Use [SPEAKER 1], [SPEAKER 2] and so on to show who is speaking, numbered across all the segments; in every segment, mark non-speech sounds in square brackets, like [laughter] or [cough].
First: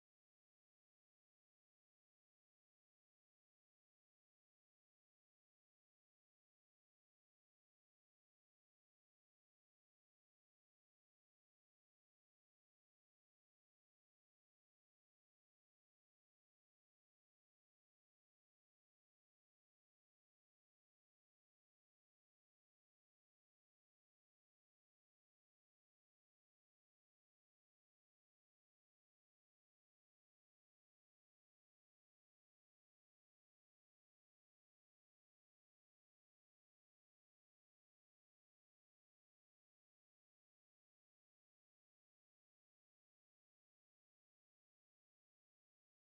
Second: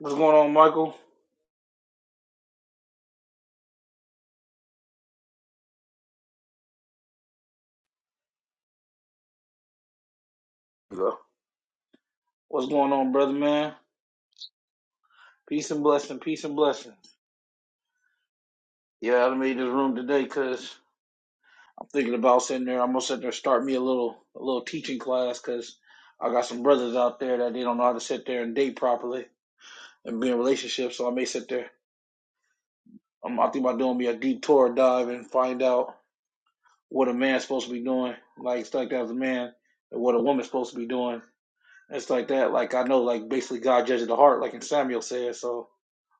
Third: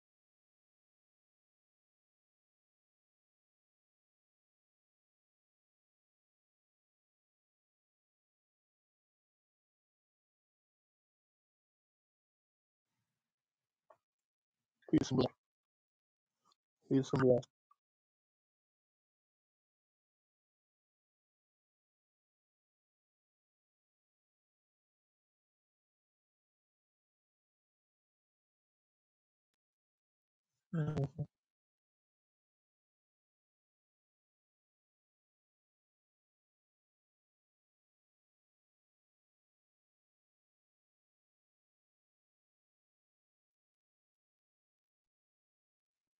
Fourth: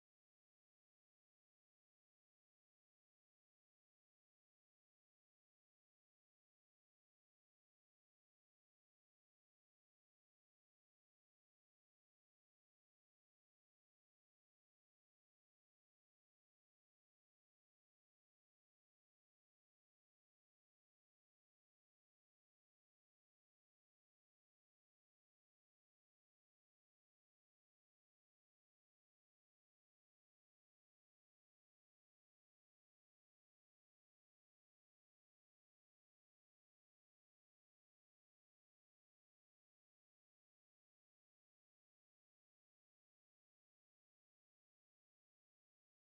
[SPEAKER 1] What's going on, Michael? Go. What's going on, brother man?
[SPEAKER 2] He's black.
[SPEAKER 1] Peace and blessing, peace and blessing.
[SPEAKER 2] He's black.
[SPEAKER 1] Yeah, I made this room today because I'm thinking about sitting there. I'm gonna sit there and start me a little a little teaching class because I got some brothers out there that they don't know how to sit there and date properly and be in relationships. So I may sit there. I'm I think about doing me a deep Torah dive and find out what a man's supposed to be doing, like stuff like that as a man, and what a woman's supposed to be doing. It's like that. Like I know, like basically God judges the heart, like in Samuel says. So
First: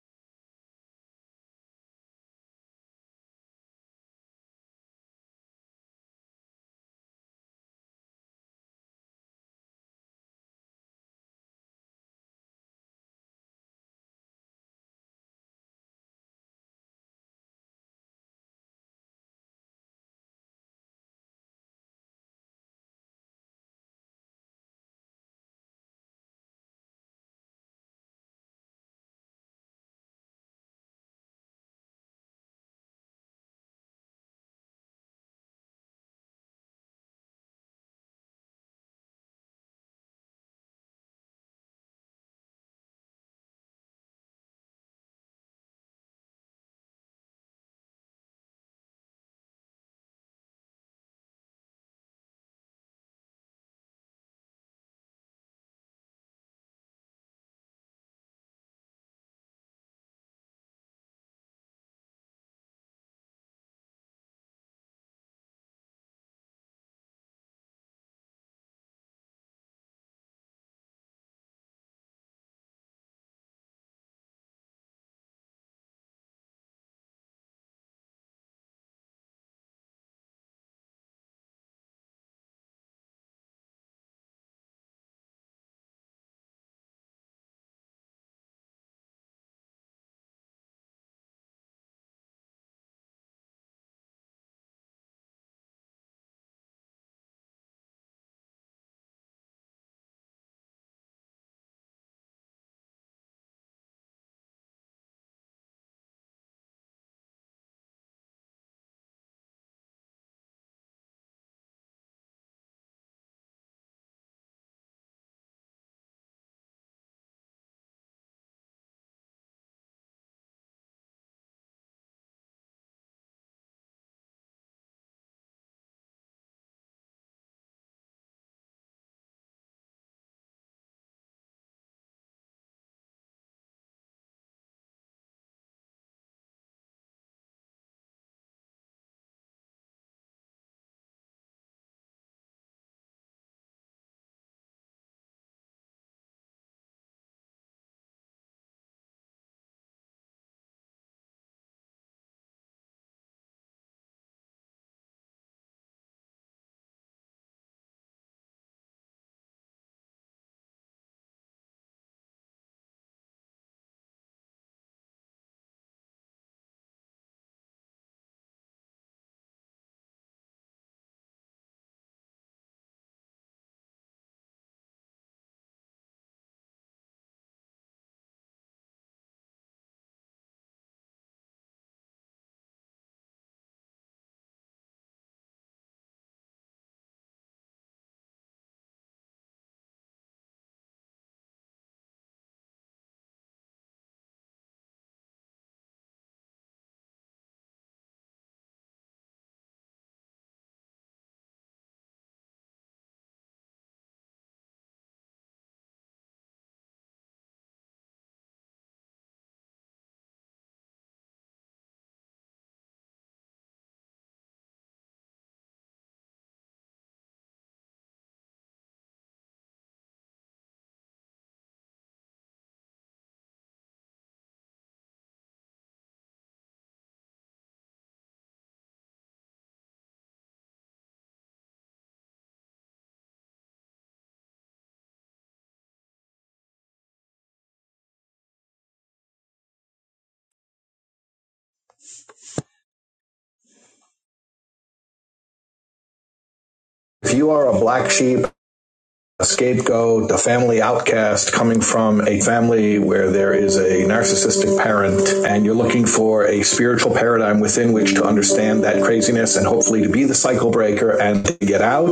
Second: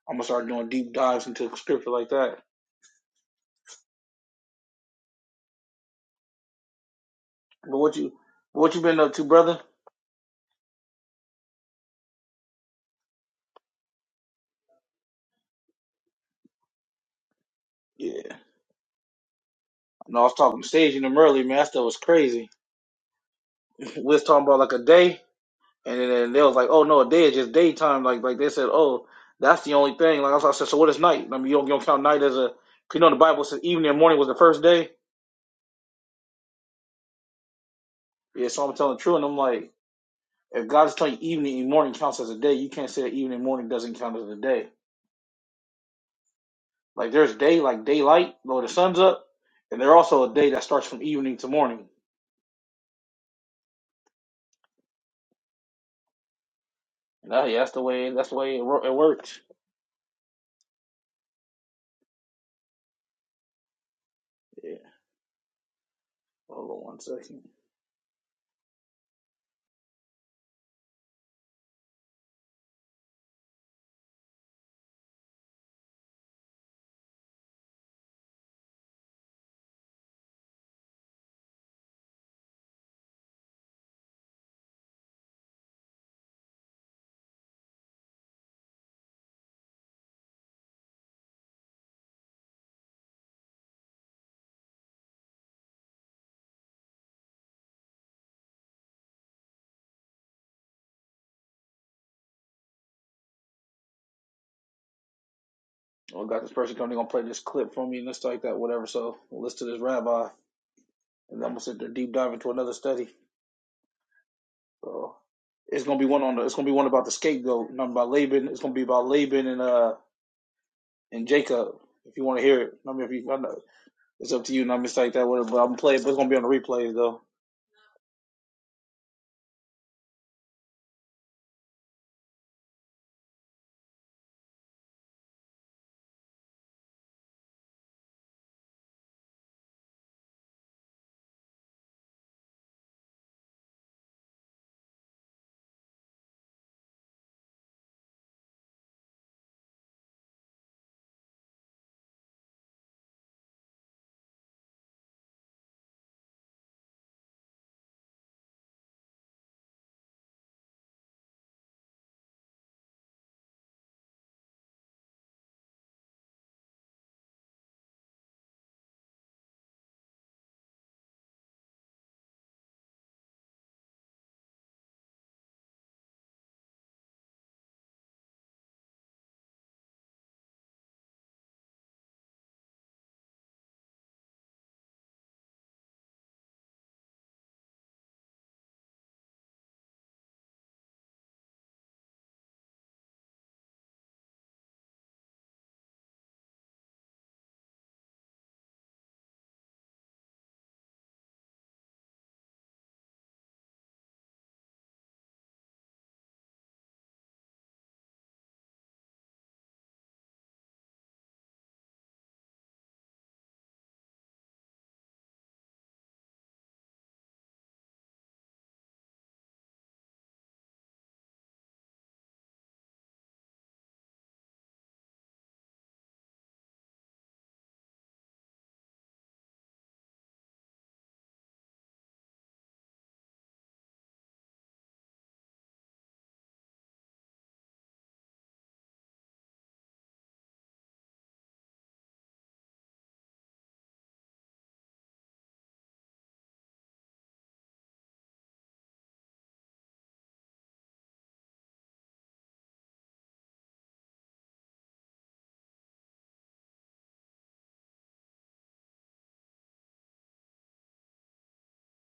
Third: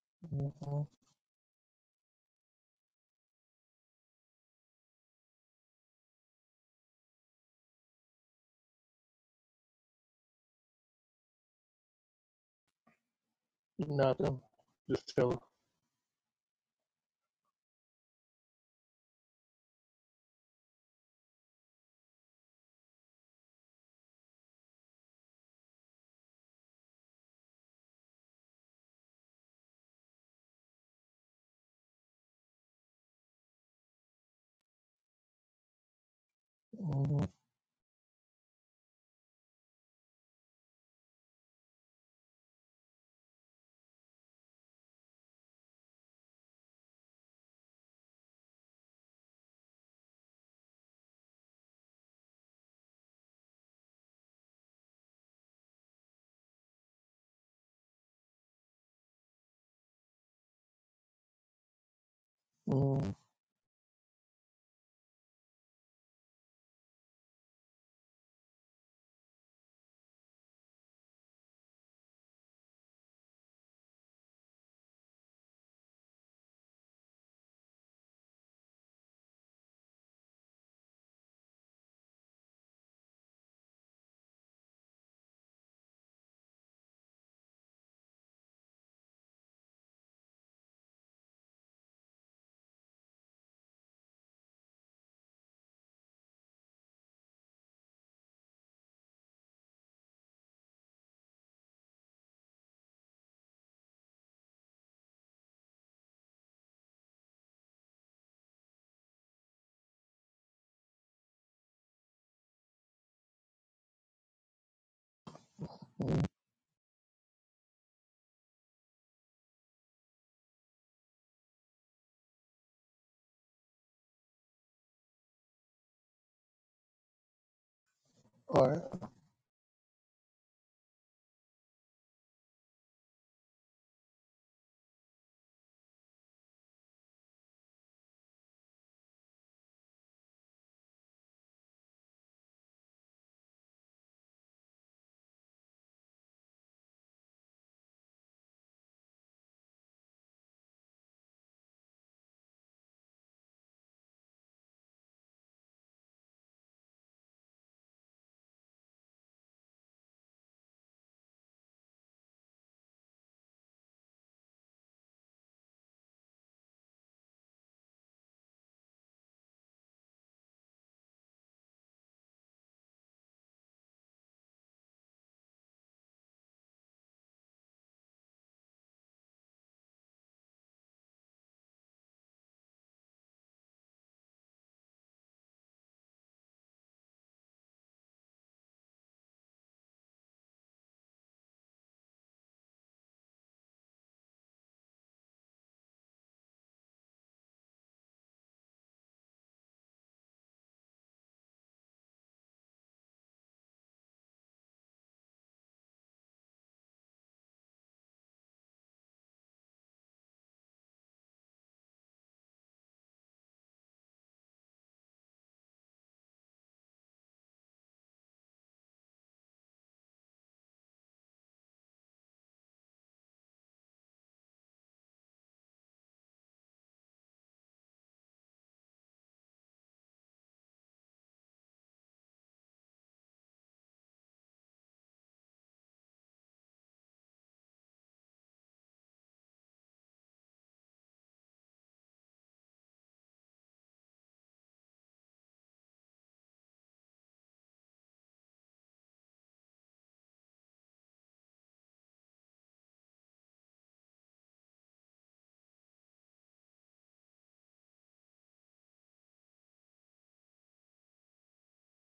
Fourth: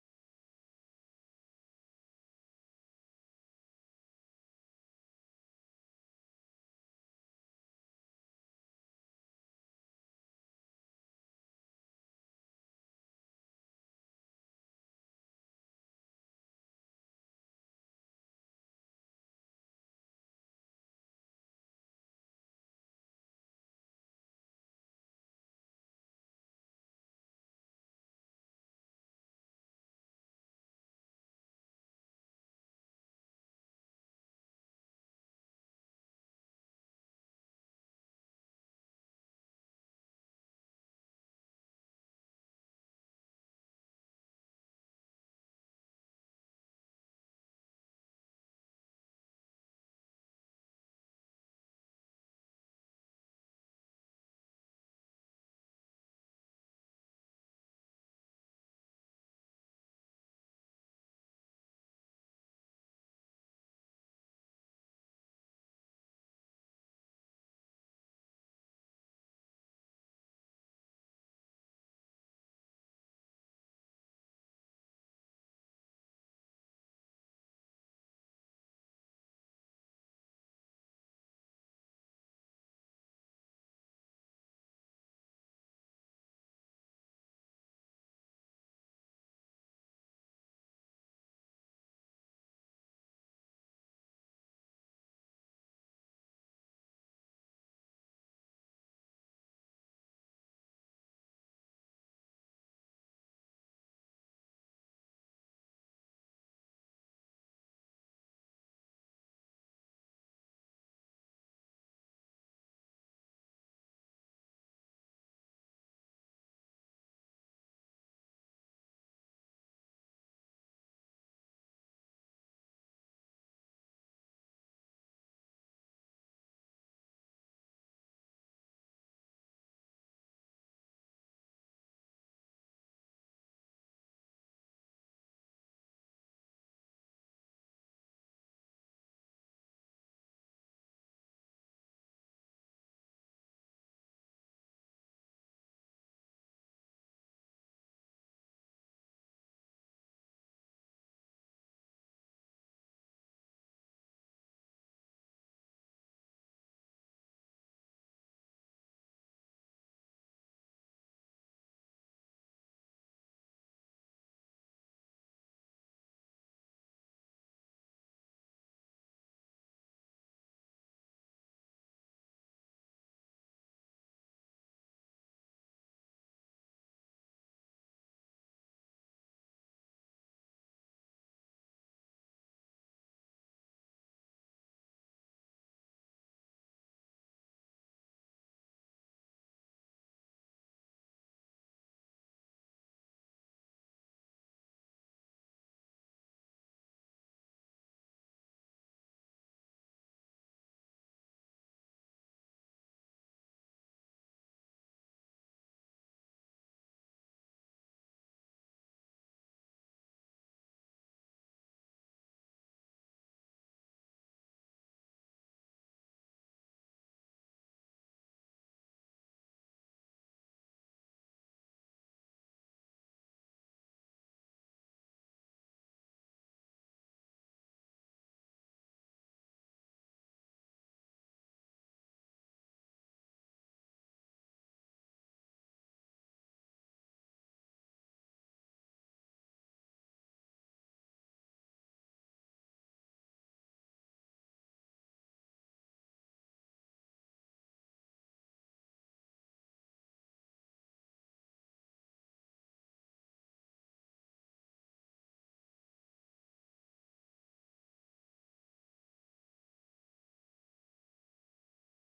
[SPEAKER 1] I'm gonna start doing
[SPEAKER 2] Mm-hmm.
[SPEAKER 1] deep dives into scripture like that. But what you what you been up to, brother?
[SPEAKER 2] Nothing. Just chill.
[SPEAKER 1] Yeah. No, I was talking to Sage and them earlier, man. That stuff was crazy. We was talking about like a day, and then and they was like, oh no, a day is just daytime. Like like they said, oh that's the only thing. Like I, was, like, I said, so what is night? I mean, you don't, you don't count night as a. 'cause you know in the Bible says evening and morning was the first day.
[SPEAKER 2] Mm-hmm.
[SPEAKER 1] Yeah, so I'm telling the truth, and I'm like, if God is telling you evening and morning counts as a day, you can't say that evening and morning doesn't count as a day. Like there's day, like daylight, though the sun's up, and there's also a day that starts from evening to morning. Nah, yeah, that's the way. That's the way it, wor- it works.
[SPEAKER 2] Mm-hmm.
[SPEAKER 1] Yeah. Hold on one second. Well, I got this person coming. They're gonna play this clip for me and this like that, whatever. So we'll listen to this rabbi, and then I'm gonna sit there deep dive into another study. So it's gonna be one on. The, it's gonna be one about the scapegoat. Not about Laban. It's gonna be about Laban and uh and Jacob. If you want to hear it, I mean, if you, I know, it's up to you. Not like that, whatever. But I'm gonna play it. But it's gonna be on the replays though.
[SPEAKER 2] All right.
[SPEAKER 3] If you are a black sheep, a scapegoat, a family outcast coming from a family where there is a narcissistic parent, and you're looking for a spiritual paradigm within which to understand that craziness and hopefully to be the cycle breaker and to get out,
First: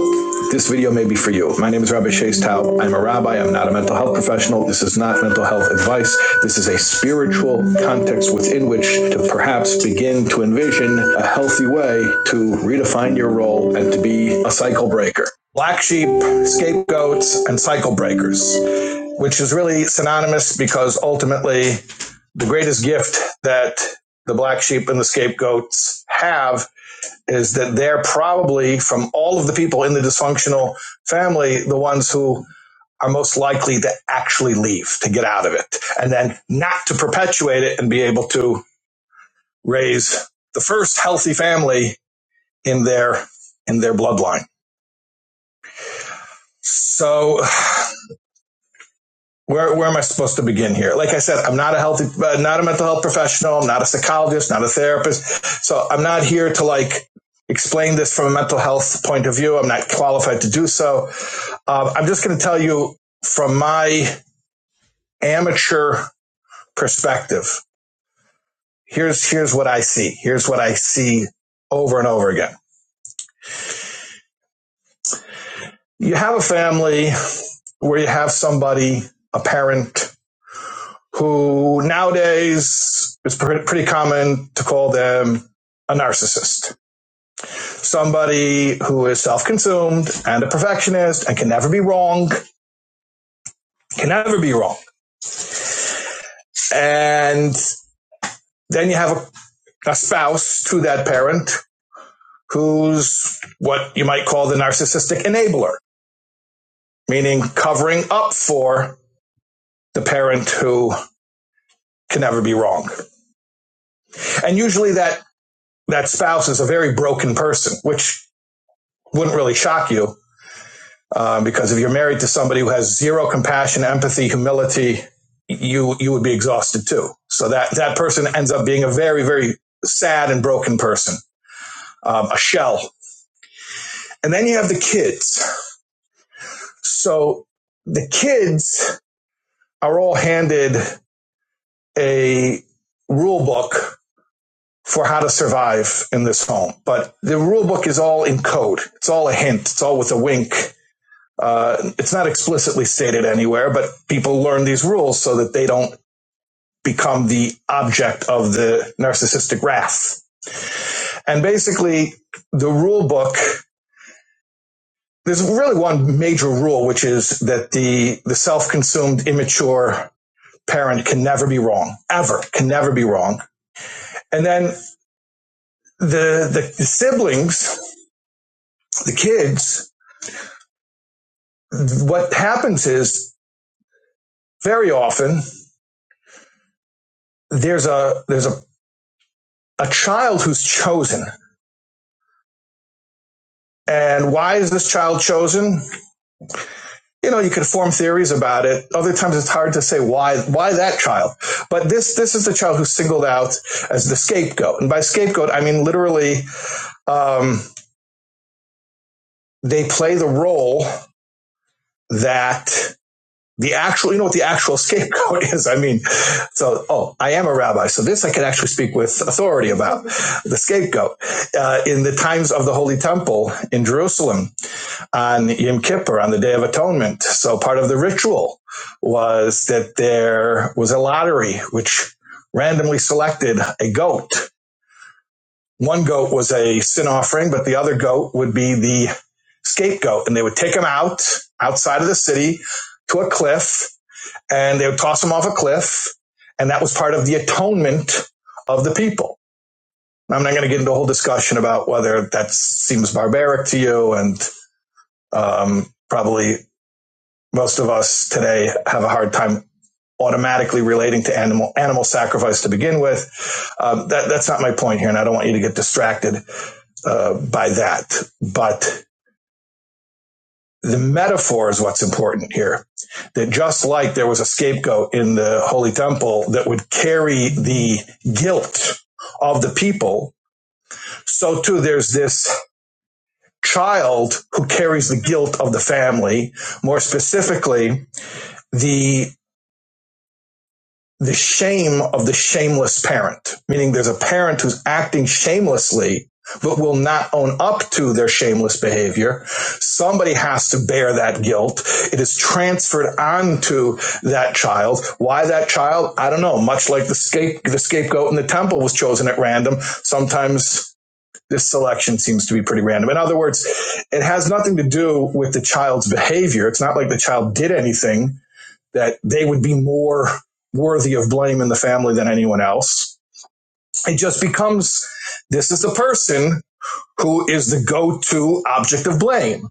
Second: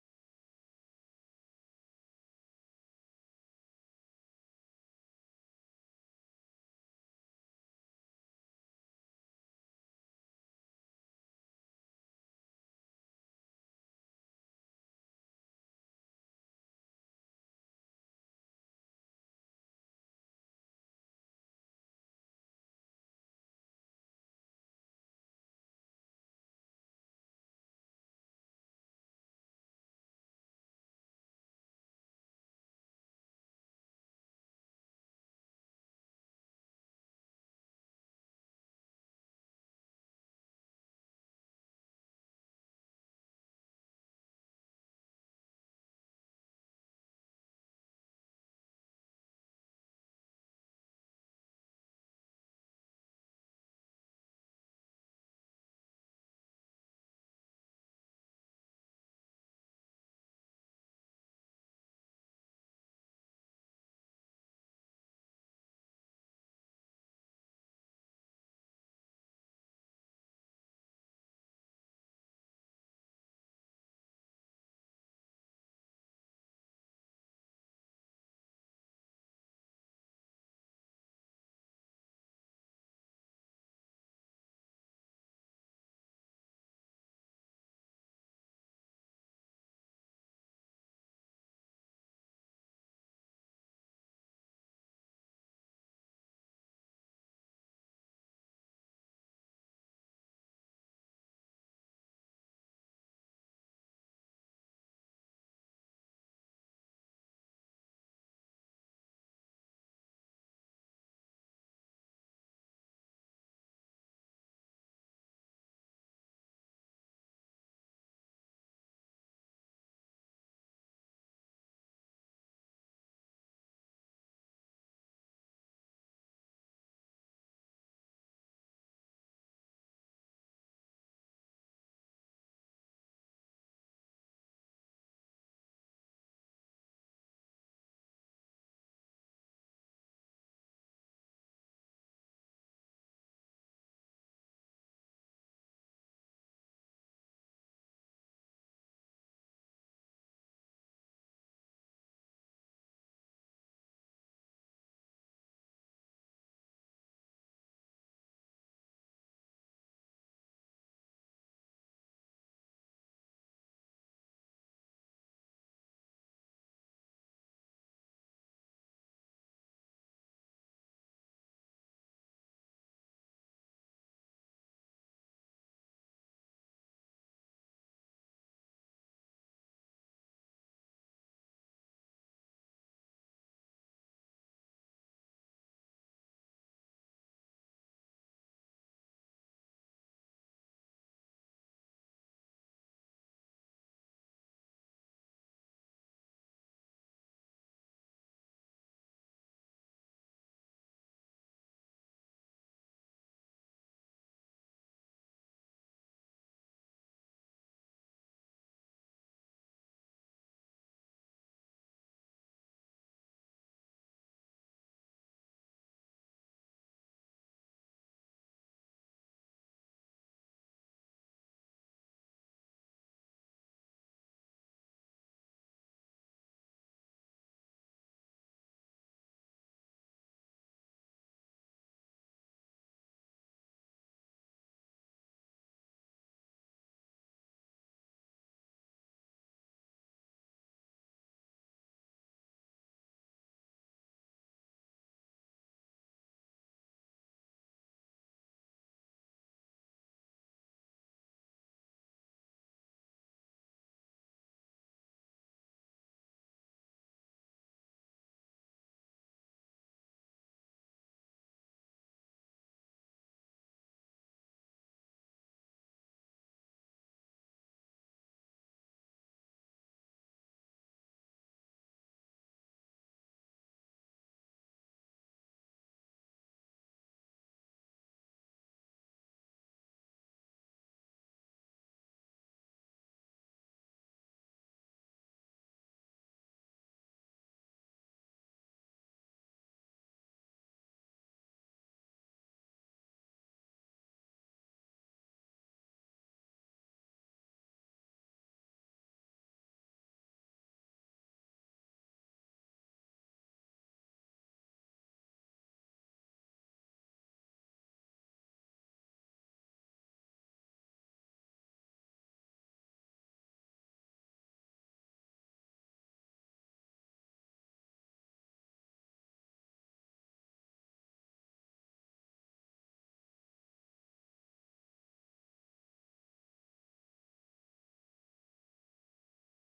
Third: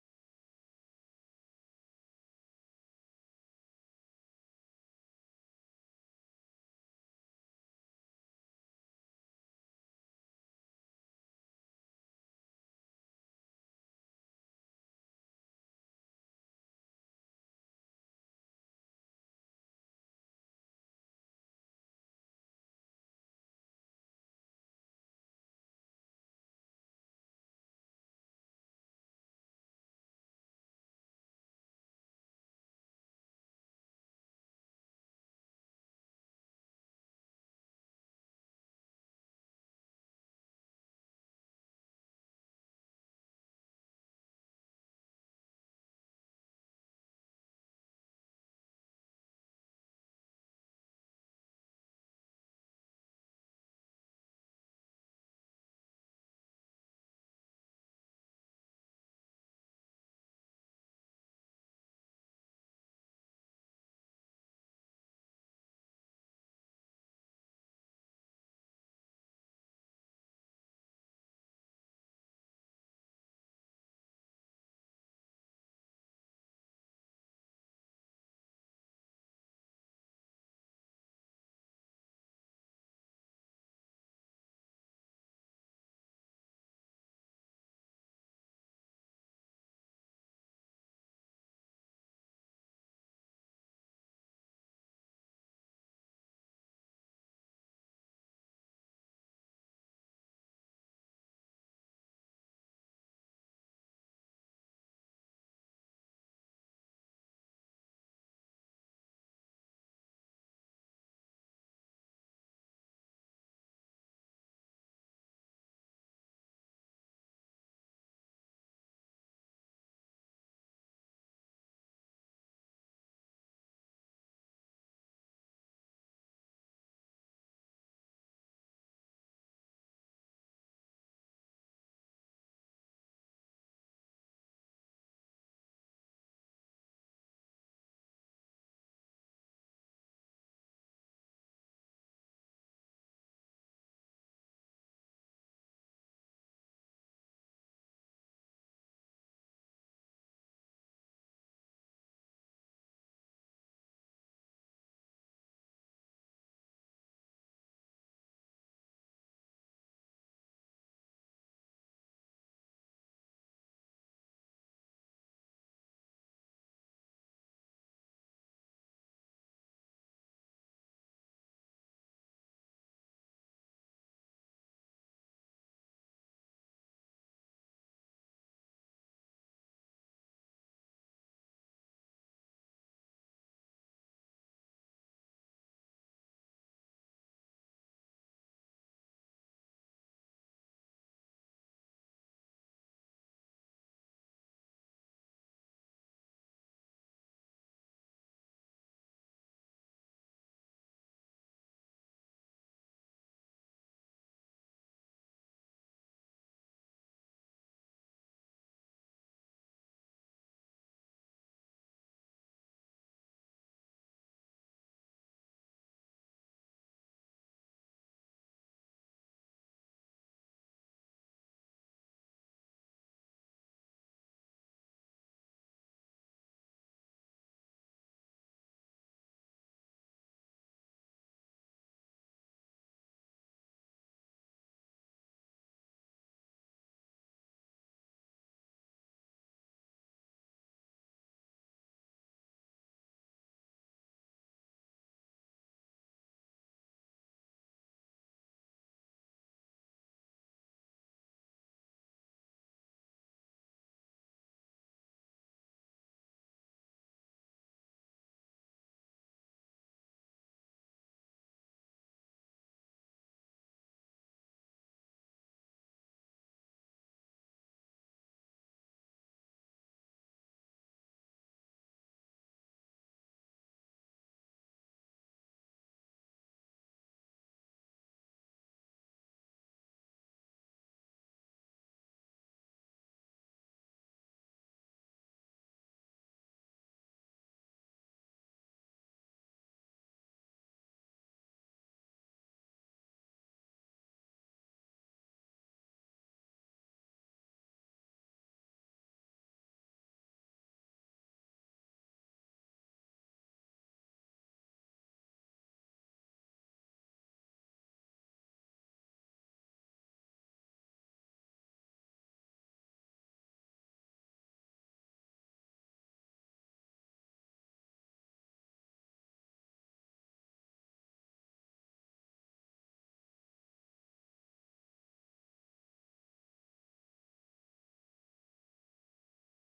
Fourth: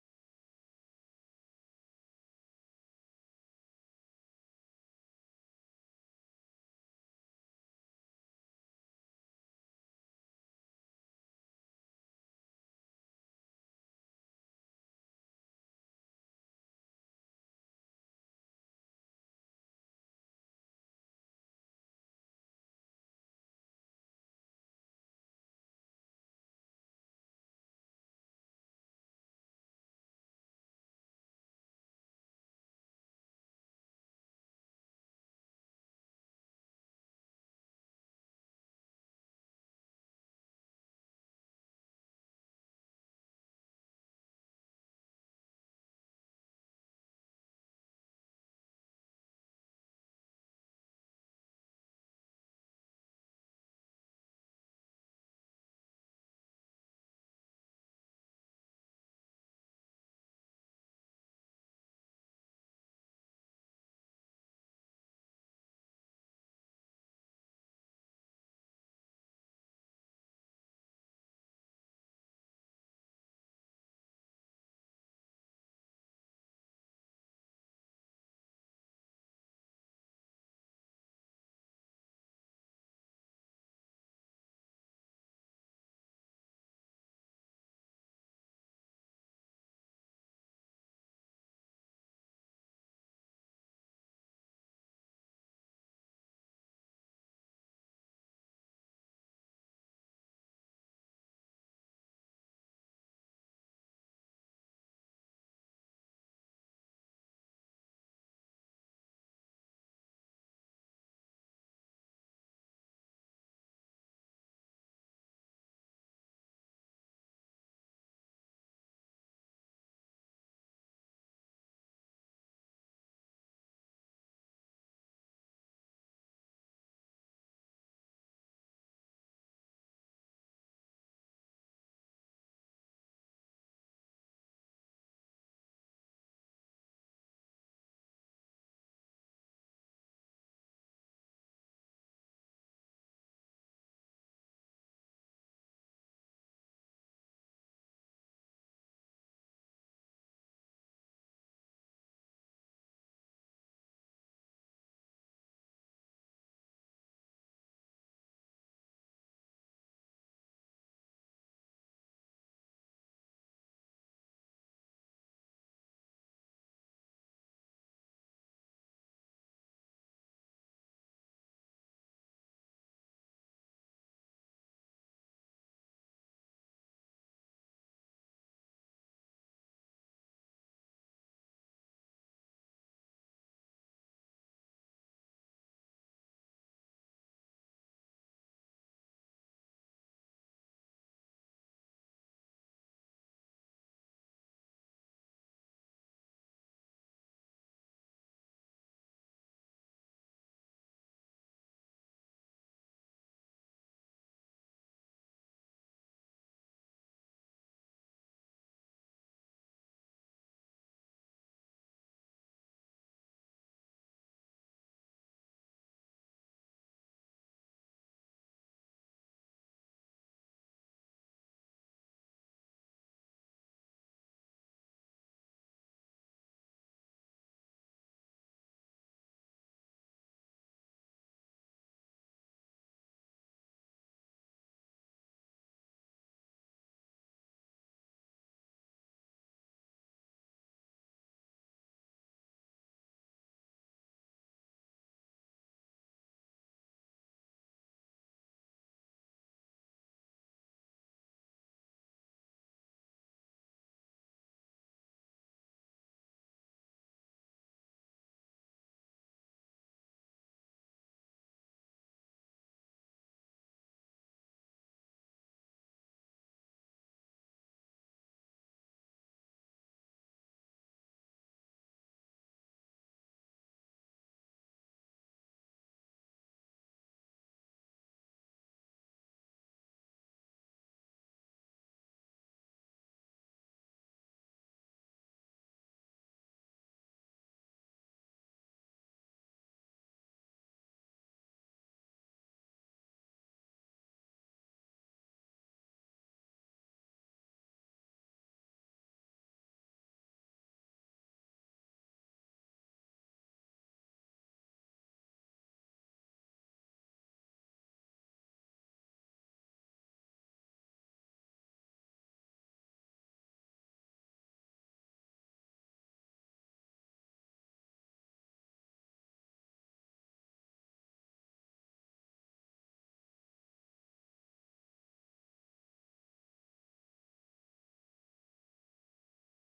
[SPEAKER 3] this video may be for you. My name is Rabbi Shays Taub. I'm a rabbi. I'm not a mental health professional. This is not mental health advice. This is a spiritual context within which to perhaps begin to envision a healthy way to redefine your role and to be a cycle breaker black sheep, scapegoats, and cycle breakers, which is really synonymous because ultimately the greatest gift that the black sheep and the scapegoats have is that they're probably from all of the people in the dysfunctional family, the ones who are most likely to actually leave, to get out of it, and then not to perpetuate it and be able to raise the first healthy family in their in their bloodline. So where, where am I supposed to begin here? Like I said, I'm not a healthy, uh, not a mental health professional. I'm not a psychologist, not a therapist. So I'm not here to like explain this from a mental health point of view. I'm not qualified to do so. Uh, I'm just going to tell you from my amateur perspective. Here's, here's what I see. Here's what I see over and over again. You have a family where you have somebody, a parent, who nowadays is pretty common to call them a narcissist, somebody who is self consumed and a perfectionist and can never be wrong, can never be wrong. And then you have a, a spouse to that parent who's what you might call the narcissistic enabler, meaning covering up for the parent who can never be wrong. And usually that, that spouse is a very broken person, which wouldn't really shock you Um, because if you're married to somebody who has zero compassion, empathy, humility, you you would be exhausted too. So that that person ends up being a very very sad and broken person, um, a shell. And then you have the kids. So the kids are all handed a rule book for how to survive in this home, but the rule book is all in code. It's all a hint. It's all with a wink. Uh, it's not explicitly stated anywhere, but people learn these rules so that they don't become the object of the narcissistic wrath. And basically, the rule book, there's really one major rule, which is that the, the self-consumed, immature parent can never be wrong, ever, can never be wrong. And then the, the, the siblings, the kids, what happens is very often there's a, there's a, a child who's chosen. And why is this child chosen? you know, you could form theories about it. Other times it's hard to say why, why that child? But this, this is the child who's singled out as the scapegoat. And by scapegoat, I mean literally, um, they play the role that the actual, you know what the actual [laughs] scapegoat is. I mean, so, oh, I am a rabbi. So this I can actually speak with authority about the scapegoat, uh, in the times of the Holy Temple in Jerusalem on Yom Kippur, on the Day of Atonement. So part of the ritual was that there was a lottery which randomly selected a goat. One goat was a sin offering, but the other goat would be the scapegoat. And they would take him out outside of the city to a cliff and they would toss him off a cliff. And that was part of the atonement of the people. I'm not going to get into a whole discussion about whether that seems barbaric to you and um, probably most of us today have a hard time automatically relating to animal animal sacrifice to begin with. Um, that, that's not my point here, and I don't want you to get distracted uh, by that. But the metaphor is what's important here. That just like there was a scapegoat in the Holy Temple that would carry the guilt of the people, so too there's this child who carries the guilt of the family. More specifically, the the shame of the shameless parent, meaning there's a parent who's acting shamelessly, but will not own up to their shameless behavior. Somebody has to bear that guilt. It is transferred onto that child. Why that child? I don't know. Much like the scape, the scapegoat in the temple was chosen at random. Sometimes this selection seems to be pretty random. In other words, it has nothing to do with the child's behavior. It's not like the child did anything that they would be more worthy of blame in the family than anyone else. It just becomes this is the person who is the go-to object of blame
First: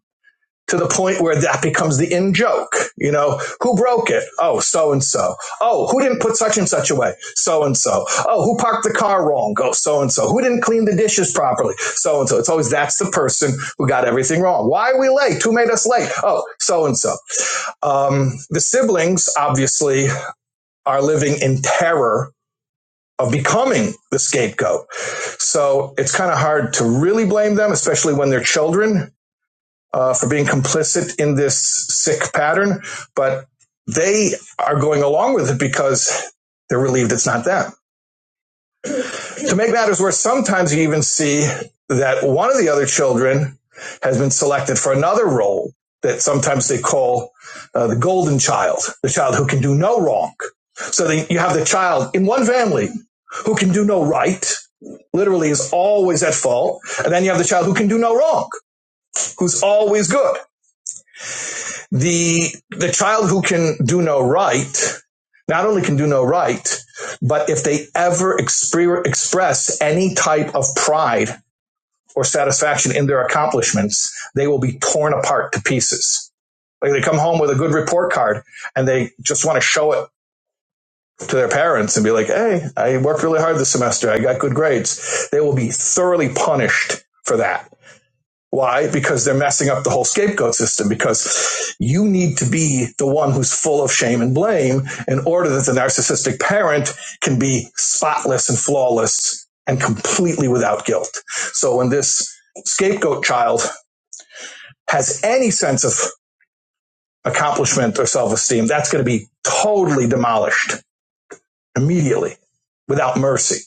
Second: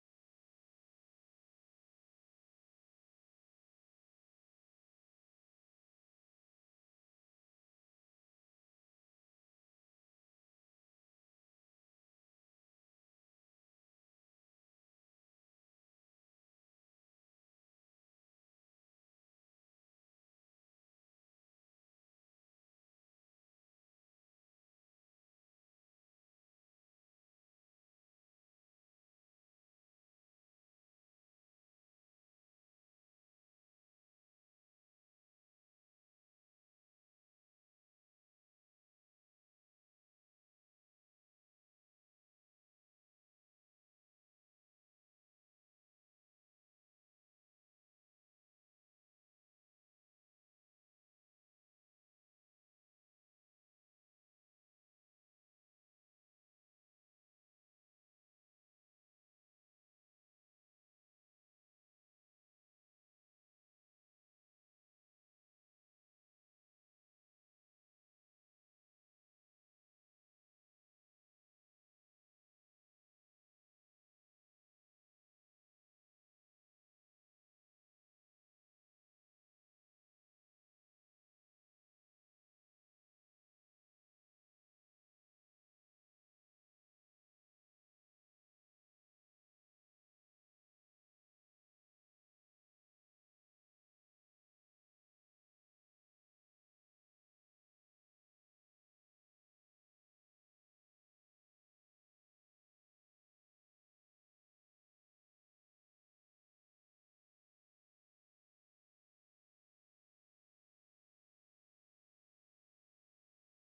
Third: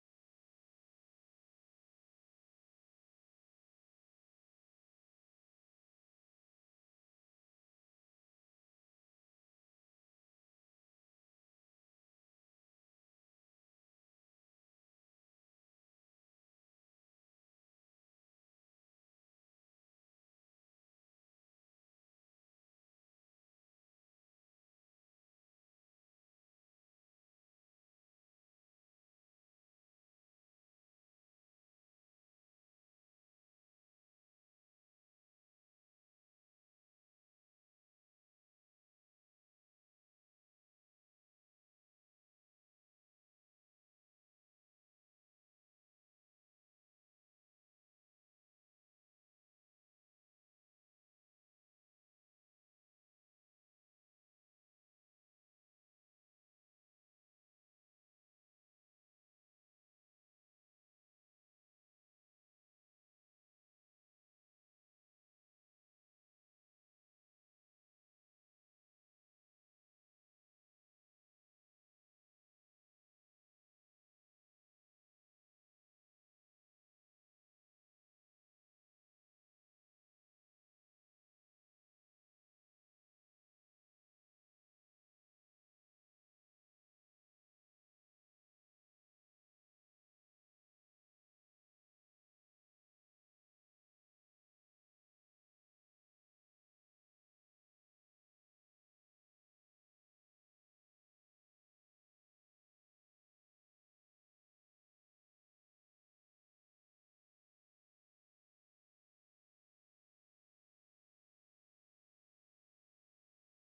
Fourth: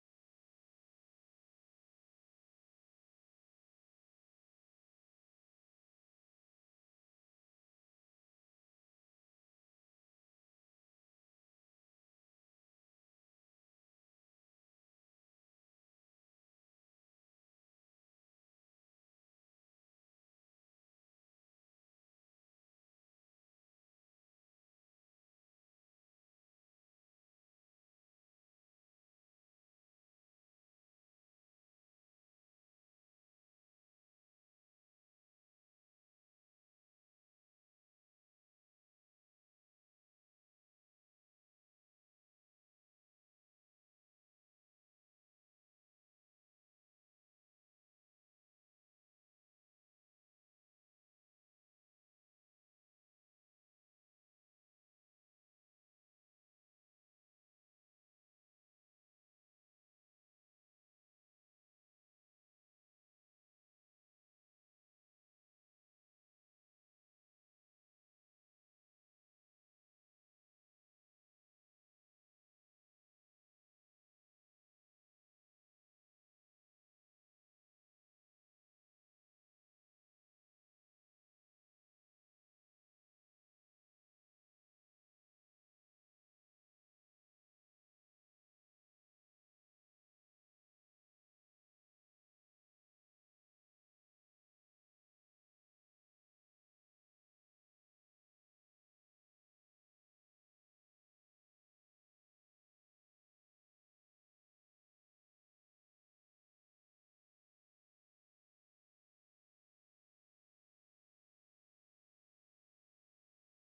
[SPEAKER 3] to the point where that becomes the in joke. You know, who broke it? Oh, so and so. Oh, who didn't put such and such away? So and so. Oh, who parked the car wrong? Oh, so and so. Who didn't clean the dishes properly? So and so. It's always that's the person who got everything wrong. Why are we late? Who made us late? Oh, so and so. Um, the siblings, obviously, are living in terror of becoming the scapegoat. So it's kind of hard to really blame them, especially when they're children, uh, for being complicit in this sick pattern. But they are going along with it because they're relieved it's not them. To make matters worse, sometimes you even see that one of the other children has been selected for another role that sometimes they call uh, the golden child, the child who can do no wrong. So then you have the child in one family who can do no right, literally is always at fault, and then you have the child who can do no wrong, who's always good. The the child who can do no right not only can do no right, but if they ever exper- express any type of pride or satisfaction in their accomplishments, they will be torn apart to pieces. Like they come home with a good report card and they just want to show it to their parents and be like, Hey, I worked really hard this semester. I got good grades. They will be thoroughly punished for that. Why? Because they're messing up the whole scapegoat system because you need to be the one who's full of shame and blame in order that the narcissistic parent can be spotless and flawless and completely without guilt. So when this scapegoat child has any sense of accomplishment or self esteem, that's going to be totally demolished immediately without mercy.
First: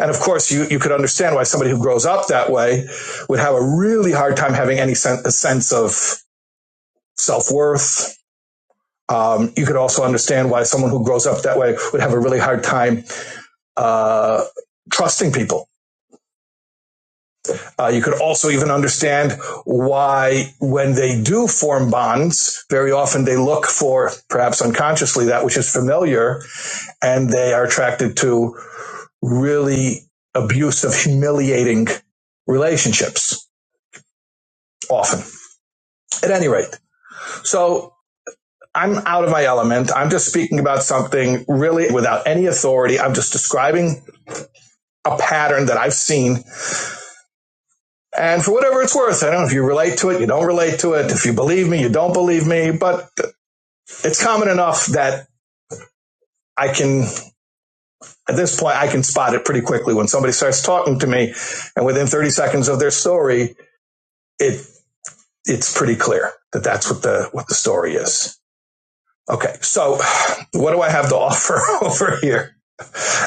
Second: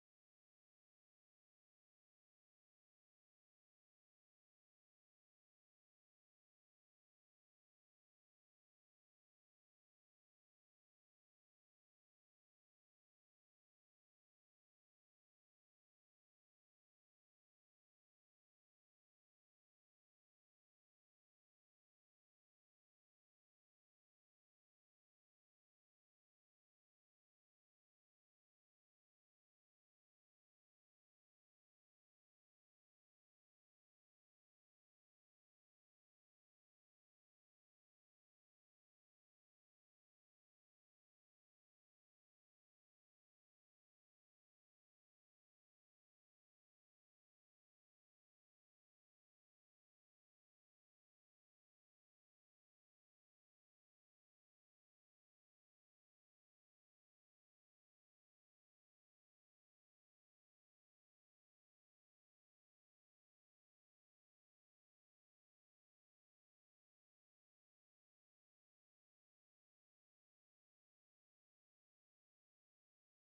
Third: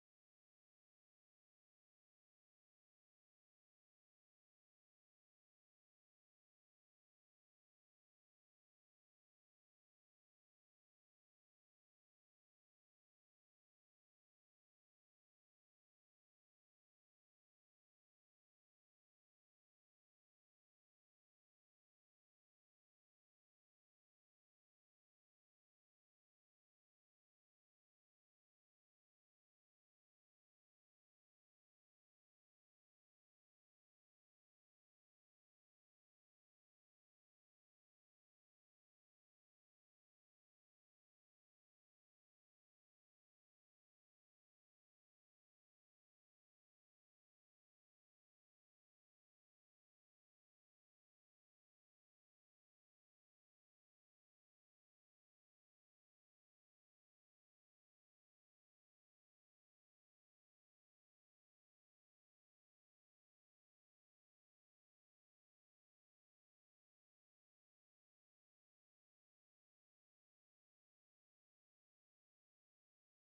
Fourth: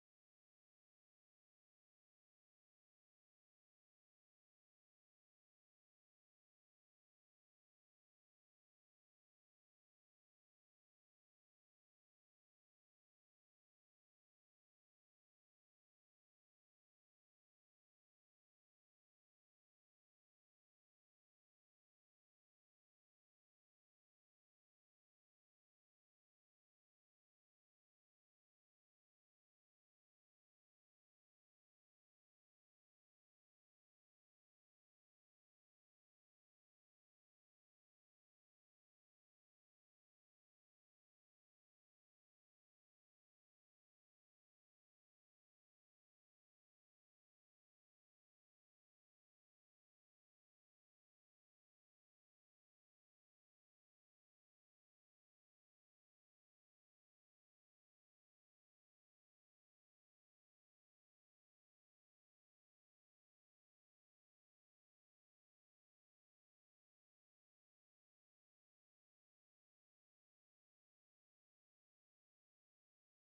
[SPEAKER 3] And of course, you, you could understand why somebody who grows up that way would have a really hard time having any sen- a sense of self worth. Um, you could also understand why someone who grows up that way would have a really hard time uh, trusting people Uh, you could also even understand why, when they do form bonds, very often they look for, perhaps unconsciously, that which is familiar, and they are attracted to really abusive, humiliating relationships often. At any rate, so I'm out of my element. I'm just speaking about something really without any authority. I'm just describing a pattern that I've seen. And for whatever it's worth, I don't know if you relate to it, you don't relate to it, if you believe me, you don't believe me, but it's common enough that I can, at this point, I can spot it pretty quickly when somebody starts talking to me, and within 30 seconds of their story, it it's pretty clear that that's what the what the story is. Okay, so what do I have to [laughs] offer over here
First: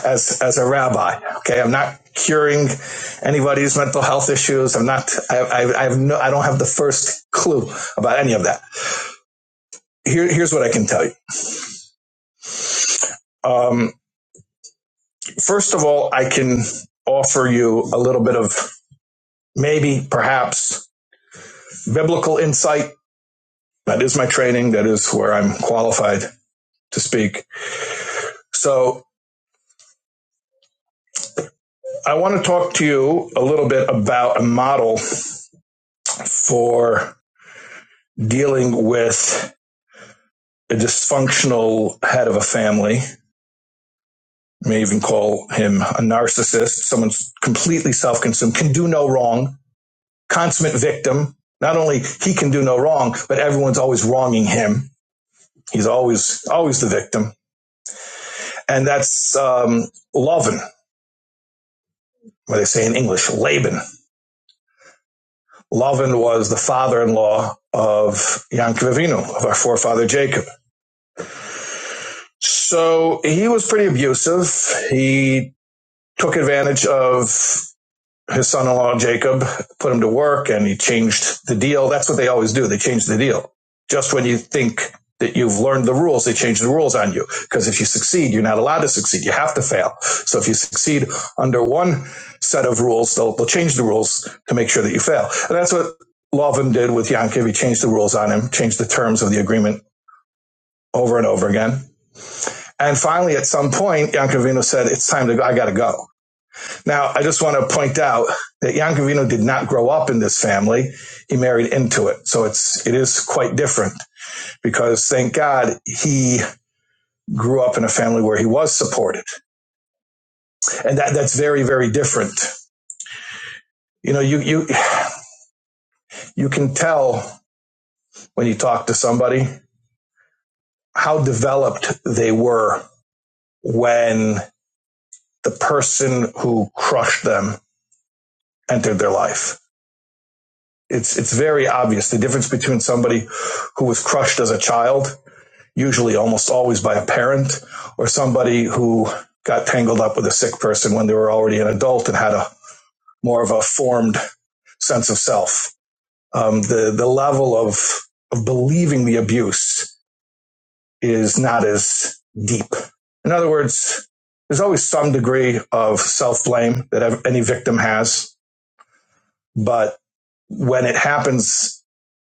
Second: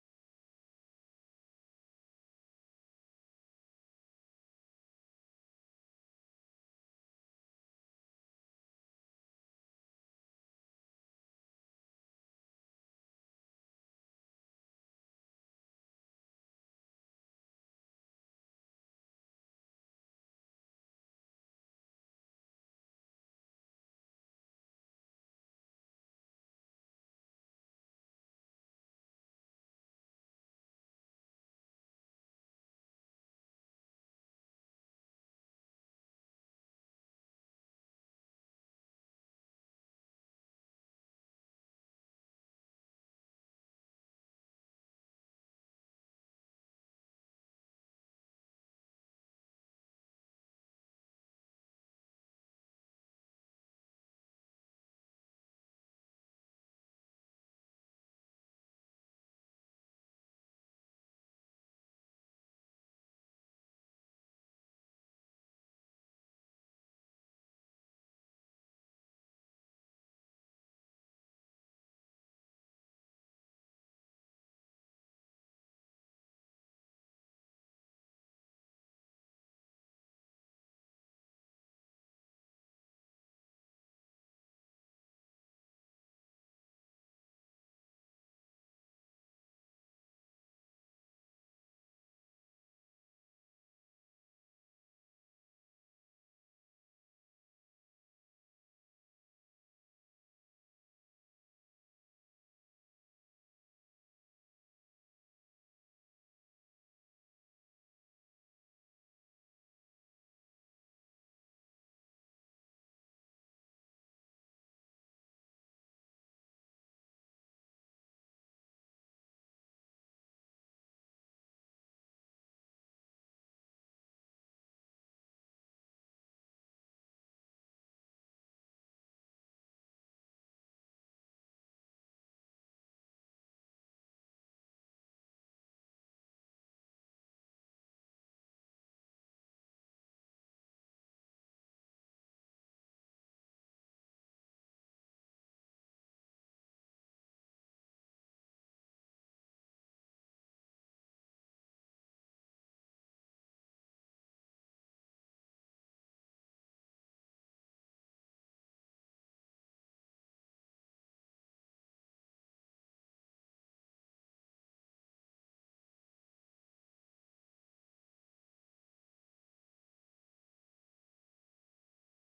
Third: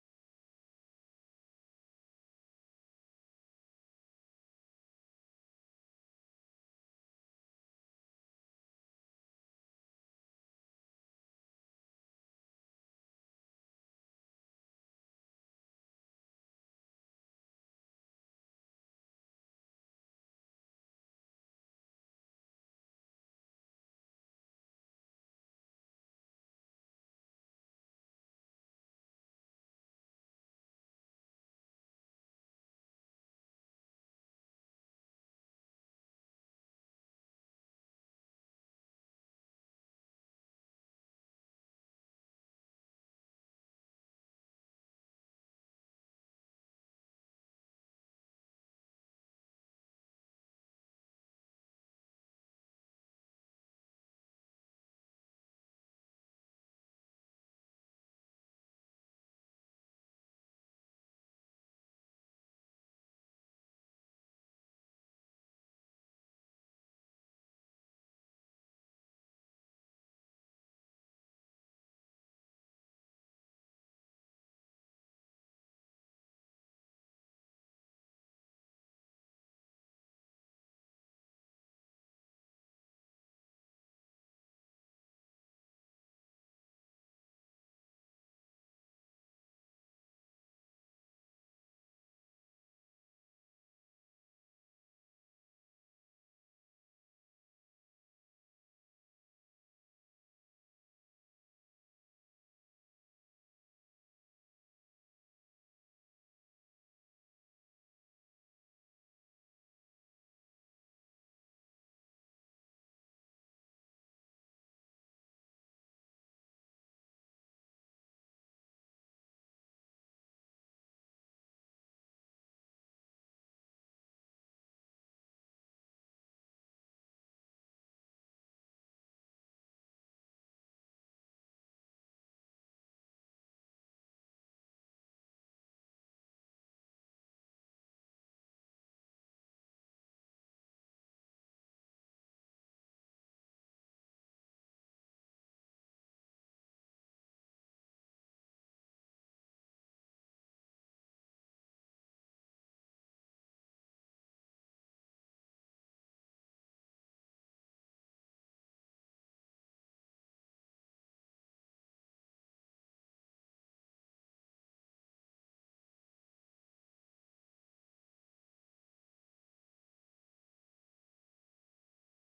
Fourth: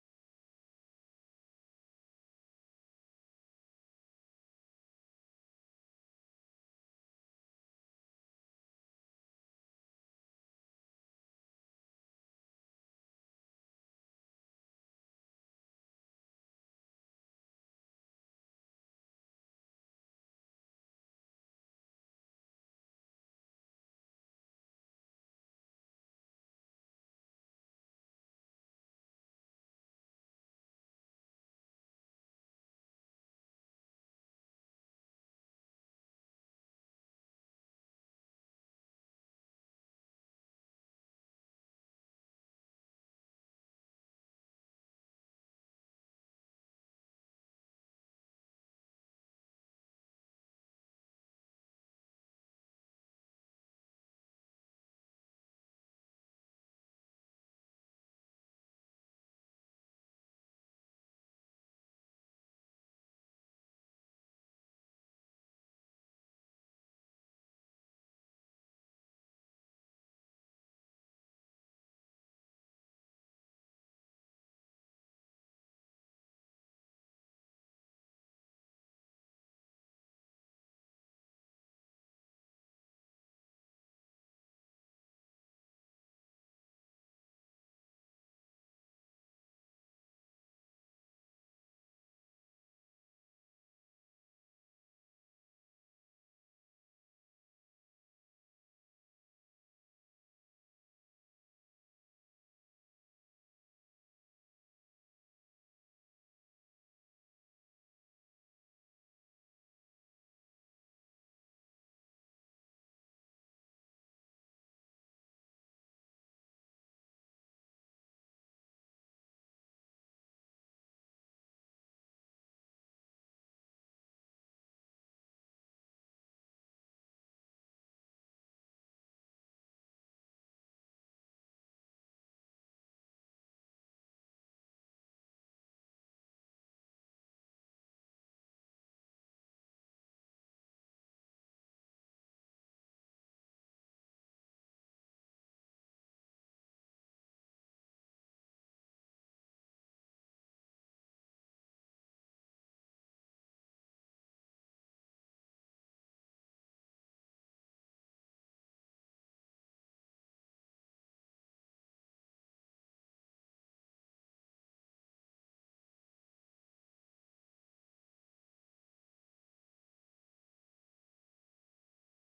[SPEAKER 3] as as a rabbi? Okay, I'm not curing anybody's mental health issues. I'm not. I, I, I have no. I don't have the first clue about any of that. Here, here's what I can tell you. Um, first of all, I can offer you a little bit of maybe, perhaps, biblical insight. That is my training. That is where I'm qualified to speak. So I want to talk to you a little bit about a model for dealing with a dysfunctional head of a family. You may even call him a narcissist, someone's completely self-consumed, can do no wrong, consummate victim. Not only he can do no wrong, but everyone's always wronging him. He's always always the victim, and that's um, Lovin. what they say in English, Laban. Laban was the father-in-law of Yankov Avinu, of our forefather Jacob. So he was pretty abusive. He took advantage of his son-in-law Jacob put him to work, and he changed the deal. That's what they always do. They change the deal just when you think that you've learned the rules. They change the rules on you because if you succeed, you're not allowed to succeed. You have to fail. So if you succeed under one set of rules, they'll, they'll change the rules to make sure that you fail. And that's what Lovin did with Yankiv. He changed the rules on him, changed the terms of the agreement over and over again. And finally, at some point, Yankovino said, it's time to go. I got to go. Now, I just want to point out that Yankovino did not grow up in this family. He married into it. So it's, it is quite different because thank God he grew up in a family where he was supported. And that, that's very, very different. You know, you, you, you can tell when you talk to somebody how developed they were when the person who crushed them entered their life. It's, it's very obvious the difference between somebody who was crushed as a child usually almost always by a parent or somebody who got tangled up with a sick person when they were already an adult and had a more of a formed sense of self. Um, the the level of of believing the abuse is not as deep. In other words, there's always some degree of self blame that any victim has, but when it happens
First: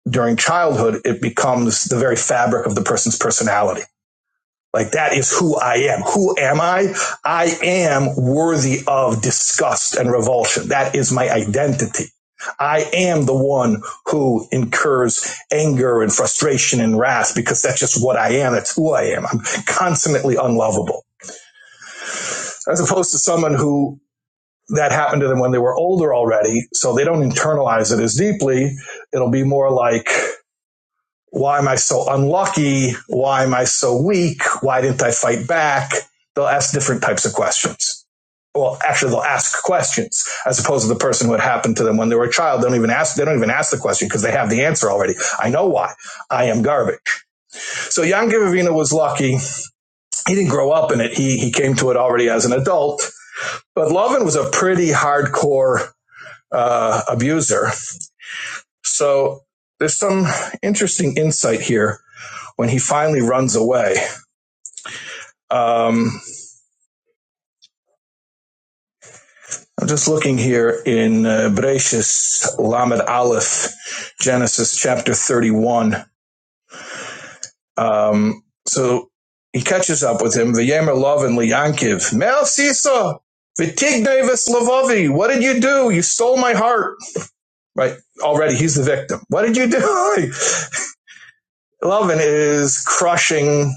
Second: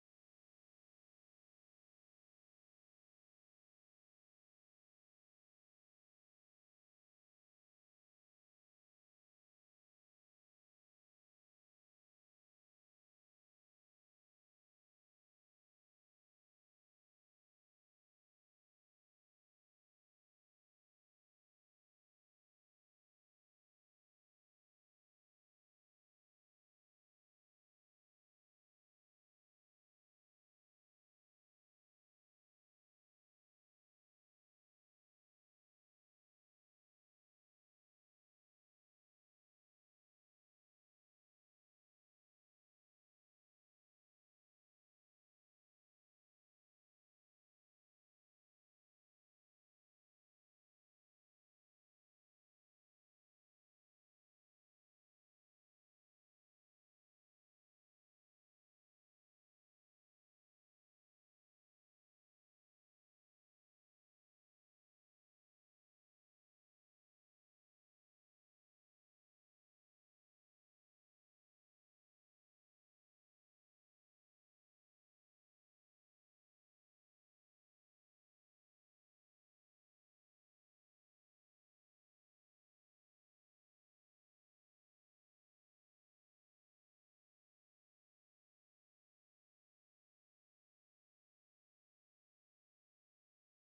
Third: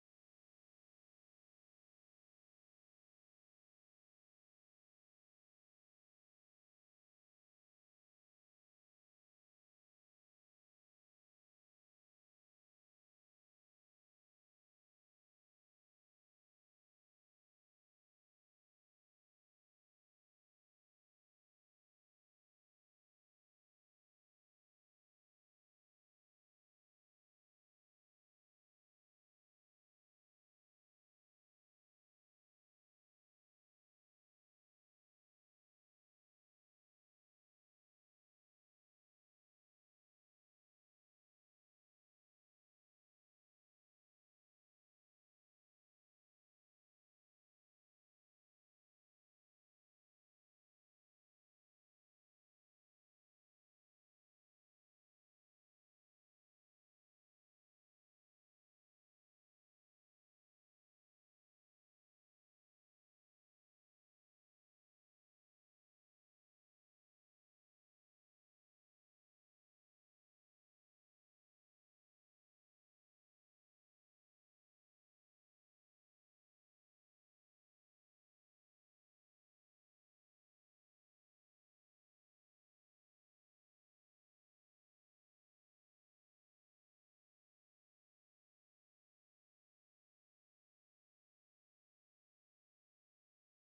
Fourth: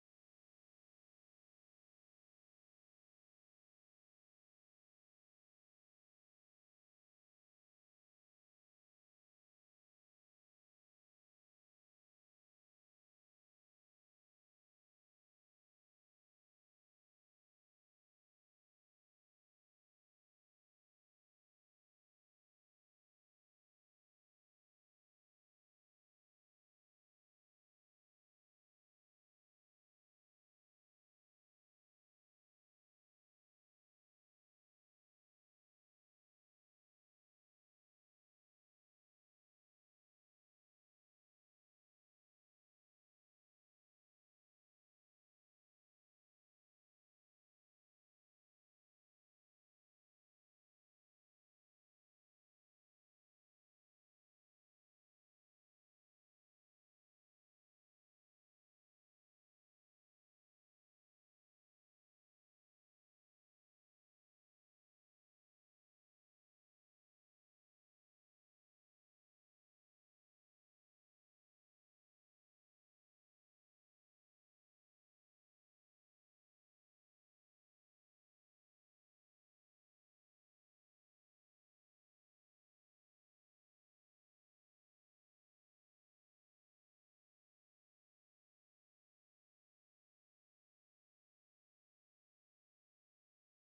[SPEAKER 3] during childhood, it becomes the very fabric of the person's personality Like that is who I am. Who am I? I am worthy of disgust and revulsion. That is my identity. I am the one who incurs anger and frustration and wrath because that's just what I am. That's who I am. I'm consummately unlovable as opposed to someone who that happened to them when they were older already. So they don't internalize it as deeply. It'll be more like, why am I so unlucky? Why am I so weak? Why didn't I fight back? They'll ask different types of questions. Well, actually, they'll ask questions as opposed to the person who it happened to them when they were a child. They don't even ask. They don't even ask the question because they have the answer already. I know why. I am garbage. So Jan Givavina was lucky. He didn't grow up in it. He he came to it already as an adult. But Lovin was a pretty hardcore uh, abuser. So there's some interesting insight here when he finally runs away. Um, I'm just looking here in uh, Bereshis Lamed Aleph, Genesis chapter 31. Um, so he catches up with him. V'yemer love and liyankiv. Mel sisa v'tignei v'slavovi. What did you do? You stole my heart. Right already, he's the victim. What did you do? [laughs] Lovin is crushing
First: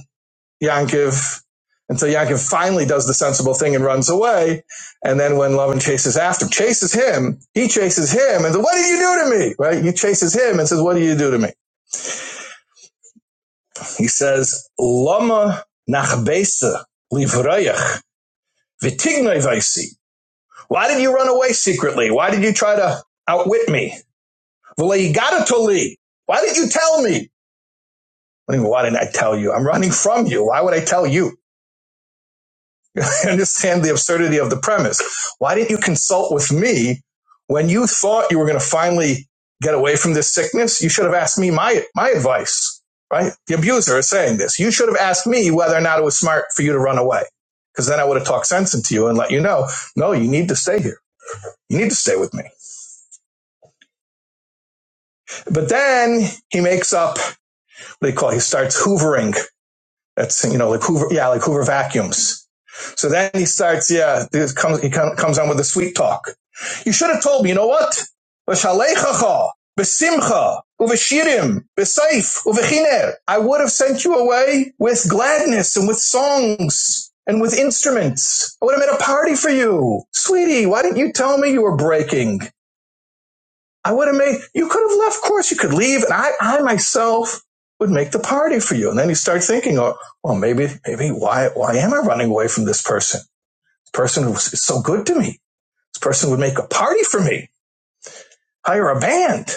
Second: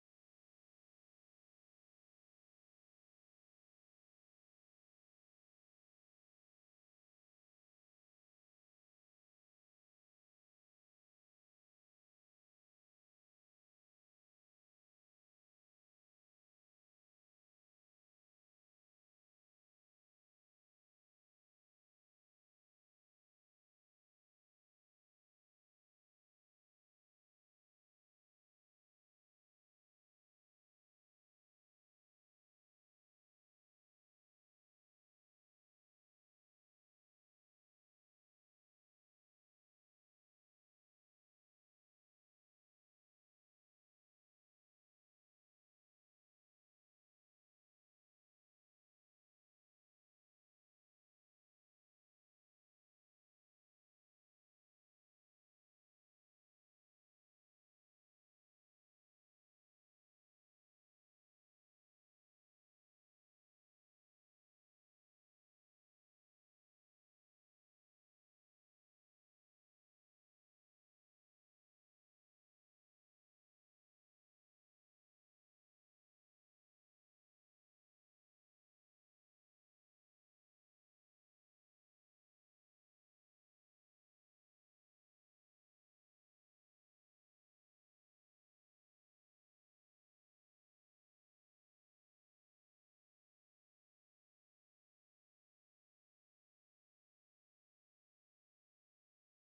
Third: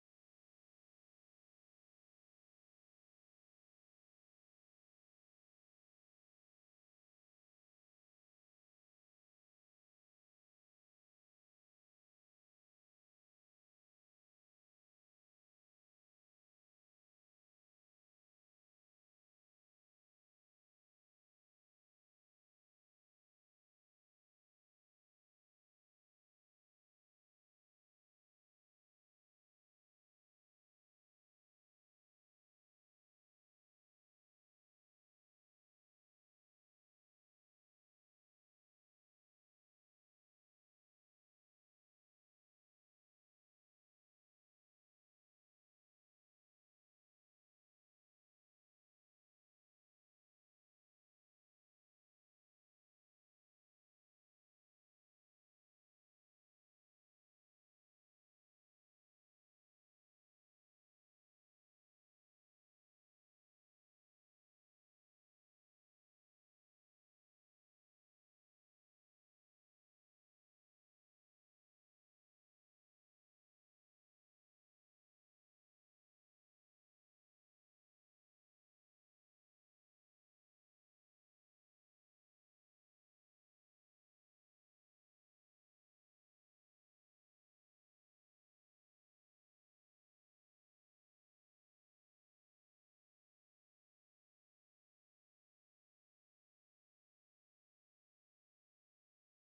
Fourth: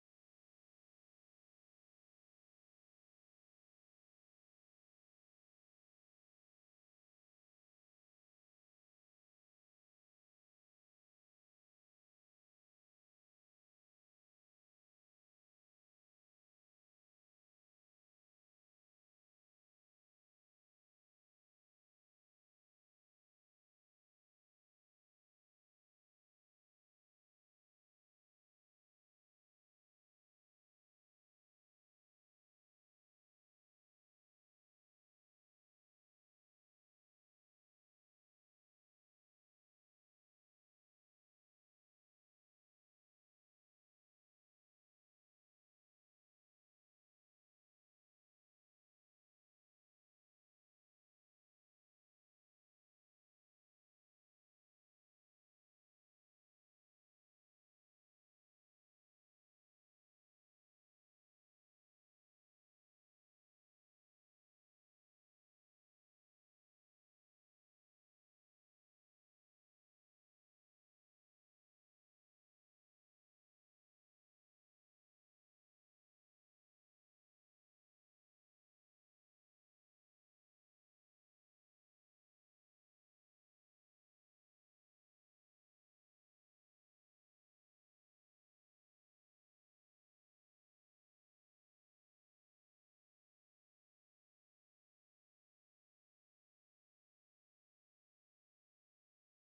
[SPEAKER 3] Yankiv until Yankiv finally does the sensible thing and runs away. And then when Lovin chases after, chases him, he chases him and says, what did you do to me? Right? He chases him and says, what did you do to me? He says, Lama nachbesa livrayach v'tignai vaisi. Why did you run away secretly? Why did you try to outwit me? V'leigadatoli. Why did you tell me? Why didn't I tell you? I'm running from you. Why would I tell you? I understand the absurdity of the premise. Why didn't you consult with me when you thought you were going to finally get away from this sickness? You should have asked me my, my advice, right? The abuser is saying this. You should have asked me whether or not it was smart for you to run away. Cause then I would have talked sense into you and let you know, no, you need to stay here. You need to stay with me. But then he makes up what do you call it? He starts hoovering. That's, you know, like hoover, yeah, like hoover vacuums So then he starts, yeah, this comes, he comes on with the sweet talk. You should have told me, you know what? V'shaleichacha, b'simcha, uv'shirim, b'saif, uv'chiner. I would have sent you away with gladness and with songs and with instruments. I would have made a party for you. Sweetie, why didn't you tell me you were breaking? I would have made, you could have left, of course you could leave, and I, I myself would make the party for you. And then you start thinking, oh, well, maybe, maybe why, why am I running away from this person? person was is so good to me. This person would make a party for me, hire a band.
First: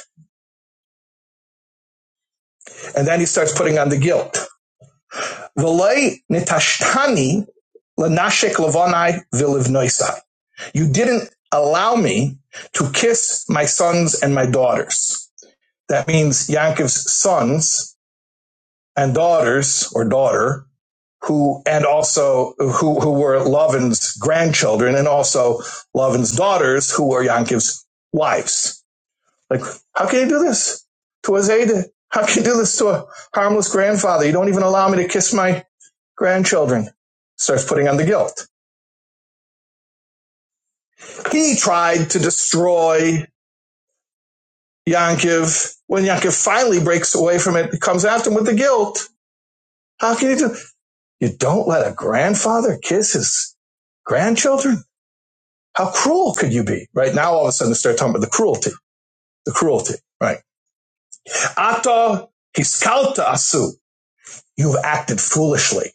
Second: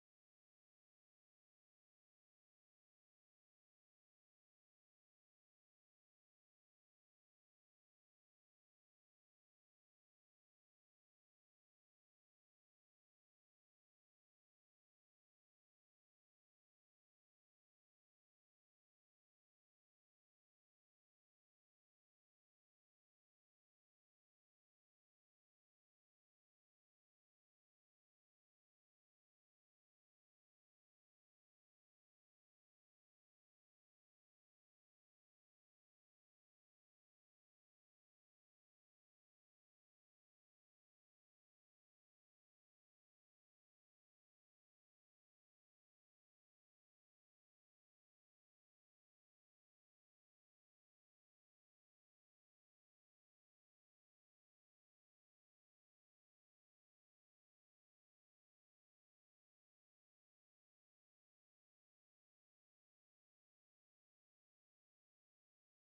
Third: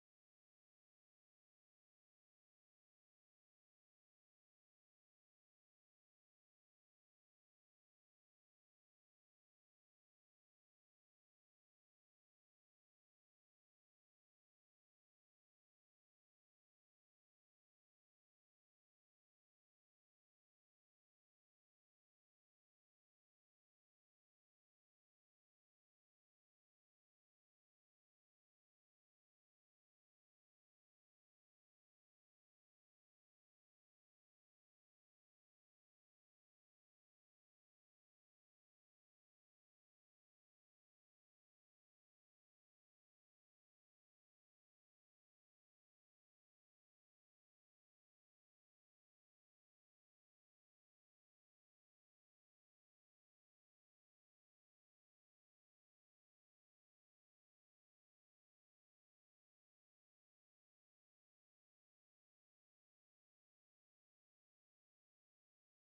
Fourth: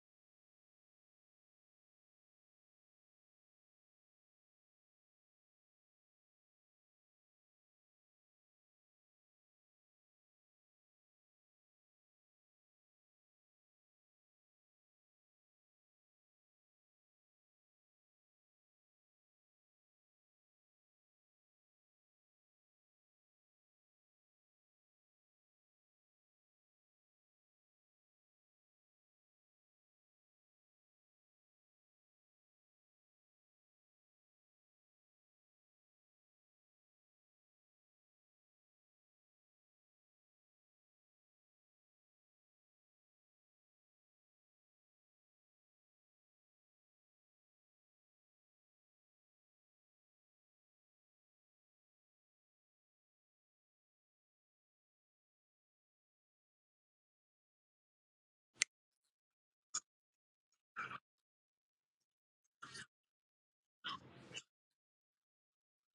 [SPEAKER 3] And then he starts putting on the guilt. You didn't allow me to kiss my sons and my daughters. That means Yankov's sons and daughters or daughter who and also who, who were Lovin's grandchildren and also Lovin's daughters who were Yankov's wives. Like, how can you do this to a Zayde? How can you do this to a harmless grandfather? You don't even allow me to kiss my grandchildren. Starts putting on the guilt. He tried to destroy Yankiv. When Yankiv finally breaks away from it, he comes after him with the guilt. How can you do? You don't let a grandfather kiss his grandchildren? How cruel could you be? Right now, all of a sudden, they start talking about the cruelty, the cruelty, right? Ata hiskalta asu. You've acted foolishly.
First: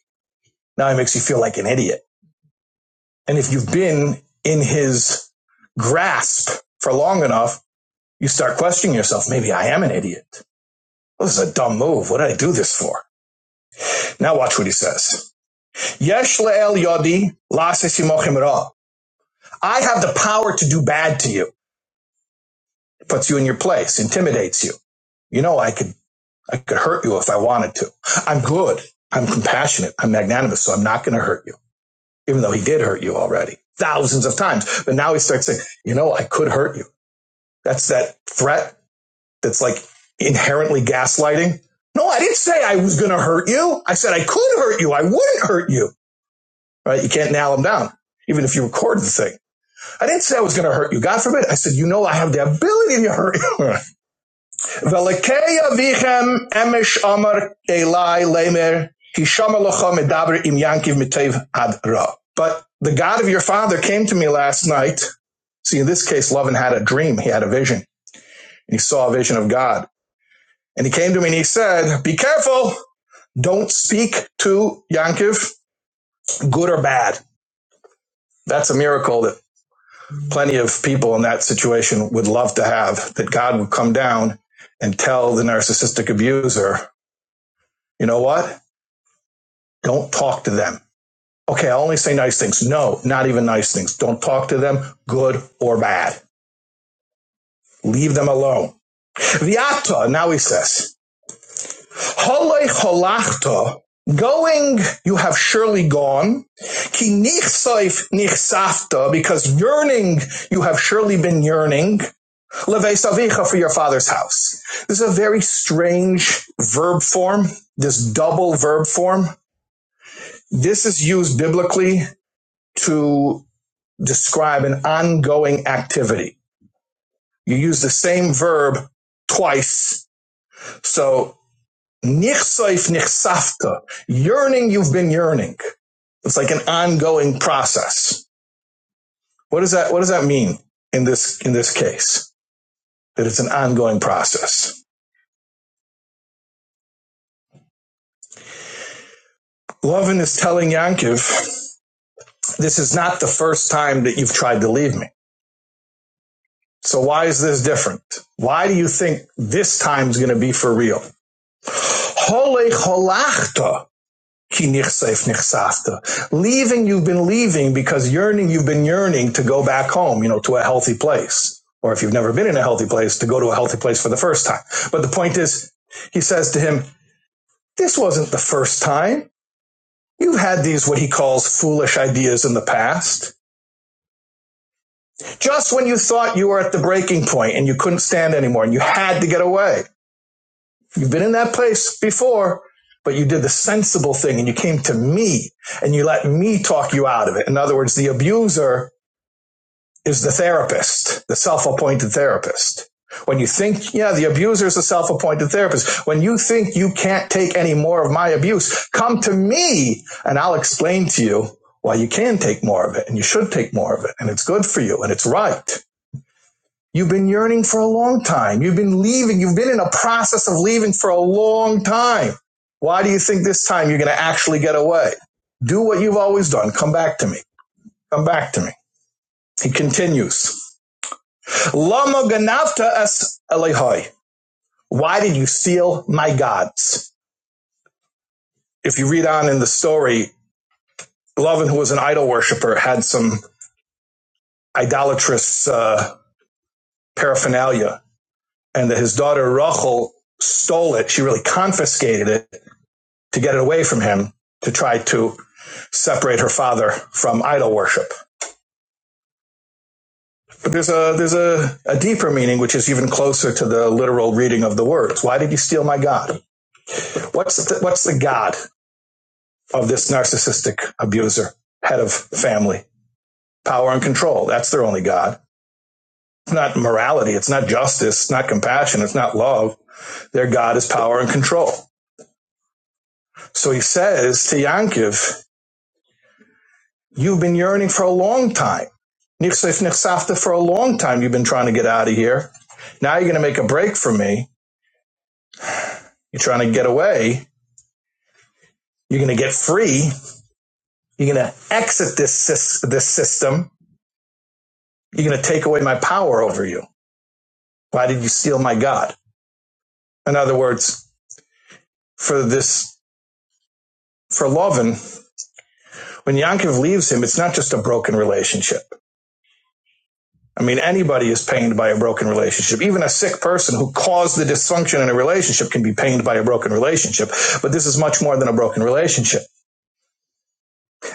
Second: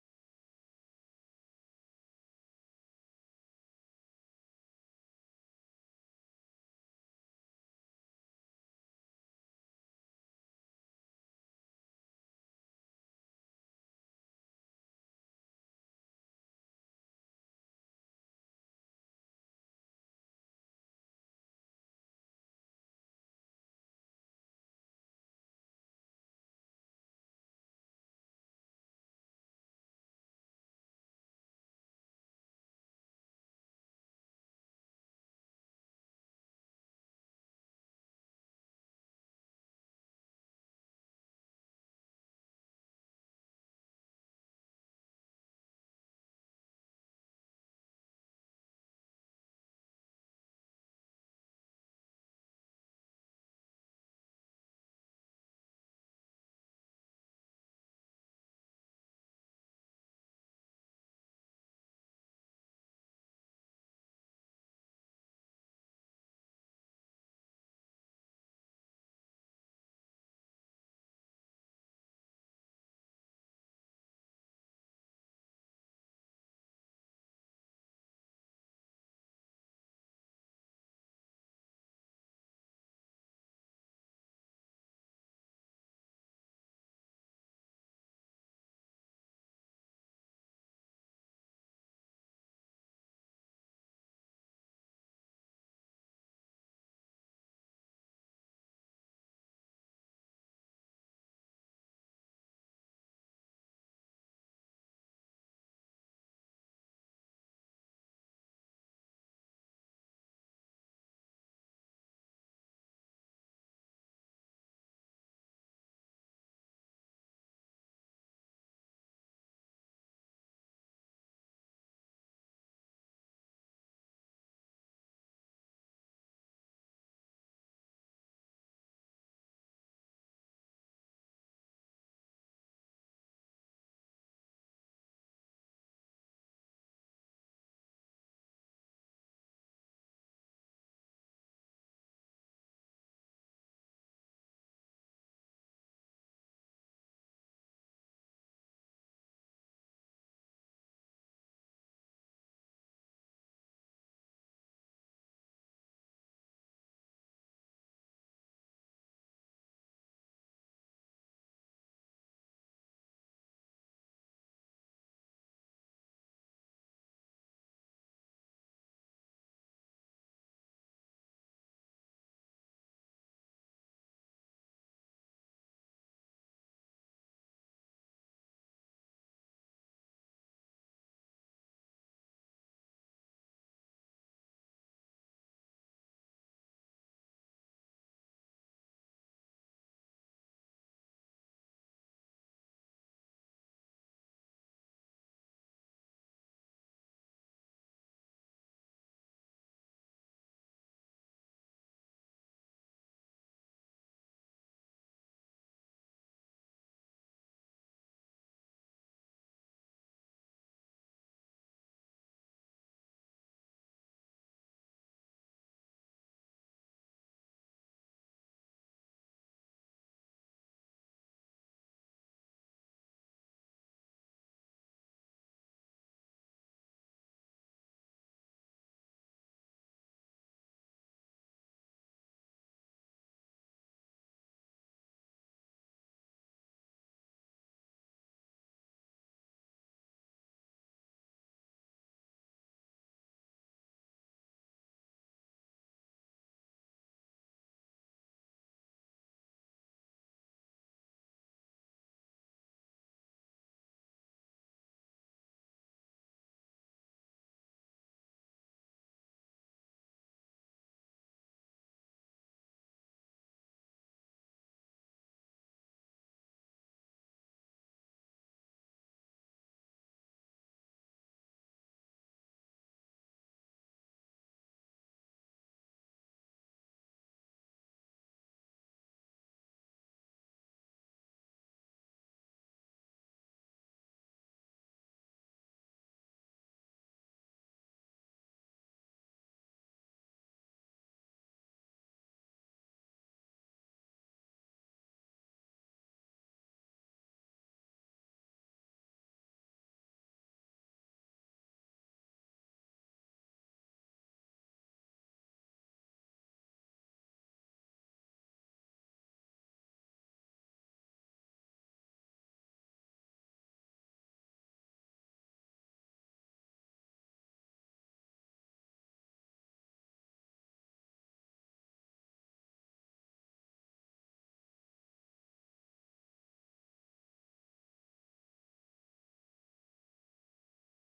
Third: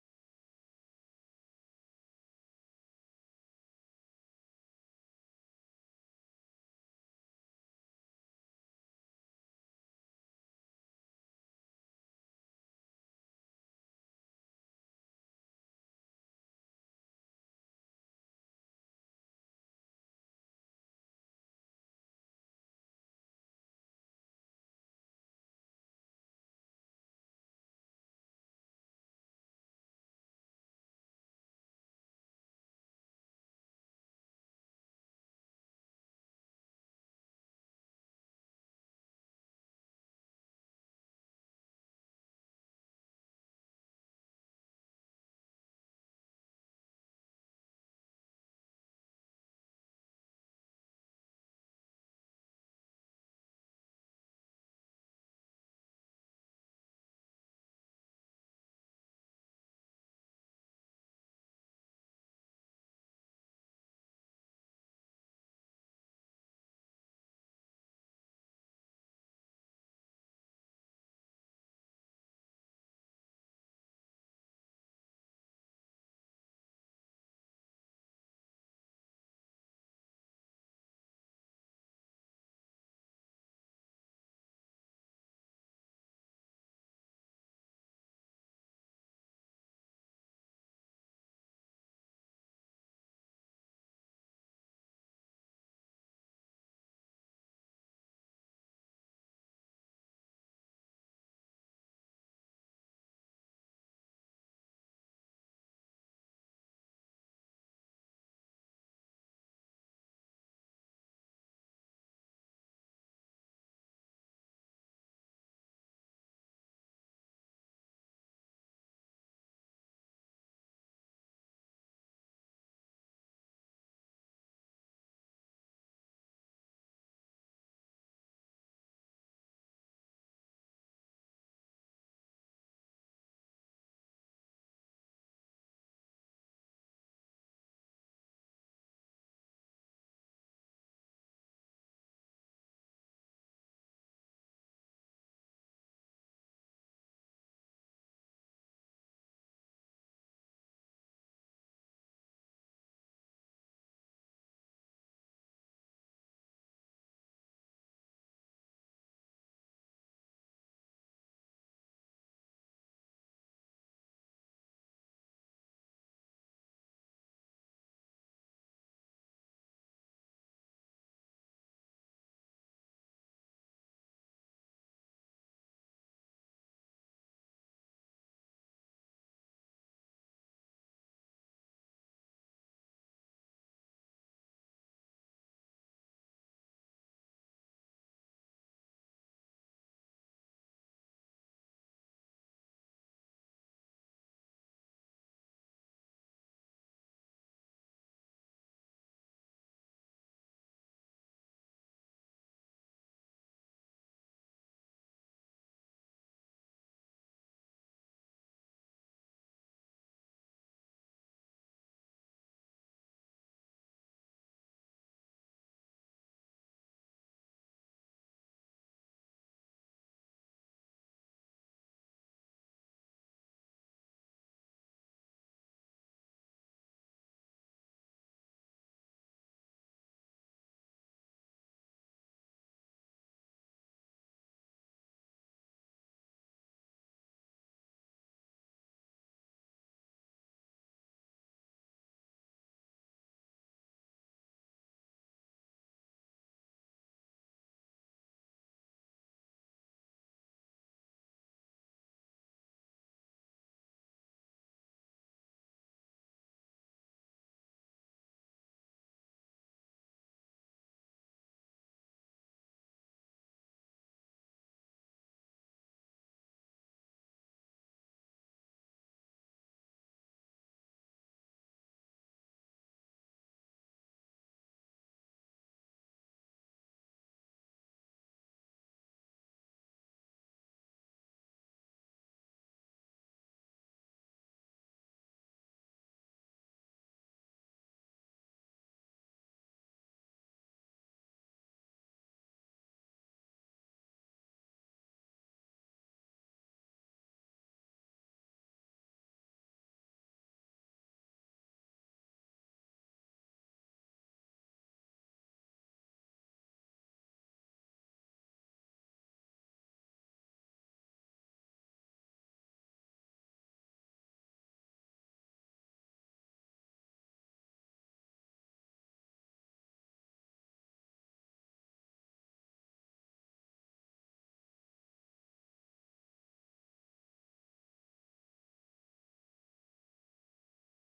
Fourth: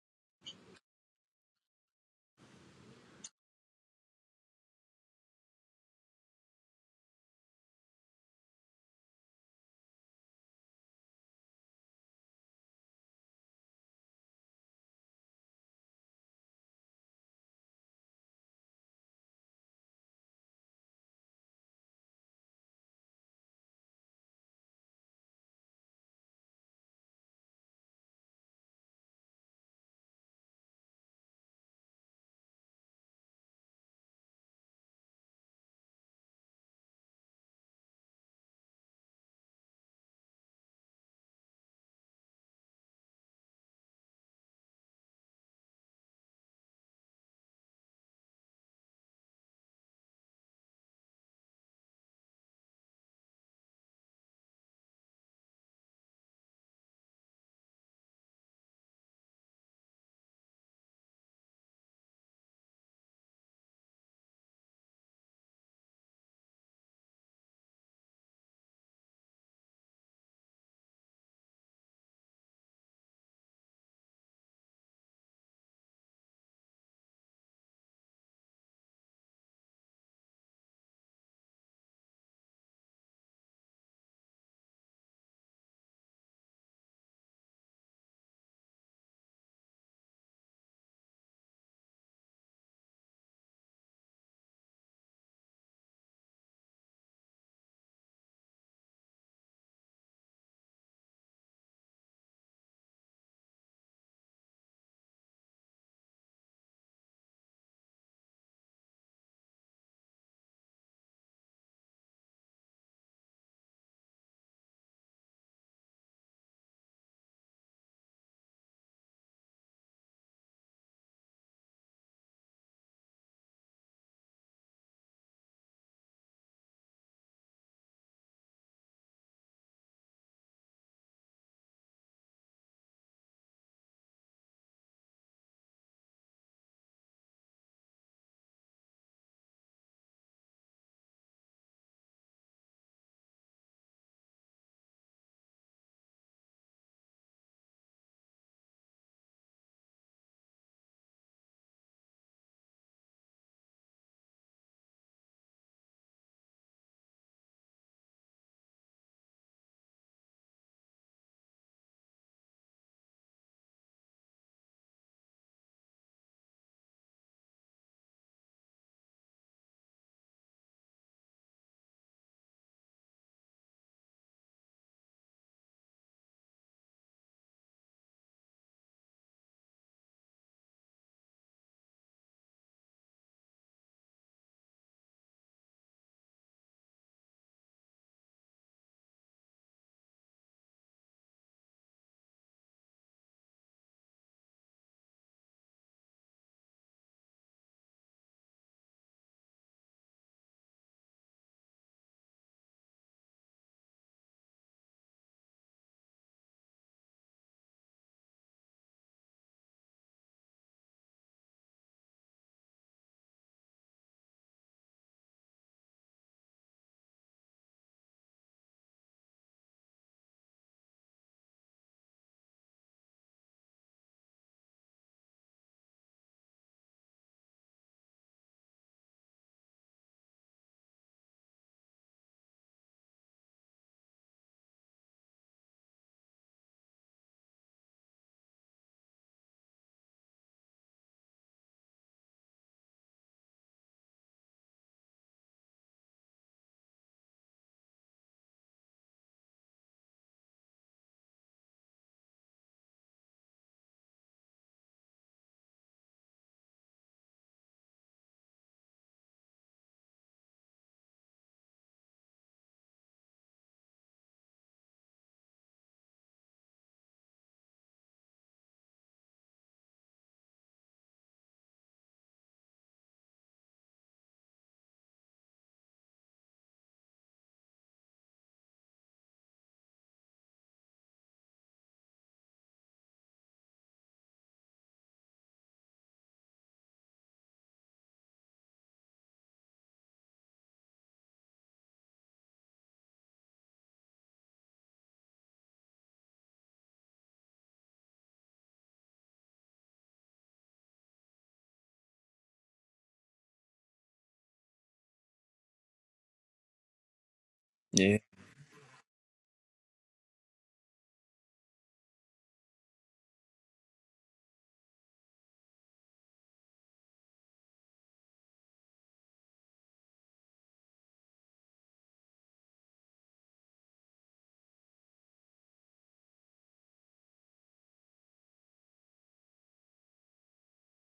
[SPEAKER 3] Now he makes you feel like an idiot. And if you've been in his grasp for long enough, you start questioning yourself. Maybe I am an idiot. This is a dumb move. What did I do this for? Now watch what he says. Yesh le'el yodi la'asesimochim ra. I have the power to do bad to you. It Puts you in your place, intimidates you. You know, I could, I could hurt you if I wanted to. I'm good. I'm compassionate. I'm magnanimous. So I'm not going to hurt you. even though he did hurt you already thousands of times. But now he starts saying, you know, I could hurt you. That's that threat that's like inherently gaslighting. No, I didn't say I was going to hurt you. I said I could hurt you. I wouldn't hurt you. Right? You can't nail him down, even if you record the thing. I didn't say I was going to hurt you. God forbid. I said, you know, I have the ability to hurt you. [laughs] Velekeya vichem emesh amar elai lemer hishama locha medaber im yankiv mitev ad ra. But the God of your father came to me last night. See, in this case, Lovin had a dream. He had a vision. And he saw a vision of God. And he came to me and he said, be careful. Don't speak to Yankiv, good or bad. That's a miracle that plenty of people in that situation would love to have, that God would come down and tell the narcissistic abuser, you know what? Don't talk to them. Okay, I'll only say nice things. No, not even nice things. Don't talk to them, good or bad. Leave them alone. Viata, now he says, Hole holachta, going, you have surely gone. Ki nichsaif nichsafta, because yearning, you have surely been yearning. Levesavicha for your father's house. This is a very strange verb form, this double verb form. This is used biblically to describe an ongoing activity. You use the same verb twice. So, nichsoif nichsafta, yearning, you've been yearning. It's like an ongoing process. What does that, what does that mean in this, in this case? That it's an ongoing process. Lovin is telling Yankiv, this is not the first time that you've tried to leave me. So why is this different? Why do you think this time's going to be for real? Hole kinichsef nichsafta. Leaving, you've been leaving because yearning, you've been yearning to go back home, you know, to a healthy place. Or if you've never been in a healthy place, to go to a healthy place for the first time. But the point is, he says to him, this wasn't the first time. You've had these, what he calls foolish ideas in the past. Just when you thought you were at the breaking point and you couldn't stand anymore and you had to get away. You've been in that place before, but you did the sensible thing and you came to me and you let me talk you out of it. In other words, the abuser is the therapist, the self-appointed therapist. When you think, yeah, the abuser is a self-appointed therapist. When you think you can't take any more of my abuse, come to me and I'll explain to you why you can take more of it and you should take more of it and it's good for you and it's right. You've been yearning for a long time. You've been leaving. You've been in a process of leaving for a long time. Why do you think this time you're going to actually get away? Do what you've always done. Come back to me. Come back to me. He continues. Lama ganavta es elihoi. Why did you steal my gods? If you read on in the story, Lovin, who was an idol worshiper, had some idolatrous uh, paraphernalia, and that his daughter Rachel stole it. She really confiscated it to get it away from him to try to separate her father from idol worship. But there's a there's a, a deeper meaning which is even closer to the literal reading of the words. Why did you steal my God? What's the, what's the God of this narcissistic abuser, head of family, power and control? That's their only God. It's not morality. It's not justice. It's not compassion. It's not love. Their God is power and control. So he says to Yankiv, You've been yearning for a long time. Nixif nixafta for a long time. You've been trying to get out of here. Now you're going to make a break from me. You're trying to get away. You're going to get free. You're going to exit this this system. You're going to take away my power over you. Why
[SPEAKER 4] Yeah.
[SPEAKER 3] did you steal my God? In other words, for this for Lovin, when Yankov leaves him, it's not just a broken relationship. I mean, anybody is pained by a broken relationship. Even a sick person who caused the dysfunction in a relationship can be pained by a broken relationship. But this is much more than a broken relationship.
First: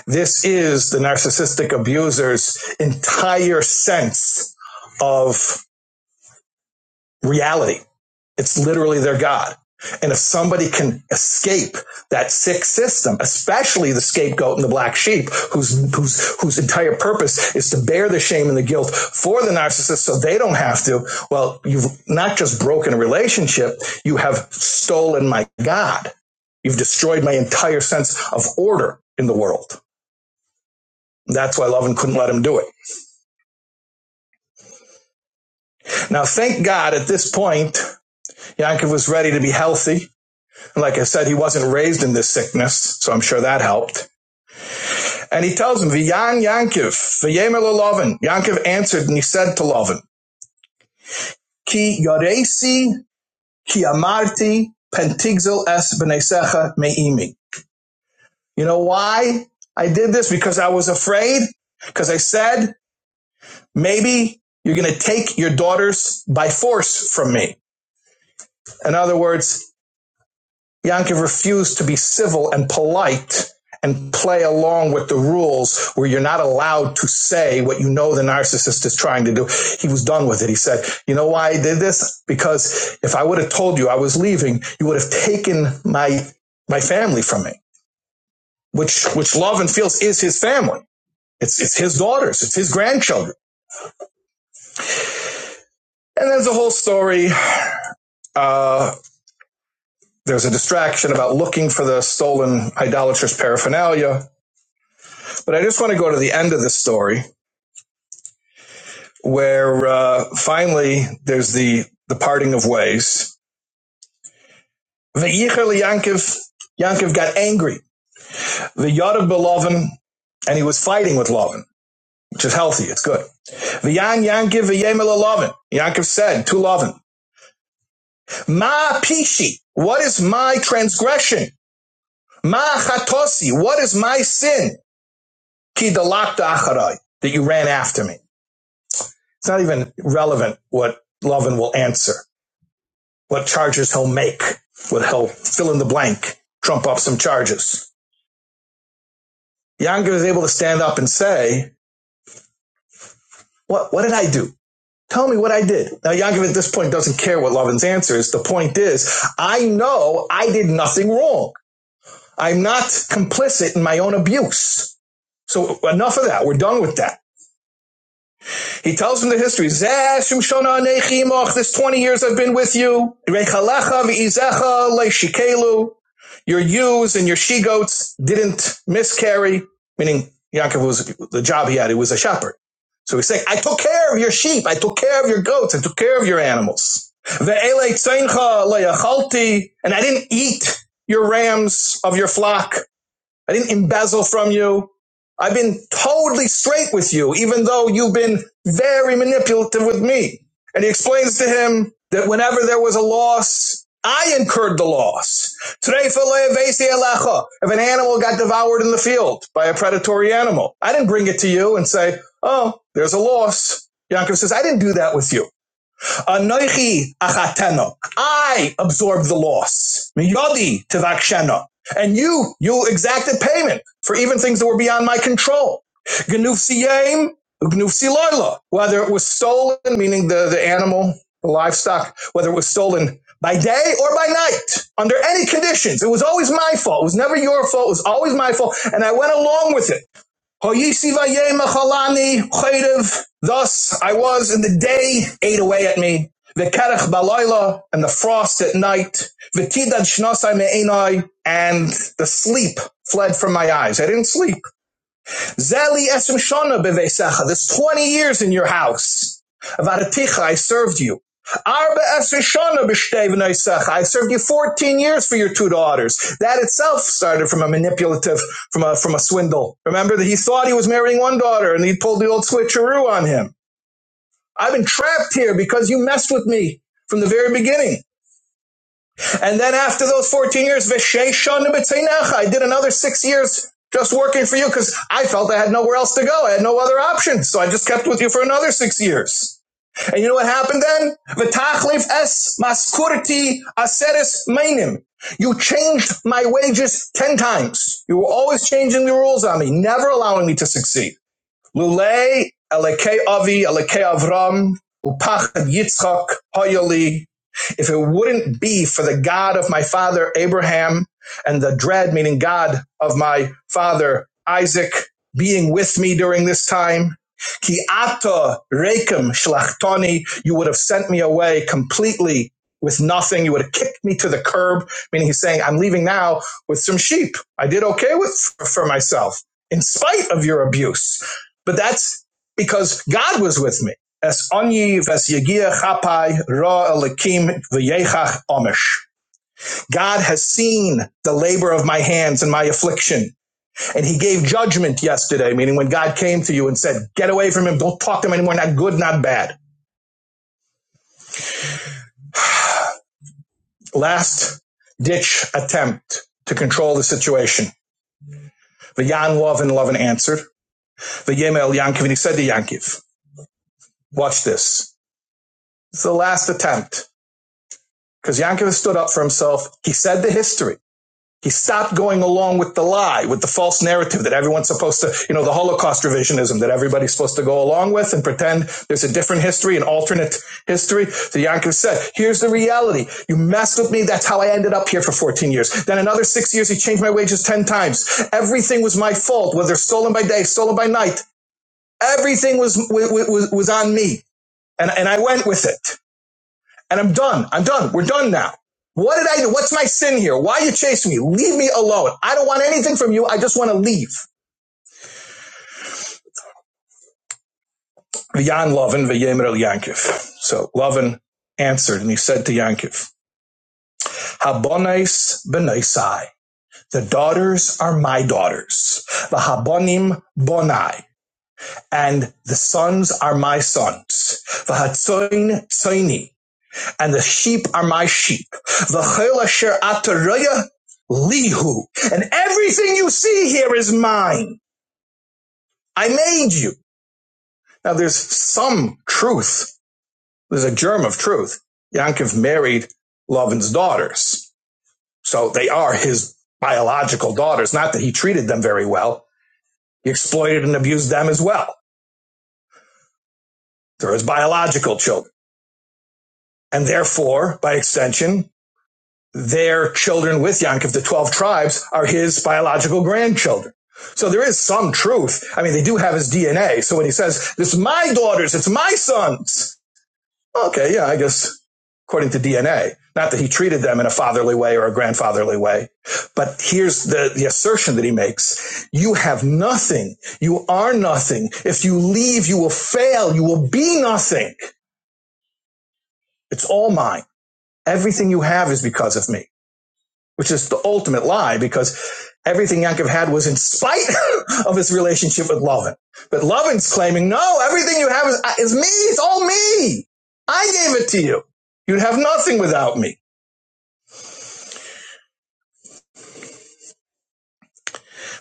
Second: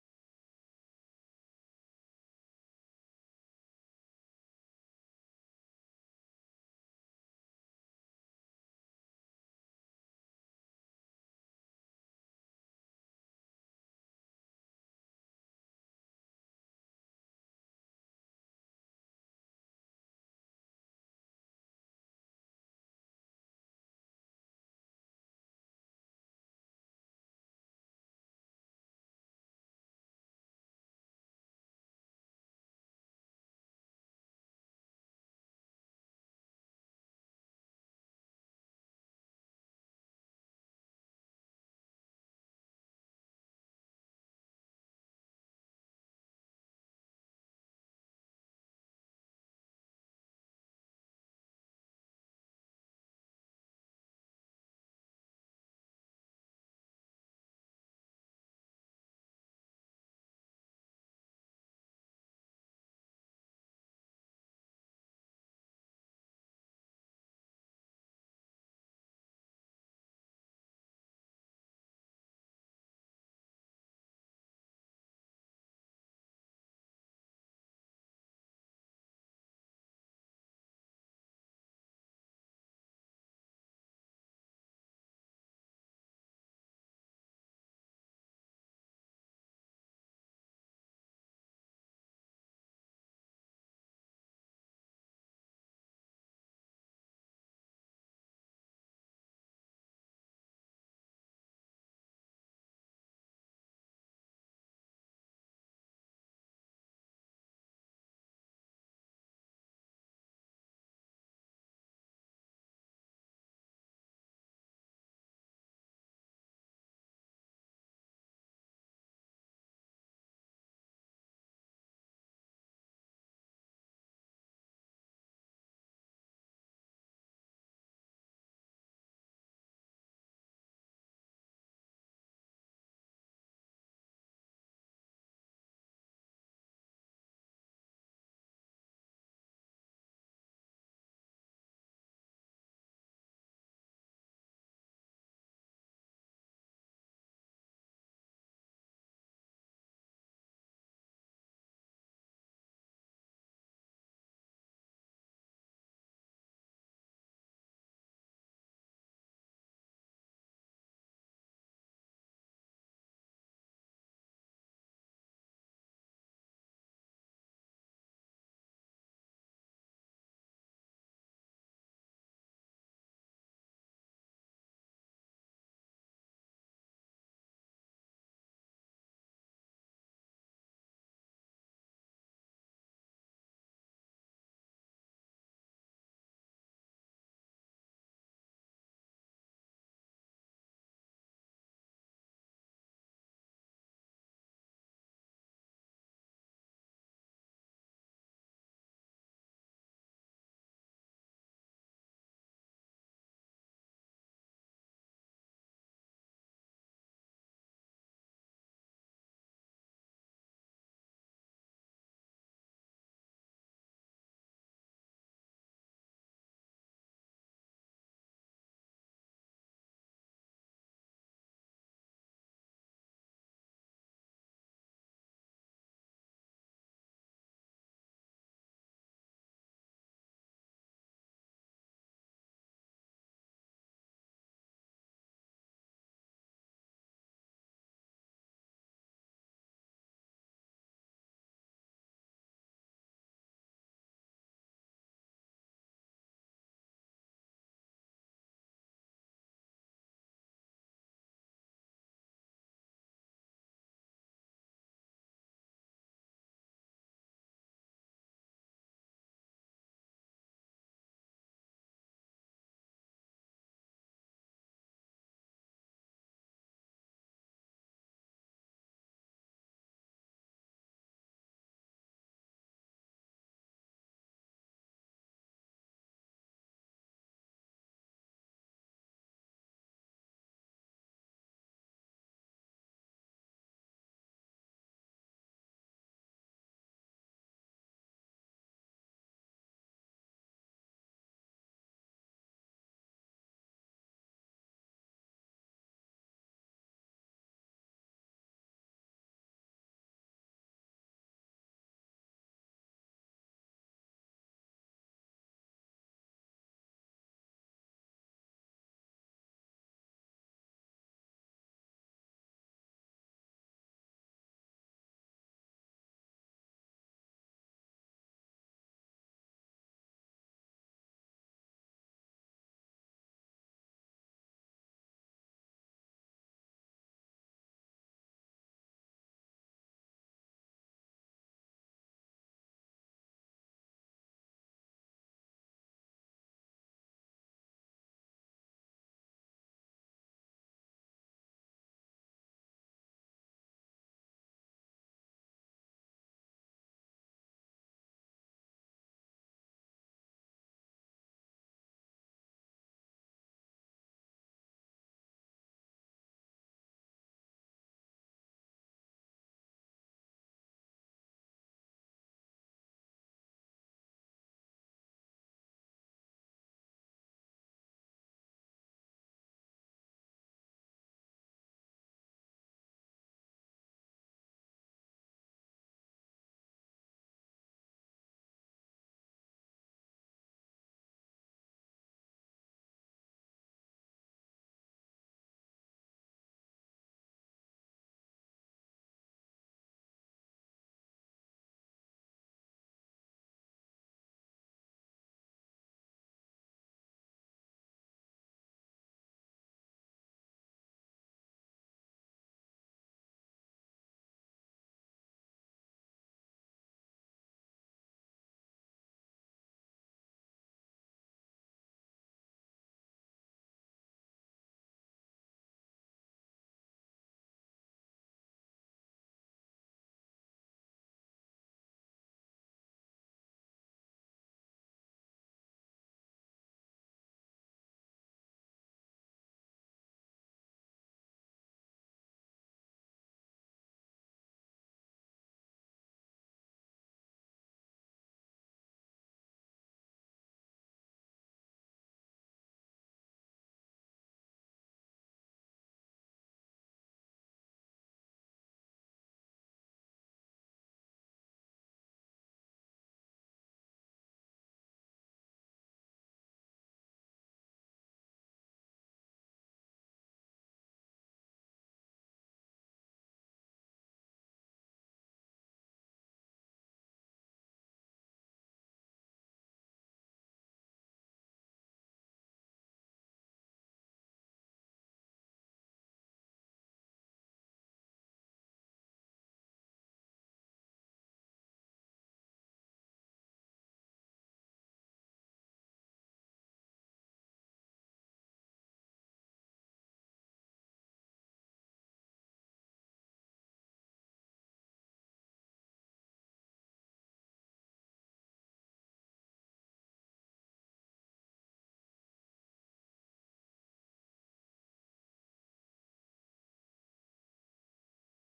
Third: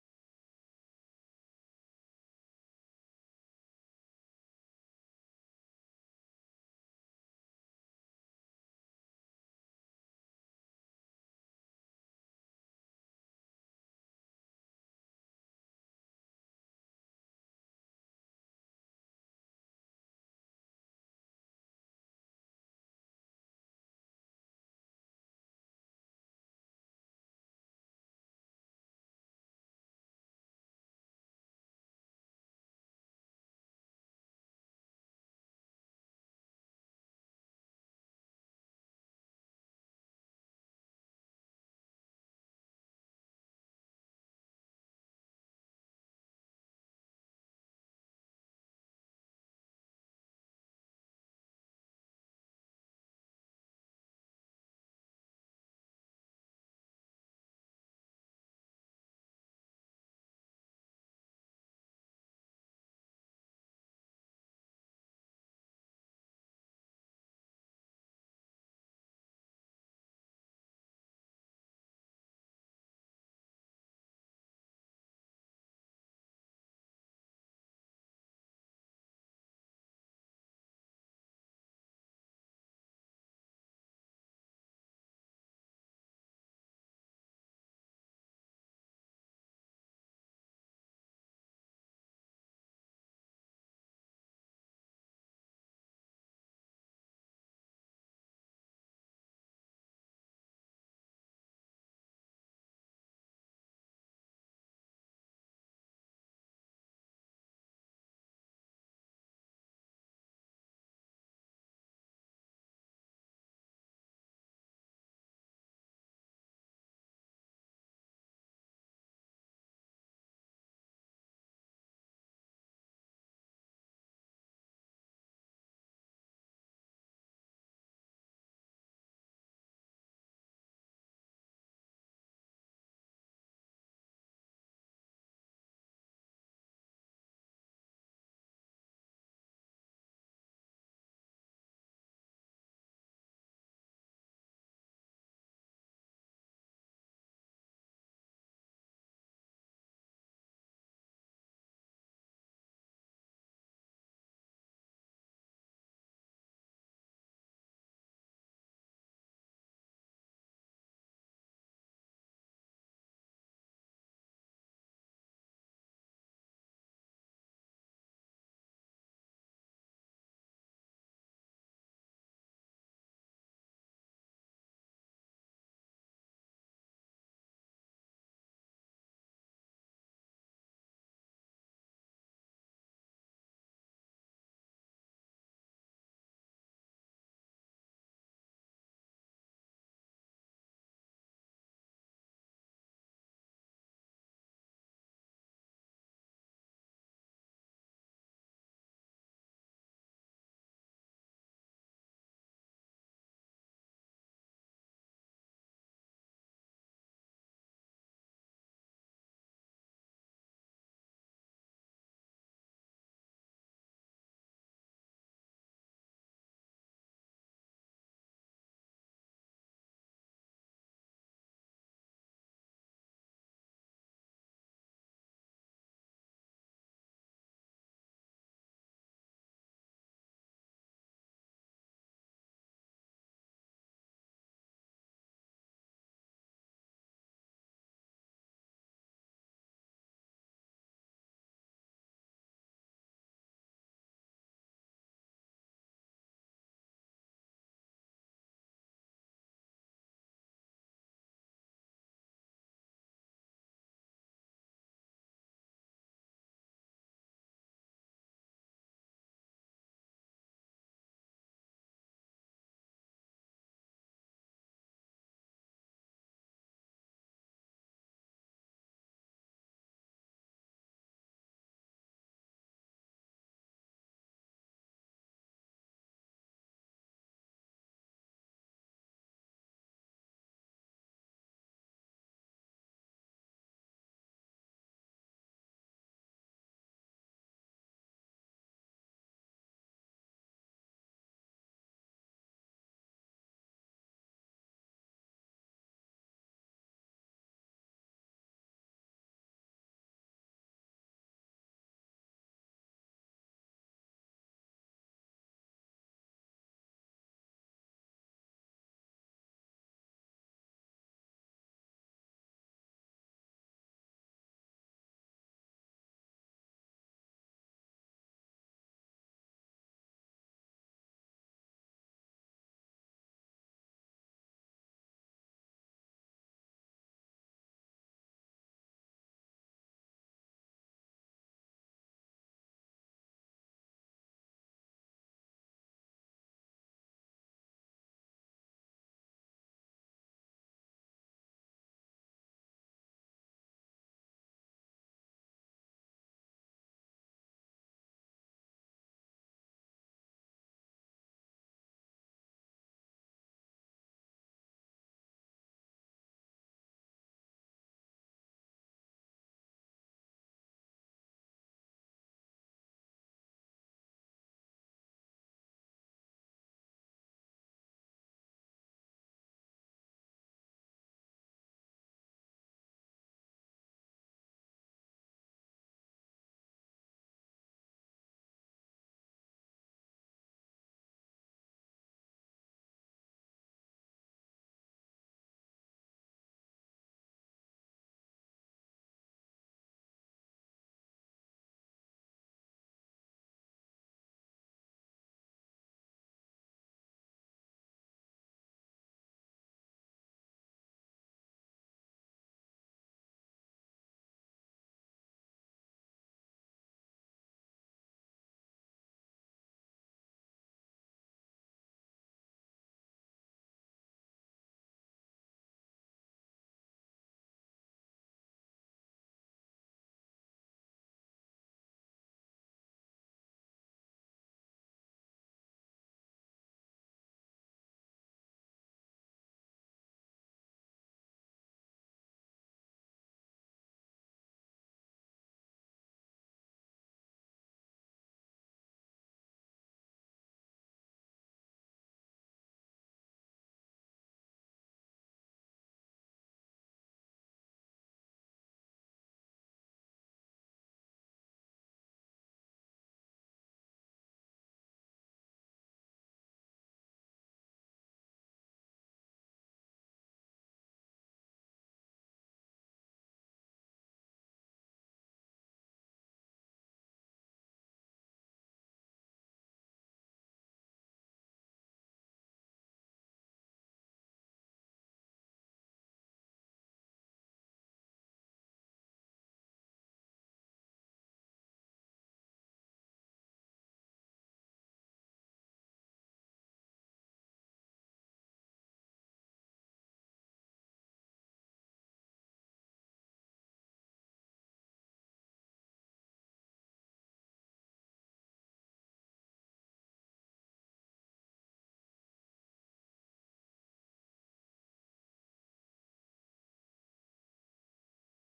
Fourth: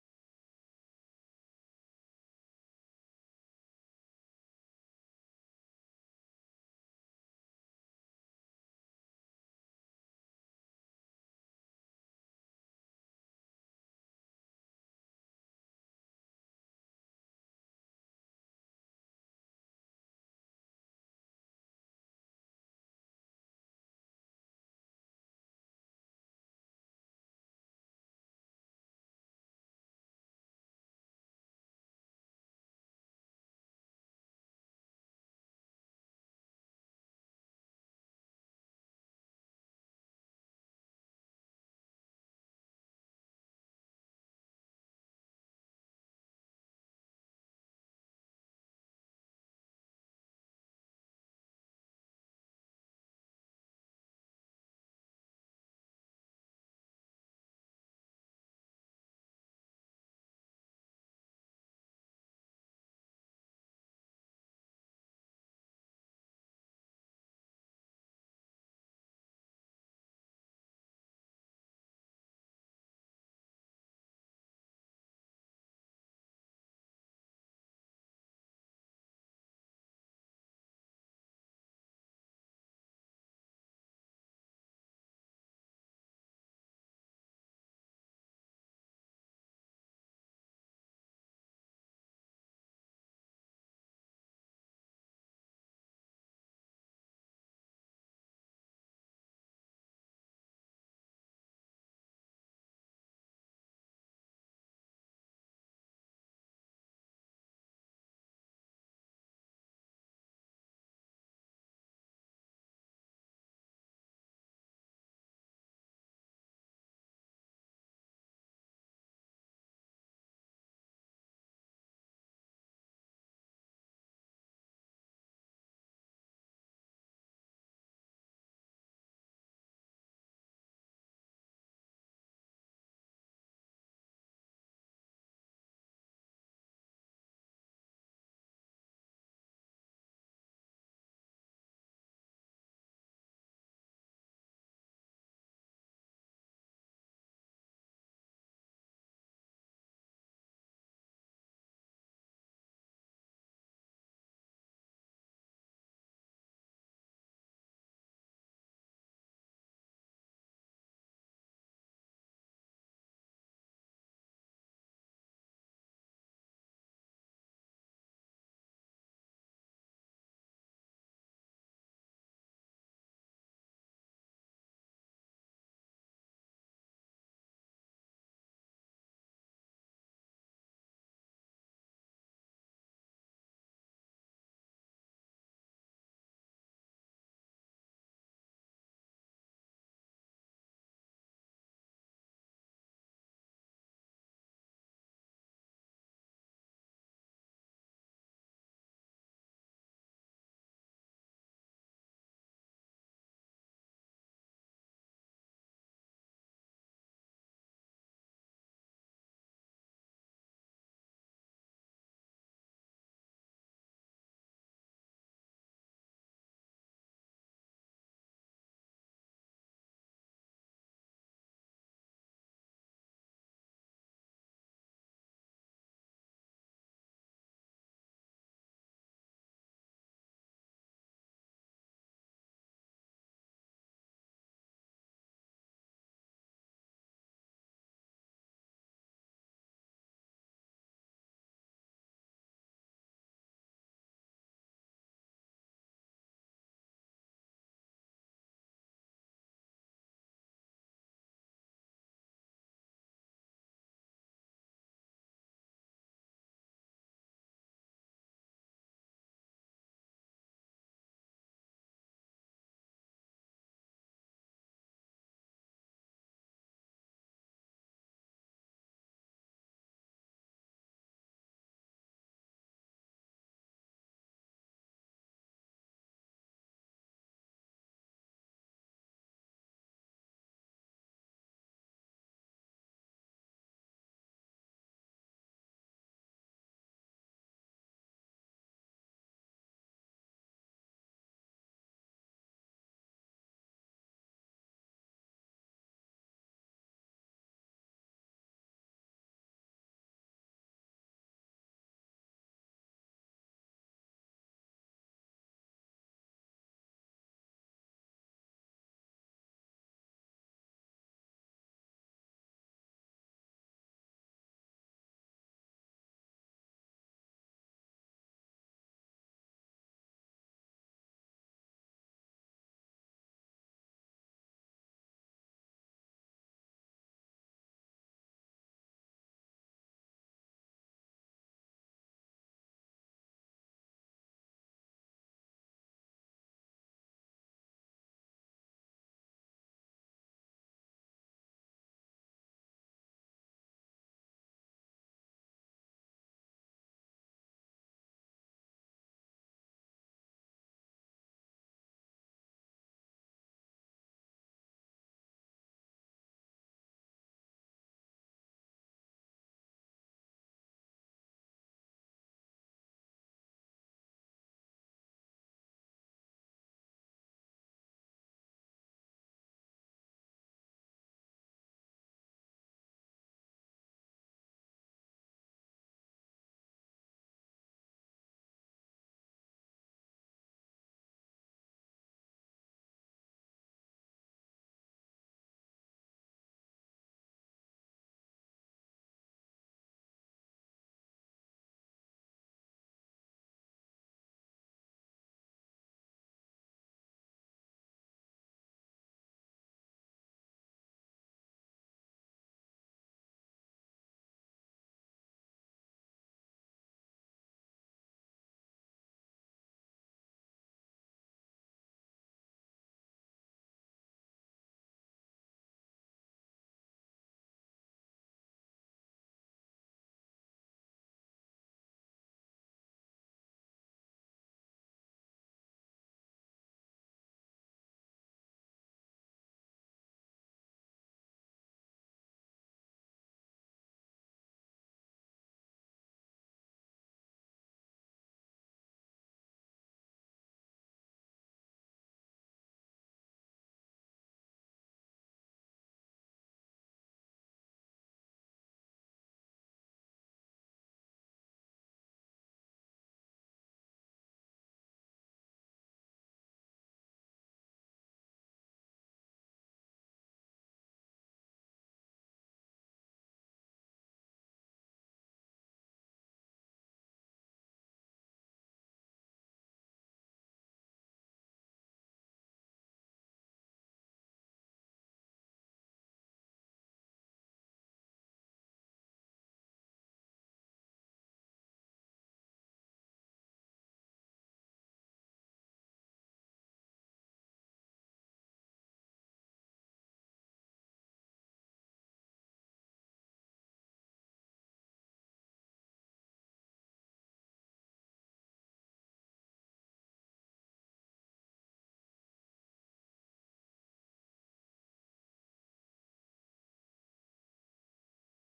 [SPEAKER 3] This is the narcissistic abuser's entire sense of reality. It's literally their God. And if somebody can escape that sick system, especially the scapegoat and the black sheep, whose, whose, whose entire purpose is to bear the shame and the guilt for the narcissist so they don't have to, well, you've not just broken a relationship, you have stolen my God. You've destroyed my entire sense of order in the world. That's why Lovin couldn't let him do it. Now, thank God at this point, Yankov was ready to be healthy Like I said, he wasn't raised in this sickness, so I'm sure that helped. And he tells him, V'yan Yankiv, v'yemer Lovin. Yankiv answered and he said to Lovin, Ki yoresi, ki amarti, pentigzel es b'nesecha me'imi. You know why I did this? Because I was afraid. Because I said, maybe you're going to take your daughters by force from me. In other words, Yankev refused to be civil and polite and play along with the rules where you're not allowed to say what you know the narcissist is trying to do. He was done with it. He said, You know why I did this? Because if I would have told you I was leaving, you would have taken my my family from me, which which love and feels is his family. It's it's his daughters, it's his grandchildren. And there's a whole story. Uh, there's a distraction about looking for the stolen idolatrous paraphernalia But I just want to go to the end of the story where uh, finally there's the, the parting of ways. Ve'ichel Yankiv, Yankiv got angry. Ve'yadav belovin, and he was fighting with Lovin, which is healthy, it's good. V'yan Yankiv v'yemel Lovin. Yankiv said to Lovin, Ma pishi, what is my transgression? Ma chatosi, what is my sin? Ki dalakta acharai, that you ran after me. It's not even relevant what Lovin will answer. what charges he'll make, what he'll fill in the blank, trump up some charges. Yangiv is able to stand up and say, what, what did I do? Tell me what I did. Now, Yangiv at this point doesn't care what Lovin's answer is. The point is, I know I did nothing wrong. I'm not complicit in my own abuse. So enough of that. We're done with that. He tells him the history. This 20 years I've been with you. Your ewes and your she-goats didn't miscarry. Meaning, Yaakov was, the job he had, he was a shepherd. So he's saying, I took care of your sheep. I took care of your goats. I took care of your animals. And I didn't eat your rams of your flock. I didn't embezzle from you. I've been totally straight with you, even though you've been very manipulative with me. And he explains to him that whenever there was a loss, I incurred the loss. If an animal got devoured in the field by a predatory animal, I didn't bring it to you and say, oh, there's a loss. Yaakov says, I didn't do that with you. Anoichi achateno. I absorb the loss. Miyodi tevaksheno. And you, you exacted payment for even things that were beyond my control. Gnufsiyim, gnufsiloilo. Whether it was stolen, meaning the, the animal, the livestock, whether it was stolen by day or by night, under any conditions. It was always my fault. It was never your fault. It was always my fault. And I went along with it. Thus I was in the day ate away at me. The Vekerech balayla and the frost at night. The Vetidad shnasai me'enai and the sleep fled from my eyes. I didn't sleep. Zeli Esrim Shana Bevesecha, this 20 years in your house. Varaticha, I served you. Arba Esrim Shana B'shtevneisecha, I served you 14 years for your two daughters. That itself started from a manipulative, from a, from a swindle. Remember that he thought he was marrying one daughter and he pulled the old switcheroo on him. I've been trapped here because you messed with me from the very beginning. And then after those 14 years, Vesheshon B'tzeinecha, I did another six years just working for you because I felt I had nowhere else to go. I had no other option. So I just kept with you for another six years. And you know what happened then? V'tachlif es maskurti aseres mainim. You changed my wages 10 times. You were always changing the rules on me, never allowing me to succeed. Lule alekei Avi alekei Avram Upachad Yitzchak Hoyoli. If it wouldn't be for the God of my father Abraham and the dread, meaning God of my father Isaac, being with me during this time, Ki ata rekem shlachtoni, you would have sent me away completely with nothing. You would have kicked me to the curb, meaning he's saying, I'm leaving now with some sheep. I did okay with for myself in spite of your abuse. But that's because God was with me. Es onyi ves yegia chapai ra elikim v'yechach omish. God has seen the labor of my hands and my affliction. And he gave judgment yesterday, meaning when God came to you and said, get away from him, don't talk to him anymore, not good, not bad. Last ditch attempt to control the situation. V'yan Lovin and lov and answered. V'yemel Yankiv, and he said to Yankiv, watch this. It's the last attempt. because Yankiv stood up for himself. He said the history. He stopped going along with the lie, with the false narrative that everyone's supposed to, you know, the Holocaust revisionism that everybody's supposed to go along with and pretend there's a different history, an alternate history. So Yankiv said, here's the reality. You messed with me. That's how I ended up here for 14 years. Then another six years, he changed my wages 10 times. Everything was my fault, whether stolen by day, stolen by night. Everything was, was, was on me. And, and I went with it and I'm done. I'm done. We're done now. What did I do? What's my sin here? Why are you chasing me? Leave me alone. I don't want anything from you. I just want to leave. V'yan Lovin v'yemer el Yankiv. So Lovin answered and he said to Yankiv, Habonais benaisai. The daughters are my daughters. V'habonim bonai. And the sons are my sons. V'hatzoin tzoini. and the sheep are my sheep. V'chol asher ataraya lihu. And everything you see here is mine. I made you. Now there's some truth. There's a germ of truth. Yankov married Lavan's daughters. So they are his biological daughters. Not that he treated them very well. He exploited and abused them as well. They're his biological children. And therefore, by extension, their children with Yaakov, the 12 tribes, are his biological grandchildren. So there is some truth. I mean, they do have his DNA. So when he says, "It's my daughters, it's my sons. Okay, yeah, I guess according to DNA. Not that he treated them in a fatherly way or a grandfatherly way. But here's the, the assertion that he makes. You have nothing. You are nothing. If you leave, you will fail. You will be nothing. It's all mine. Everything you have is because of me. which is the ultimate lie because everything Yaakov had was in spite [laughs] of his relationship with Lovin. But Lovin's claiming, no, everything you have is, is me. It's all me. I gave it to you. You'd have nothing without me.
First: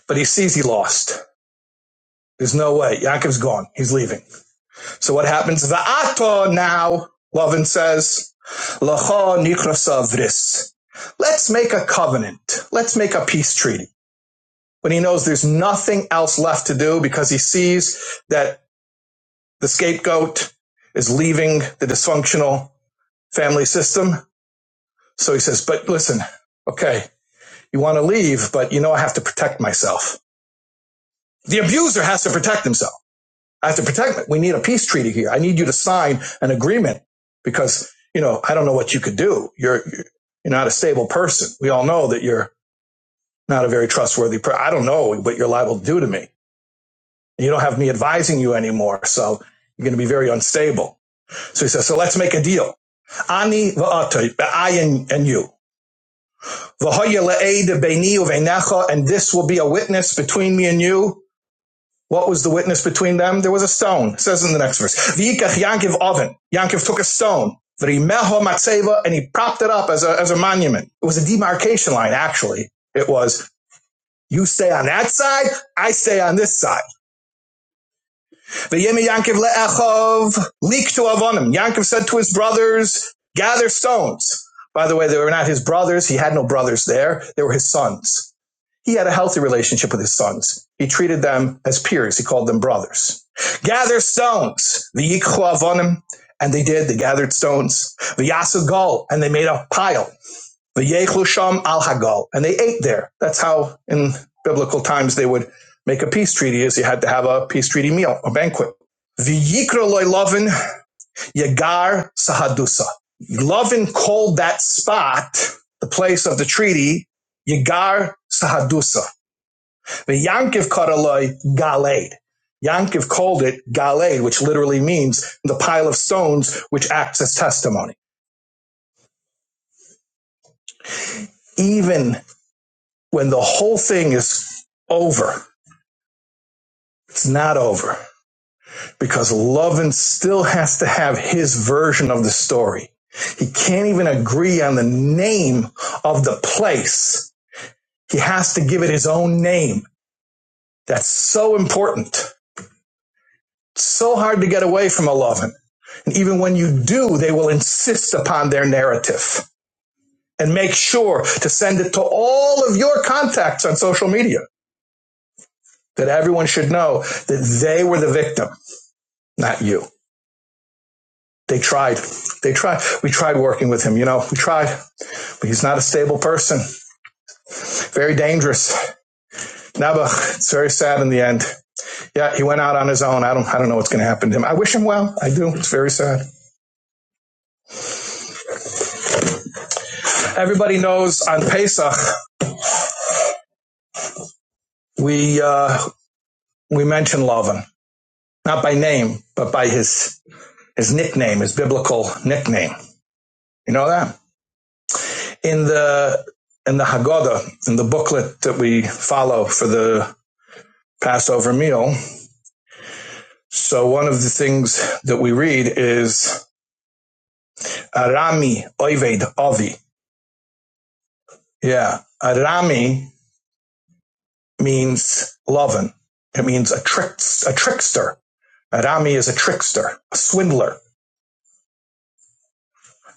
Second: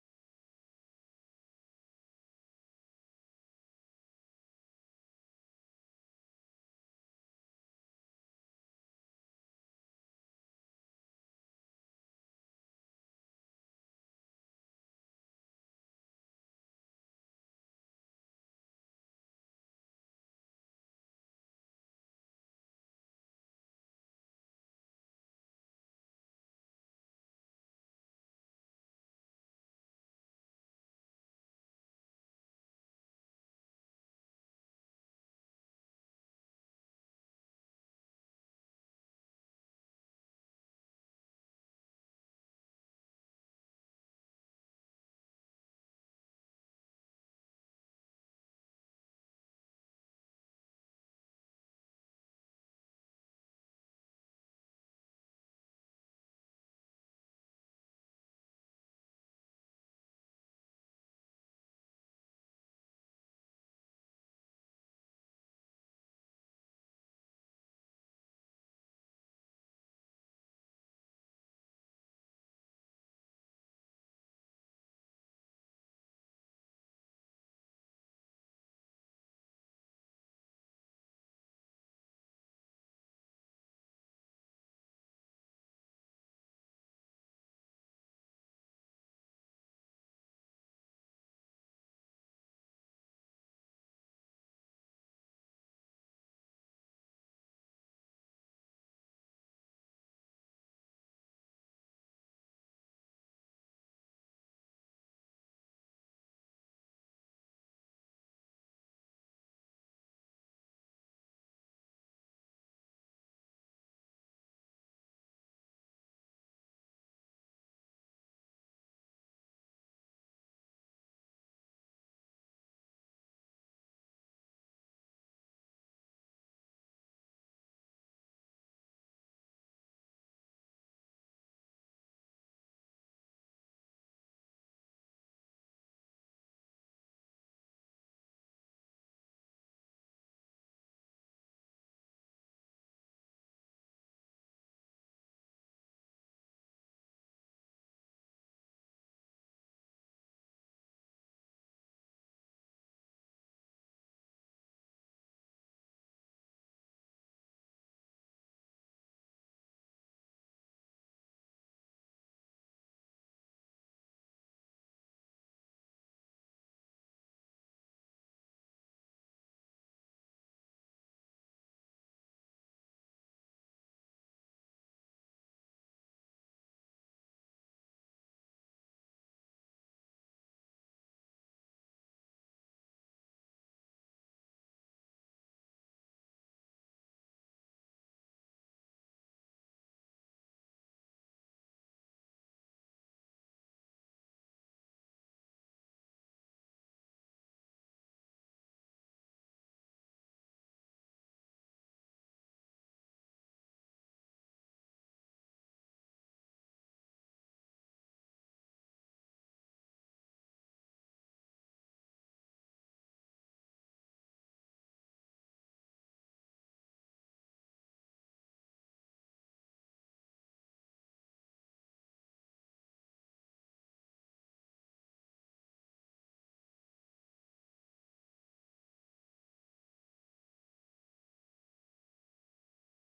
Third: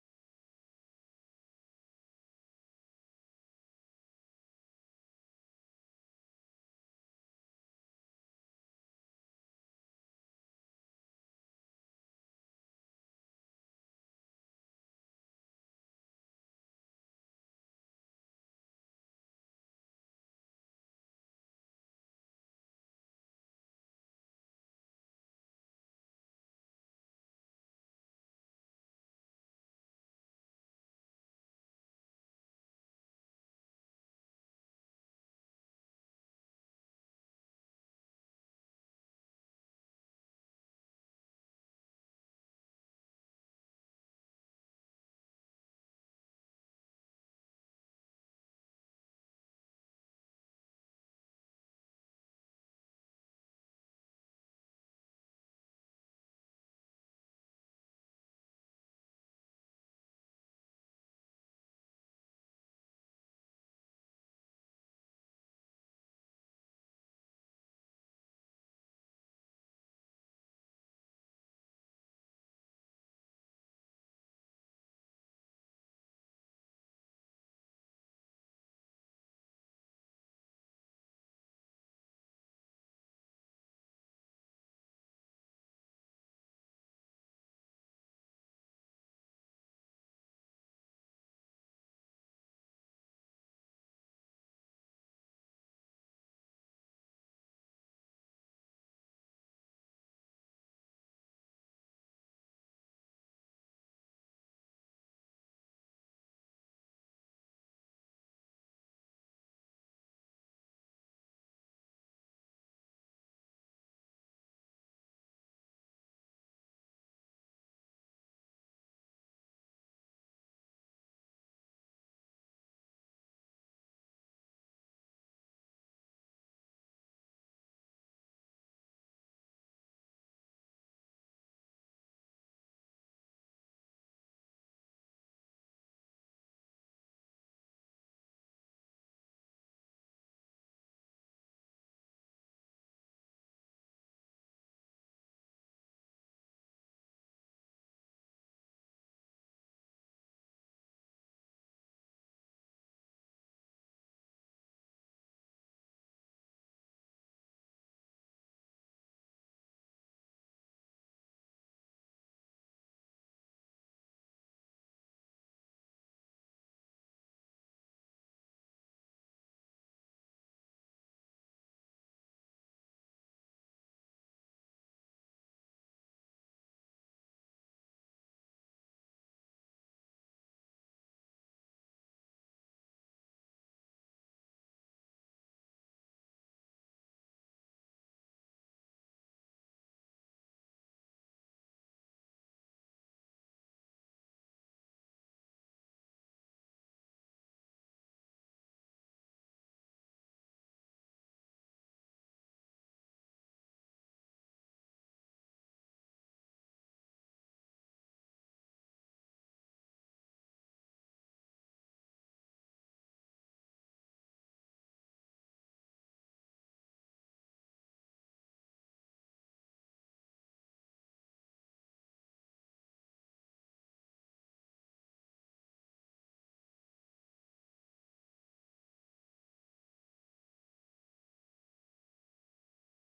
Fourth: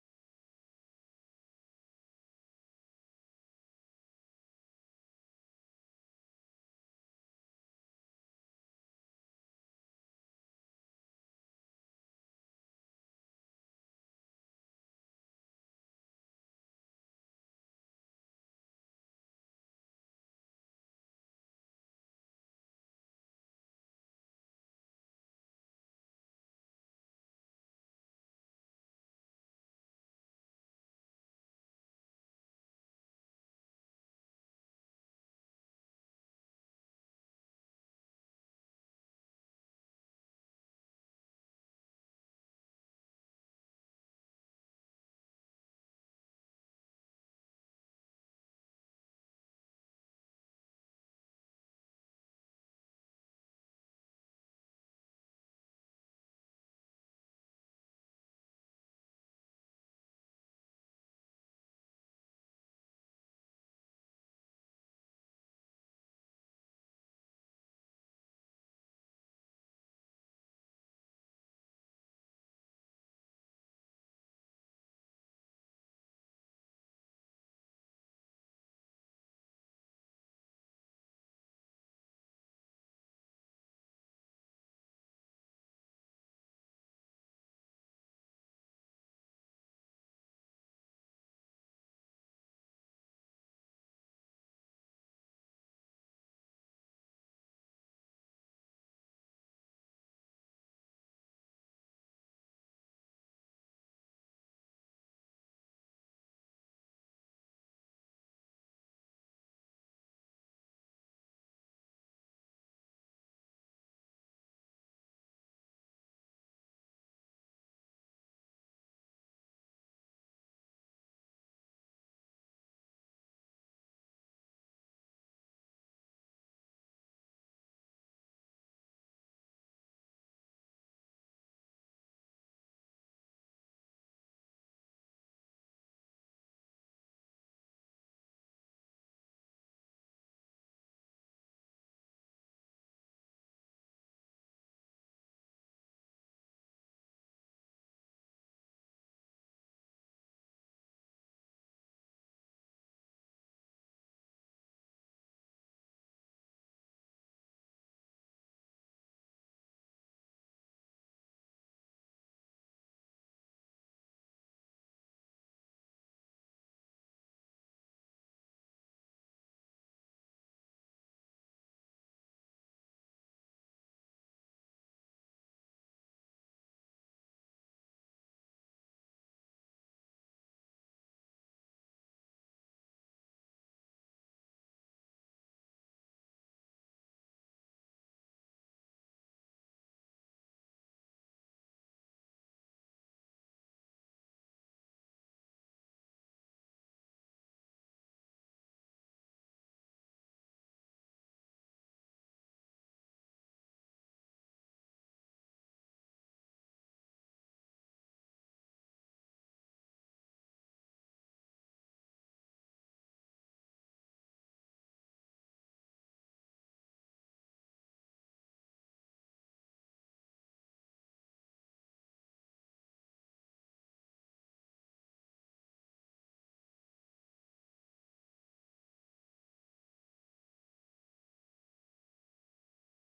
[SPEAKER 3] But he sees he lost. There's no way. Yaakov's gone. He's leaving. So what happens? Va'ato now, Lovin says, Lacha nikrasa vris. Let's make a covenant. Let's make a peace treaty. When he knows there's nothing else left to do because he sees that the scapegoat is leaving the dysfunctional family system. So he says, but listen, okay, you want to leave, but you know, I have to protect myself. The abuser has to protect himself. I have to protect me. We need a peace treaty here. I need you to sign an agreement because, you know, I don't know what you could do. You're, you're not a stable person. We all know that you're not a very trustworthy person. I don't know what you're liable to do to me. You don't have me advising you anymore. So you're going to be very unstable. So he says, so let's make a deal. Ani va'atoi, I and, you. and this will be a witness between me and you. What was the witness between them? There was a stone. It says in the next verse. V'yikach Yankiv oven. Yankiv took a stone. V'rimeho matseva, and he propped it up as a, as a monument. It was a demarcation line, actually. It was, you stay on that side, I stay on this side. V'yemi Yankiv le'echov liktu avonim. Yankiv said to his brothers, gather stones. By the way, they were not his brothers. He had no brothers there. They were his sons. He had a healthy relationship with his sons. He treated them as peers. He called them brothers. Gather stones. The avonim. And they did. They gathered stones. V'yasu gol. And they made a pile. V'yechlusham al hagal, and they ate there. That's how in biblical times they would make a peace treaty. Is you had to have a peace treaty meal, a banquet. V'yikra loylovin yagar sahadusa. Lovin called that spot the place of the treaty yagar sahadusa. The Yankiv karaloi galed. Yankiv called it galed, which literally means the pile of stones which acts as testimony. Even when the whole thing is over, It's not over because Lovin still has to have his version of the story. He can't even agree on the name of the place. He has to give it his own name. That's so important. It's So hard to get away from a Lovin. And even when you do, they will insist upon their narrative and make sure to send it to all of your contacts on social media that everyone should know that they were the victim, not you. They tried. They tried. We tried working with him. You know, we tried. But he's not a stable person. Very dangerous. Nabach. It's very sad in the end. Yeah, he went out on his own. I don't. I don't know what's going to happen to him. I wish him well. I do. It's very sad. Everybody knows on Pesach we uh, we mention Lavan, not by name, but by his his nickname, his biblical nickname. You know that in the in the Haggadah, in the booklet that we follow for the Passover meal, So one of the things that we read is Arami Oived Avi. Yeah. Arami means loven. It means a trick, a trickster. Arami is a trickster, a swindler.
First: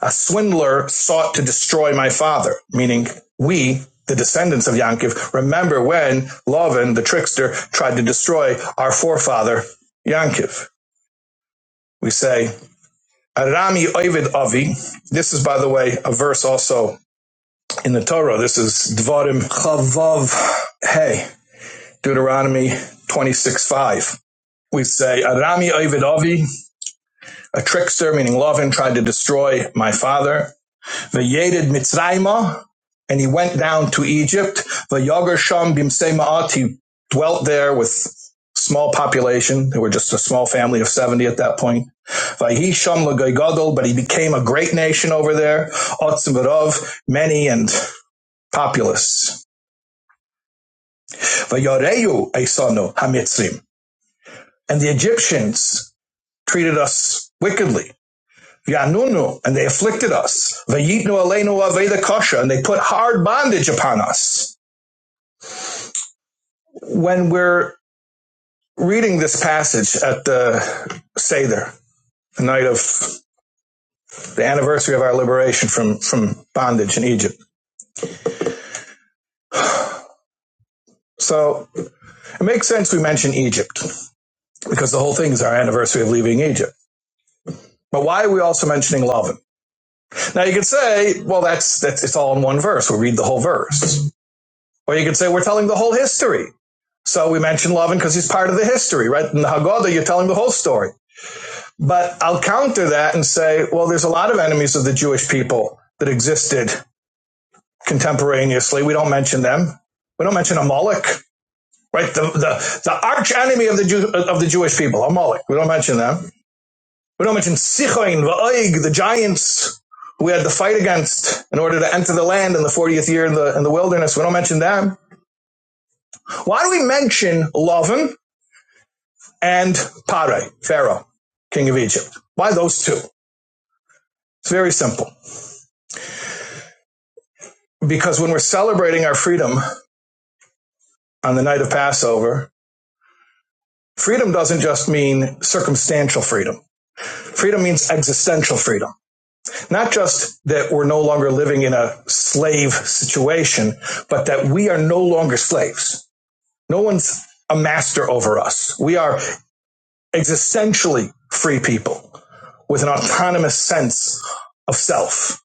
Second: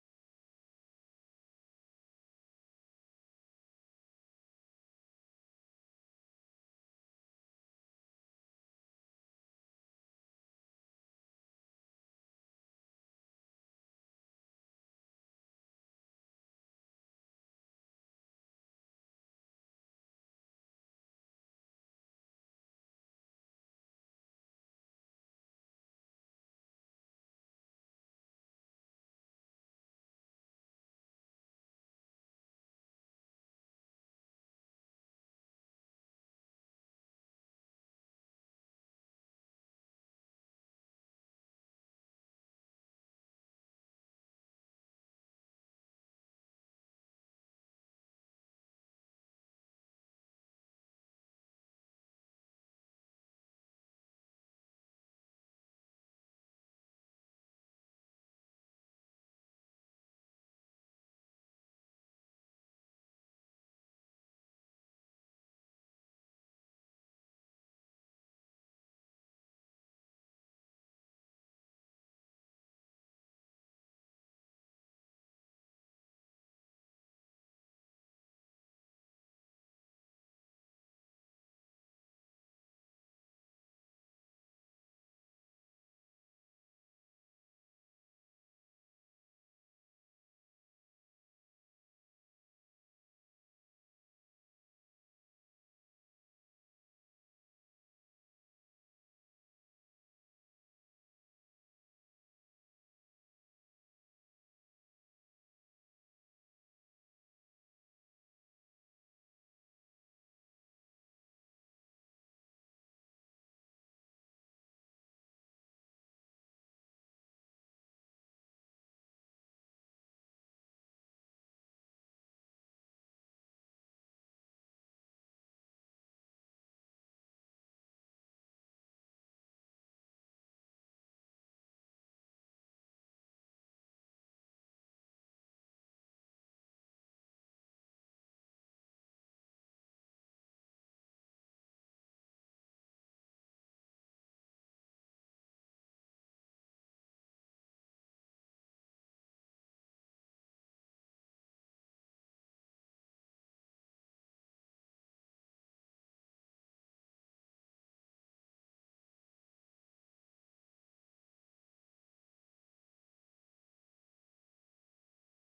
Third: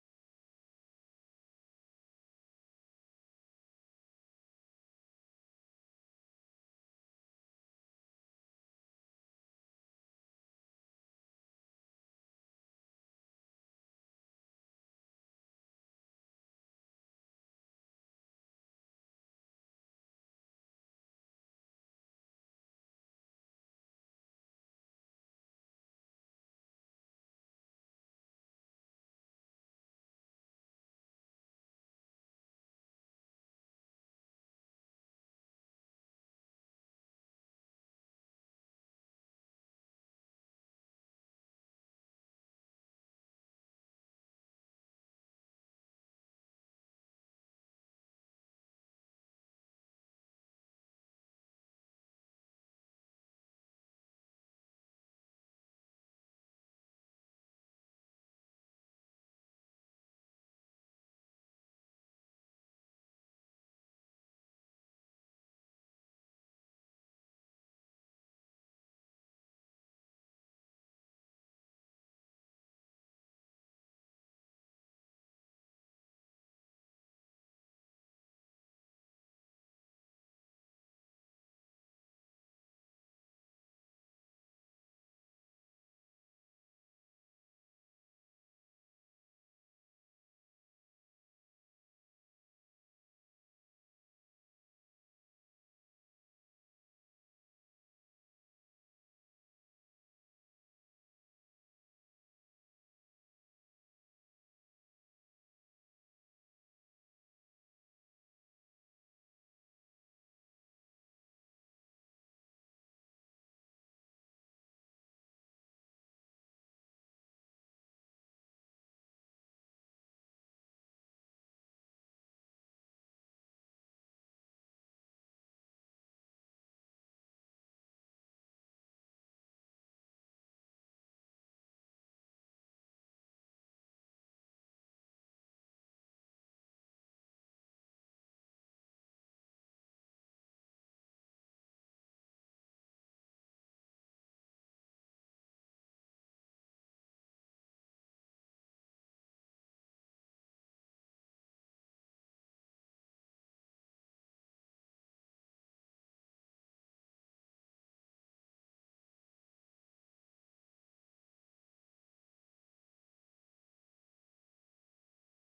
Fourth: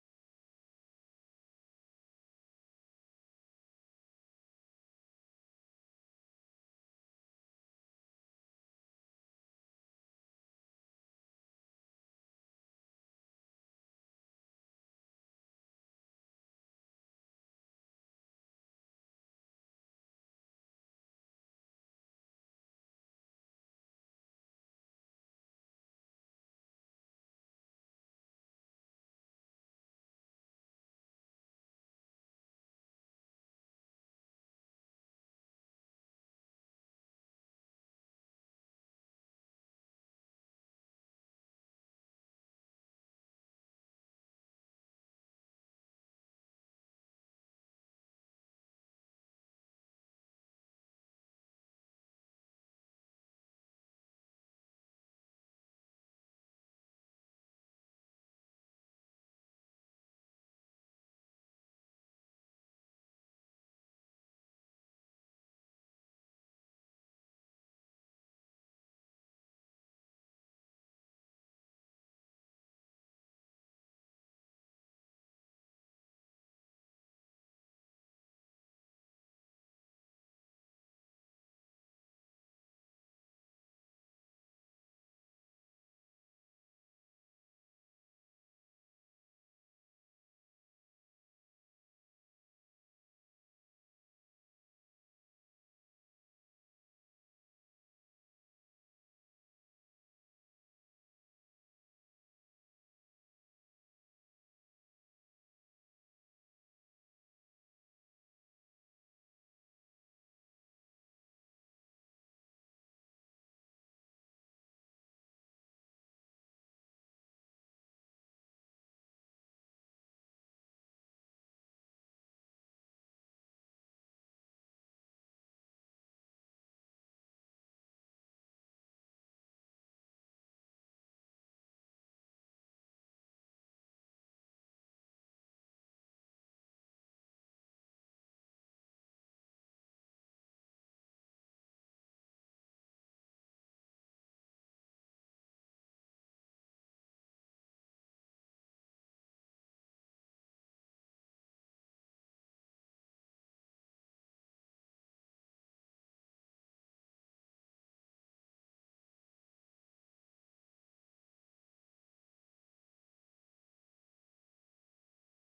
[SPEAKER 3] A swindler sought to destroy my father, meaning we, the descendants of Yankiv, remember when Loven, the trickster, tried to destroy our forefather, Yankiv. We say, Arami Oived Avi. This is, by the way, a verse also in the Torah. This is Dvarim Chavav Hey, Deuteronomy 26 5. We say, Arami Ovid Ovi, a trickster, meaning Lovin, tried to destroy my father. Vayedid Mitzrayma, and he went down to Egypt. V'yager Sham Bimse Ma'at, he dwelt there with small population. They were just a small family of 70 at that point. Vayhi Sham Lagoigodol, but he became a great nation over there. Otzim Varov, many and populous. Vayoreu Aisanu Hamitzrim. And the Egyptians treated us wickedly. Yanunu, and they afflicted us. Vayitnu Aleinu Aveda Kosha, and they put hard bondage upon us. When we're reading this passage at the Seder, the night of the anniversary of our liberation from, from bondage in Egypt. So it makes sense we mention Egypt because the whole thing is our anniversary of leaving Egypt. But why are we also mentioning Lavan? Now you could say, well, that's, that's, it's all in one verse. We read the whole verse. Or you could say, we're telling the whole history. So we mentioned Lovin because he's part of the history, right? In the Haggadah, you're telling the whole story. But I'll counter that and say, well, there's a lot of enemies of the Jewish people that existed contemporaneously. We don't mention them. We don't mention Amalek, right? The, the, the arch enemy of the, Jew, of the Jewish people, Amalek. We don't mention them. We don't mention Sichoin, Va'oig, the giants who we had to fight against in order to enter the land in the 40th year in the, in the wilderness. We don't mention them. Why do we mention Lavan and Pare, Pharaoh, king of Egypt? Why those two? It's very simple. Because when we're celebrating our freedom on the night of Passover, freedom doesn't just mean circumstantial freedom. Freedom means existential freedom. Not just that we're no longer living in a slave situation, but that we are no longer slaves No one's a master over us. We are existentially free people with an autonomous sense of self.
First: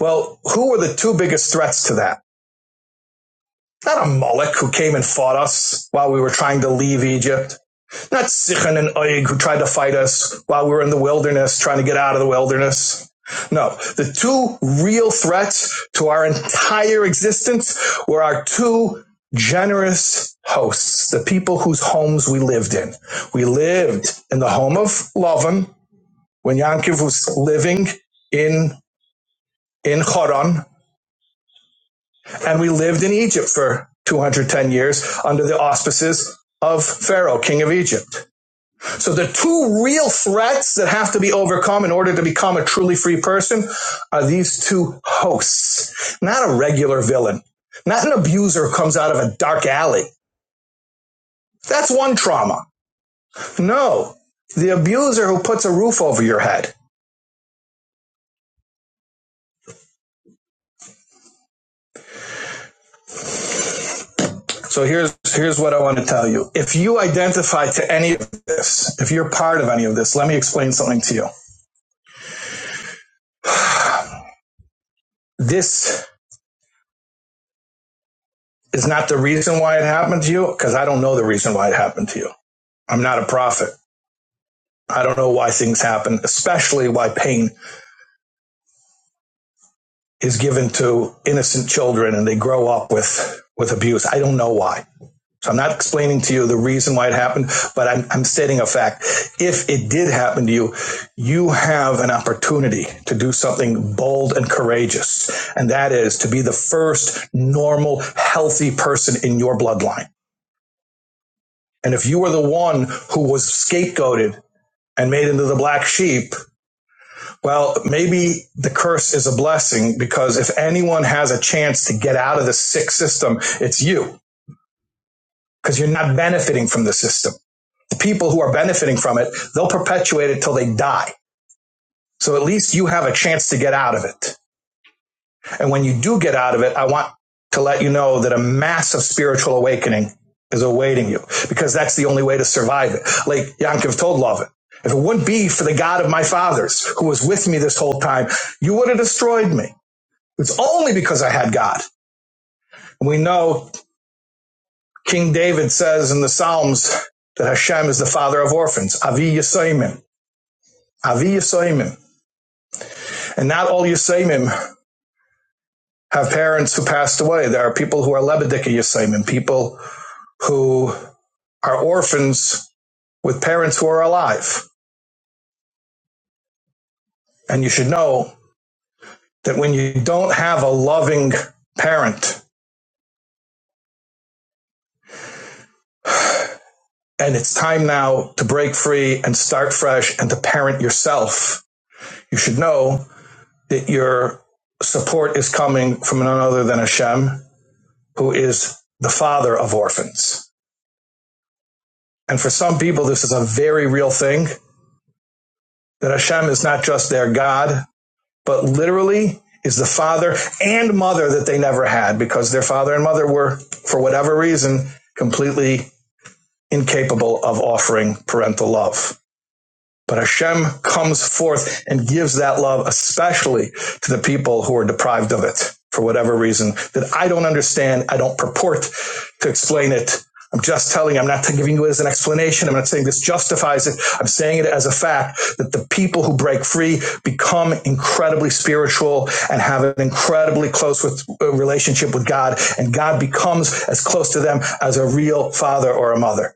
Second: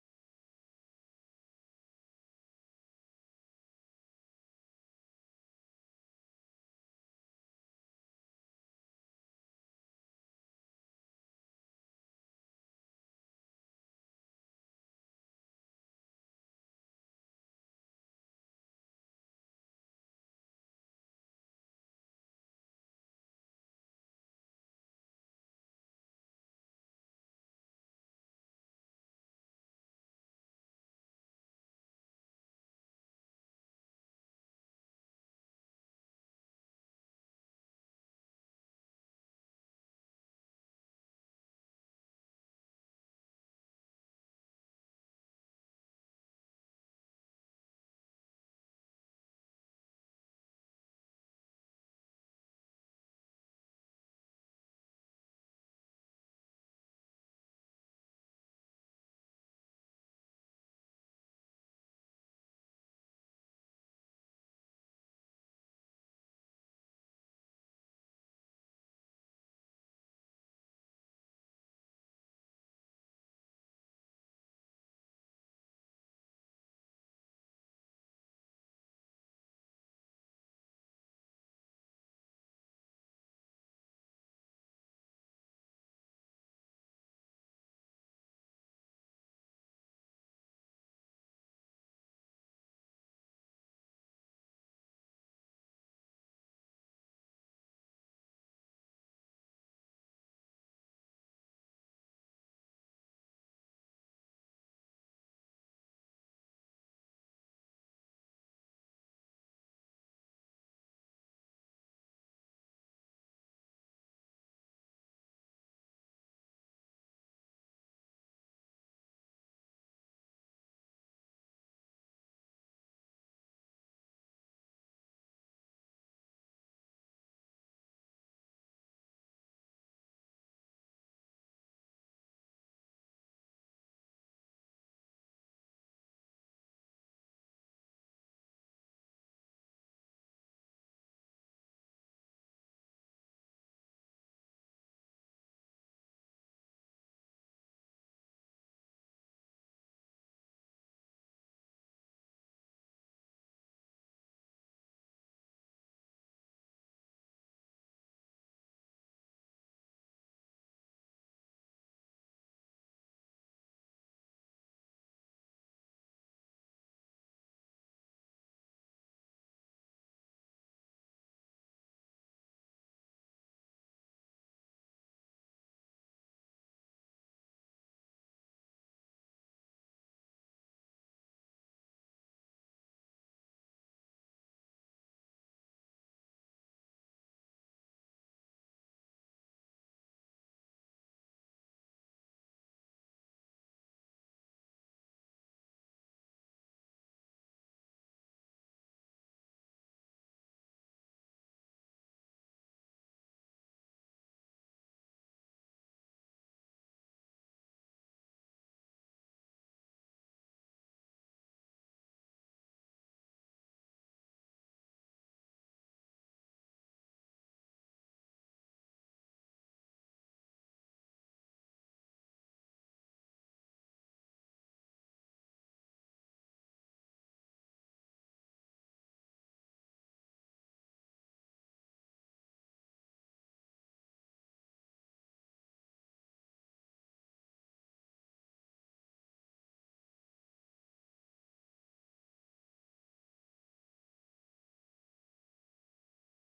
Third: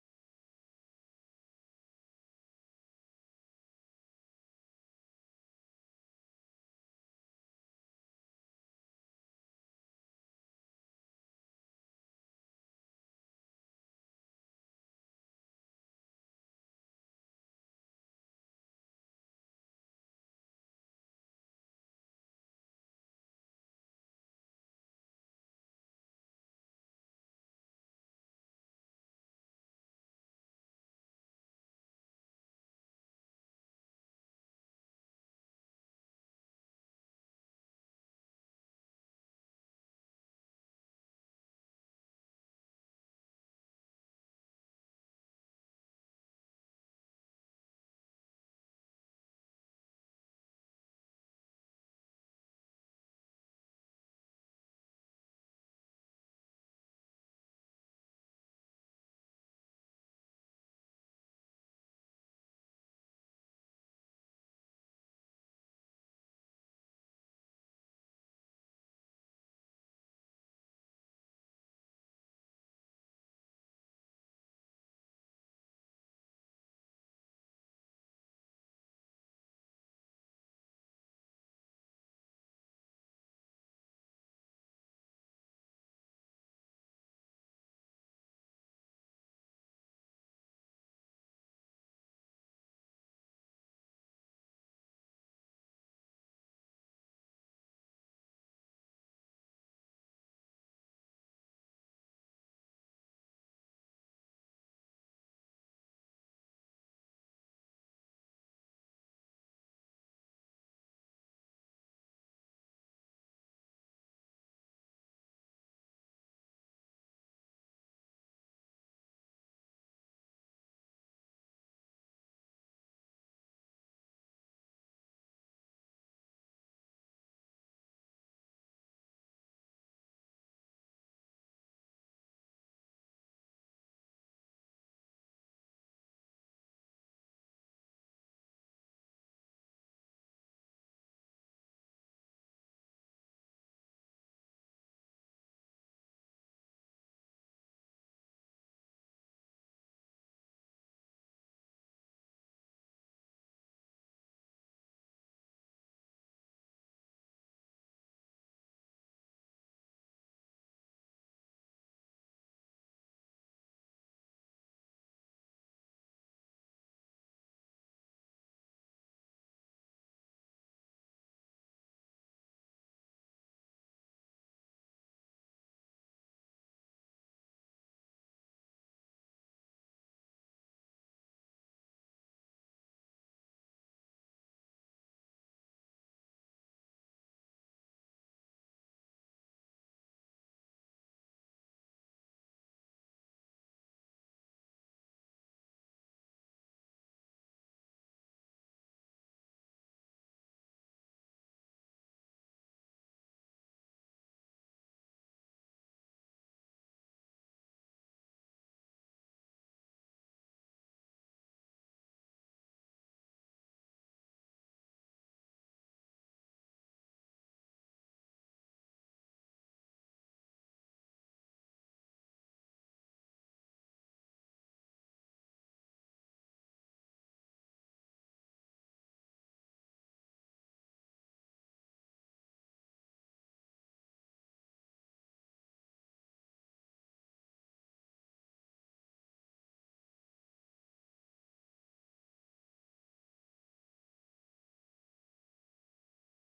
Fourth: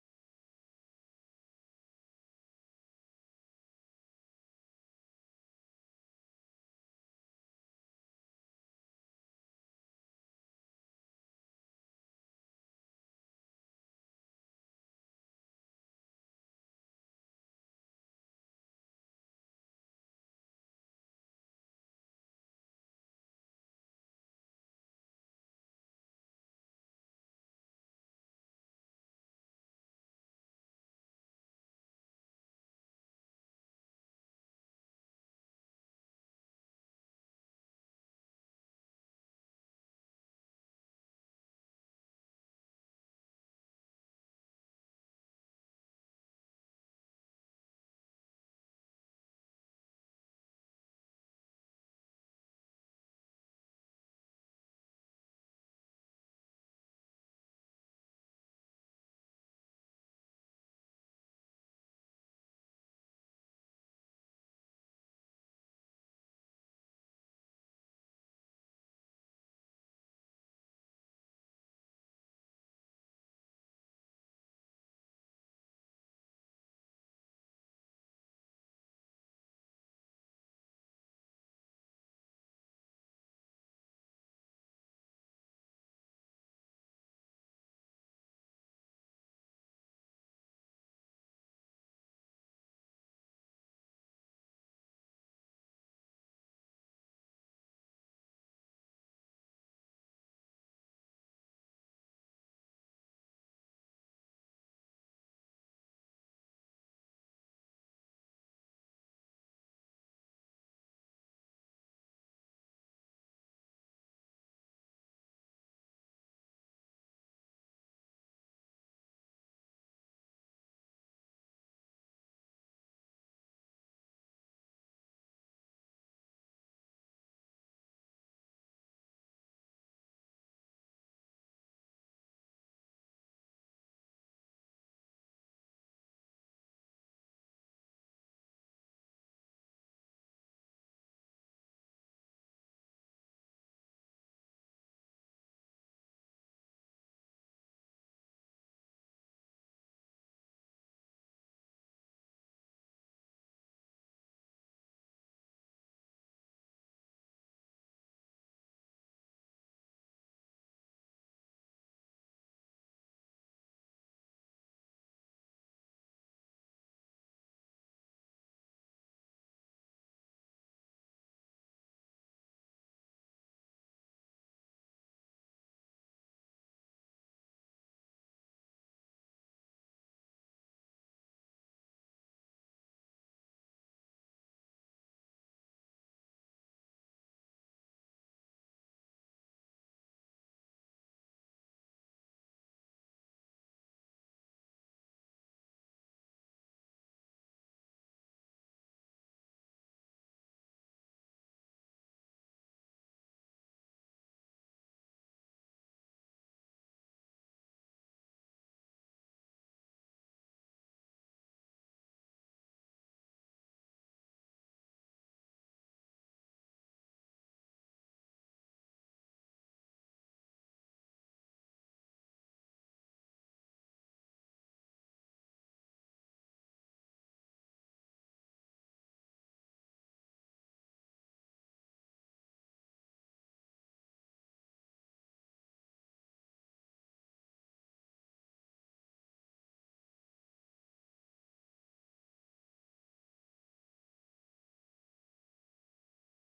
[SPEAKER 3] Well, who were the two biggest threats to that? Not a Moloch who came and fought us while we were trying to leave Egypt not Sichon and Og who tried to fight us while we were in the wilderness, trying to get out of the wilderness. No, the two real threats to our entire existence were our two generous hosts, the people whose homes we lived in. We lived in the home of Lavan when Yankiv was living in in Choron, and we lived in Egypt for 210 years under the auspices of Pharaoh, king of Egypt. So the two real threats that have to be overcome in order to become a truly free person are these two hosts, not a regular villain, not an abuser who comes out of a dark alley. That's one trauma. No, the abuser who puts a roof over your head. So here's here's what I want to tell you. If you identify to any of this, if you're part of any of this, let me explain something to you. This is not the reason why it happened to you because I don't know the reason why it happened to you. I'm not a prophet. I don't know why things happen, especially why pain is given to innocent children and they grow up with, with abuse. I don't know why. So I'm not explaining to you the reason why it happened, but I'm, I'm stating a fact. If it did happen to you, you have an opportunity to do something bold and courageous. And that is to be the first normal, healthy person in your bloodline. And if you were the one who was scapegoated and made into the black sheep, Well, maybe the curse is a blessing because if anyone has a chance to get out of the sick system, it's you because you're not benefiting from the system. The people who are benefiting from it, they'll perpetuate it till they die. So at least you have a chance to get out of it. And when you do get out of it, I want to let you know that a massive spiritual awakening is awaiting you because that's the only way to survive it. Like Yankov told Lovin, if it wouldn't be for the God of my fathers who was with me this whole time, you would have destroyed me. It's only because I had God. And we know King David says in the Psalms that Hashem is the father of orphans. Avi Yisoimim. Avi Yisoimim. And not all Yisoimim have parents who passed away. There are people who are Lebedika Yisoimim, people who are orphans with parents who are alive. And you should know that when you don't have a loving parent, and it's time now to break free and start fresh and to parent yourself, you should know that your support is coming from none other than Hashem, who is the father of orphans. And for some people, this is a very real thing that Hashem is not just their God, but literally is the father and mother that they never had because their father and mother were, for whatever reason, completely incapable of offering parental love. But Hashem comes forth and gives that love, especially to the people who are deprived of it for whatever reason that I don't understand. I don't purport to explain it. I'm just telling you, I'm not giving you it as an explanation. I'm not saying this justifies it. I'm saying it as a fact that the people who break free become incredibly spiritual and have an incredibly close with, uh, relationship with God. And God becomes as close to them as a real father or a mother.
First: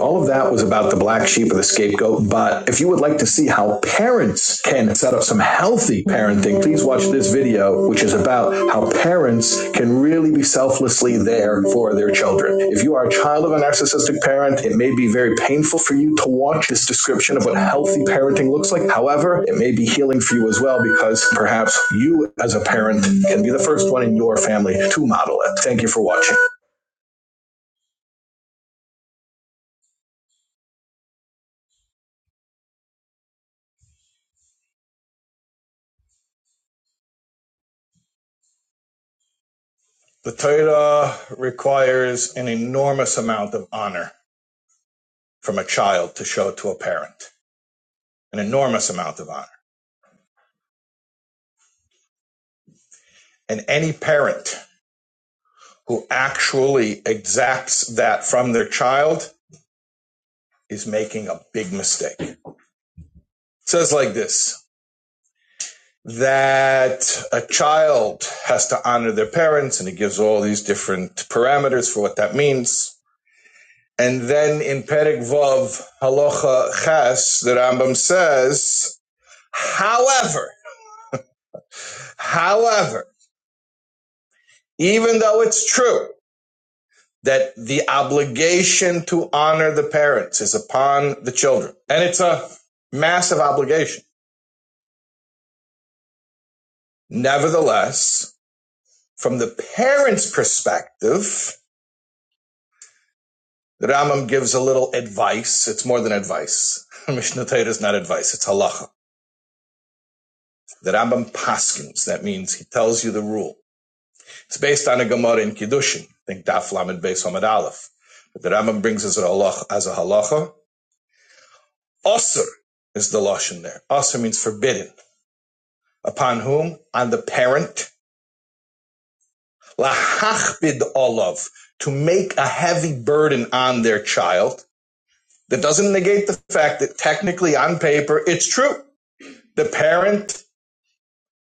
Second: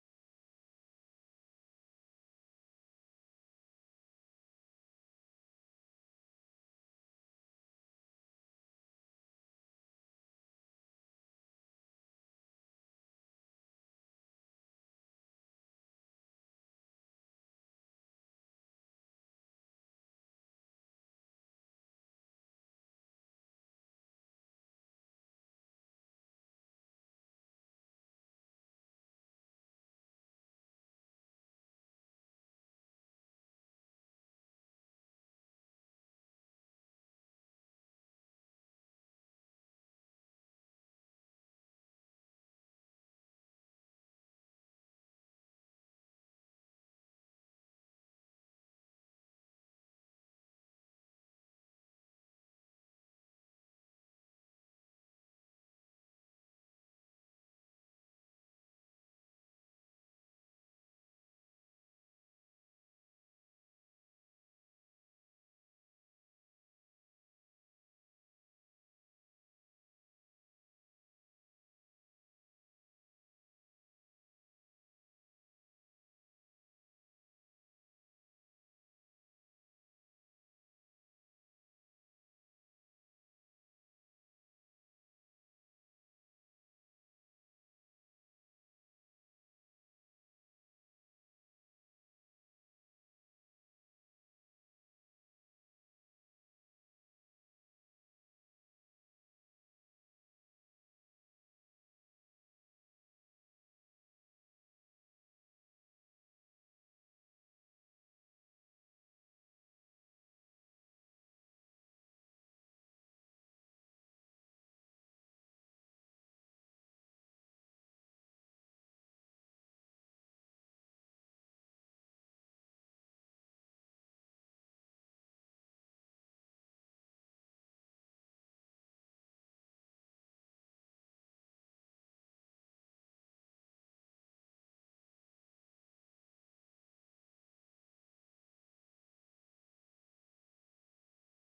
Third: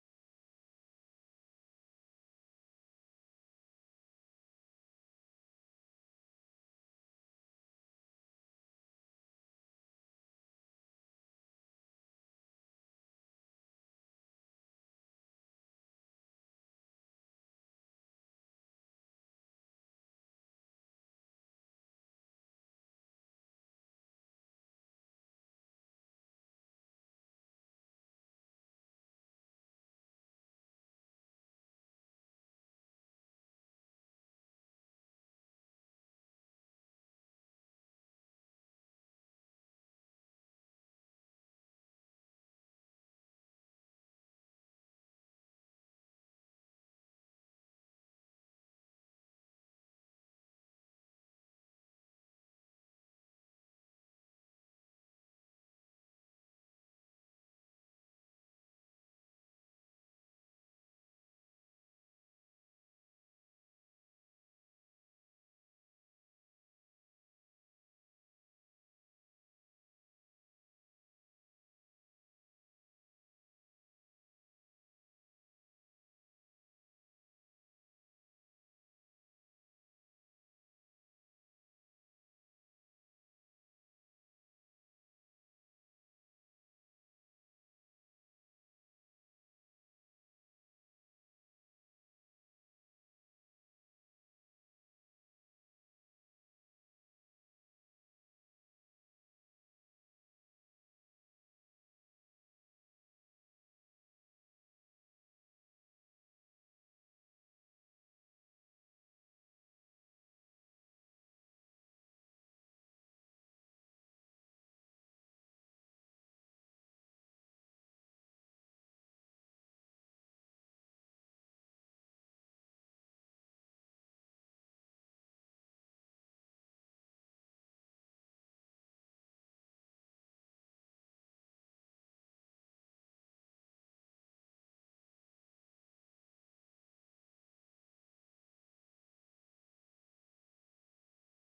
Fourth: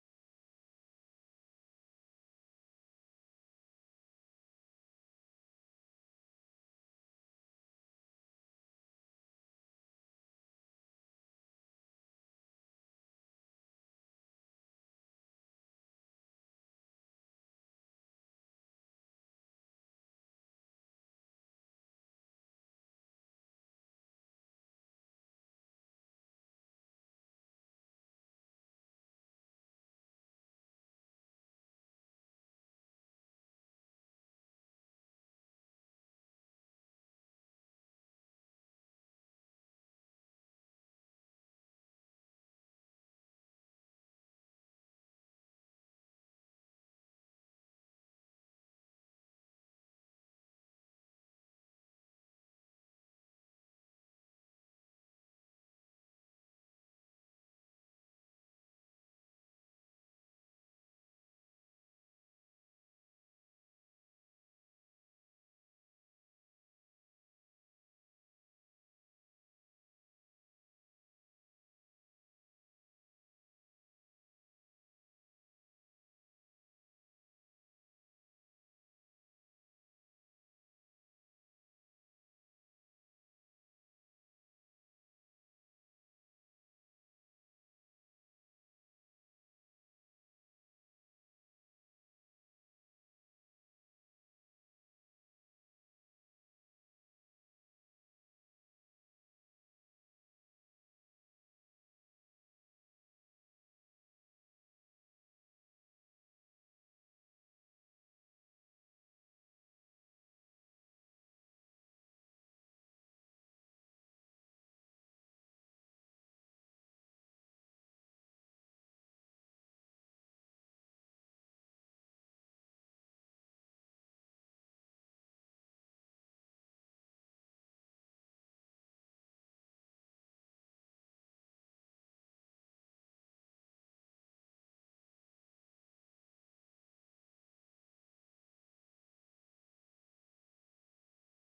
[SPEAKER 3] All of that was about the black sheep or the scapegoat. But if you would like to see how parents can set up some healthy parenting, please watch this video, which is about how parents can really be selflessly there for their children. If you are a child of a narcissistic parent, it may be very painful for you to watch this description of what healthy parenting looks like. However, it may be healing for you as well because perhaps you, as a parent, can be the first one in your family to model it. Thank you for watching. The Torah requires an enormous amount of honor from a child to show to a parent, an enormous amount of honor. And any parent who actually exacts that from their child is making a big mistake. It says like this that a child has to honor their parents, and it gives all these different parameters for what that means And then in Perek Vav Halacha Ches, the Rambam says, however, however, even though it's true that the obligation to honor the parents is upon the children, and it's a massive obligation. Nevertheless, from the parents' perspective, the Rambam gives a little advice. It's more than advice. [laughs] Mishnah Torah is not advice; it's halacha. The Rambam paskins. That means he tells you the rule. It's based on a Gemara in Kiddushin. I think Daf Lamed Beis Hamad Aleph. But the Rambam brings as a halacha. As a halacha. Osir is the lashon there. Osir means forbidden. Upon whom? On the parent. Lahachbid olav to make a heavy burden on their child. That doesn't negate the fact that technically on paper it's true. The parent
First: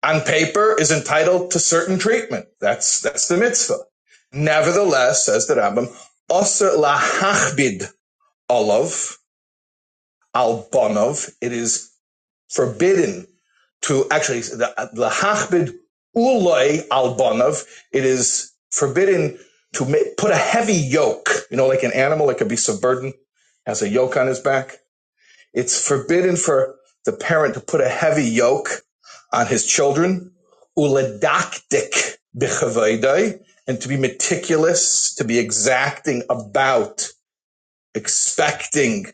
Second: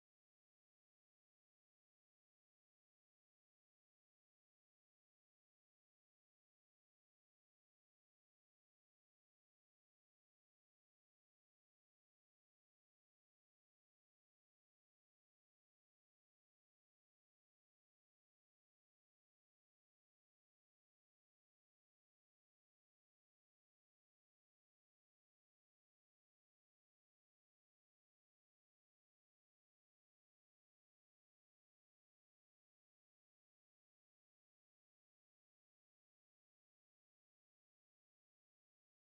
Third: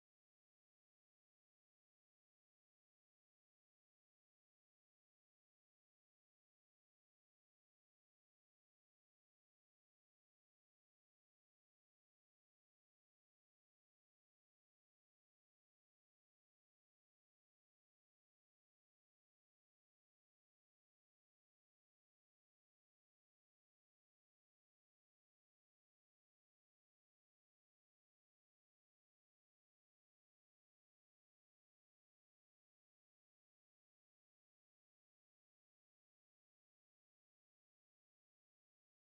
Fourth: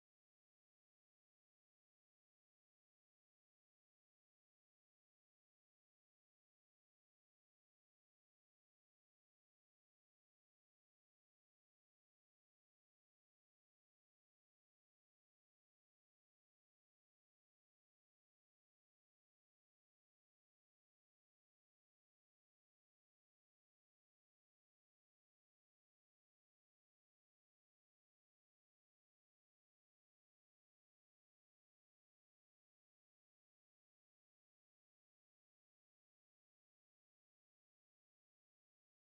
[SPEAKER 3] on paper is entitled to certain treatment. That's that's the mitzvah. Nevertheless, says the Rambam, osir lahachbid olav, al bonov. It is forbidden to actually the the hachbid uloi al bonov. It is forbidden to ma- put a heavy yoke. You know, like an animal that could be subburdened has a yoke on his back. It's forbidden for the parent to put a heavy yoke on his children. Uladaktik bichavayday, and to be meticulous, to be exacting about expecting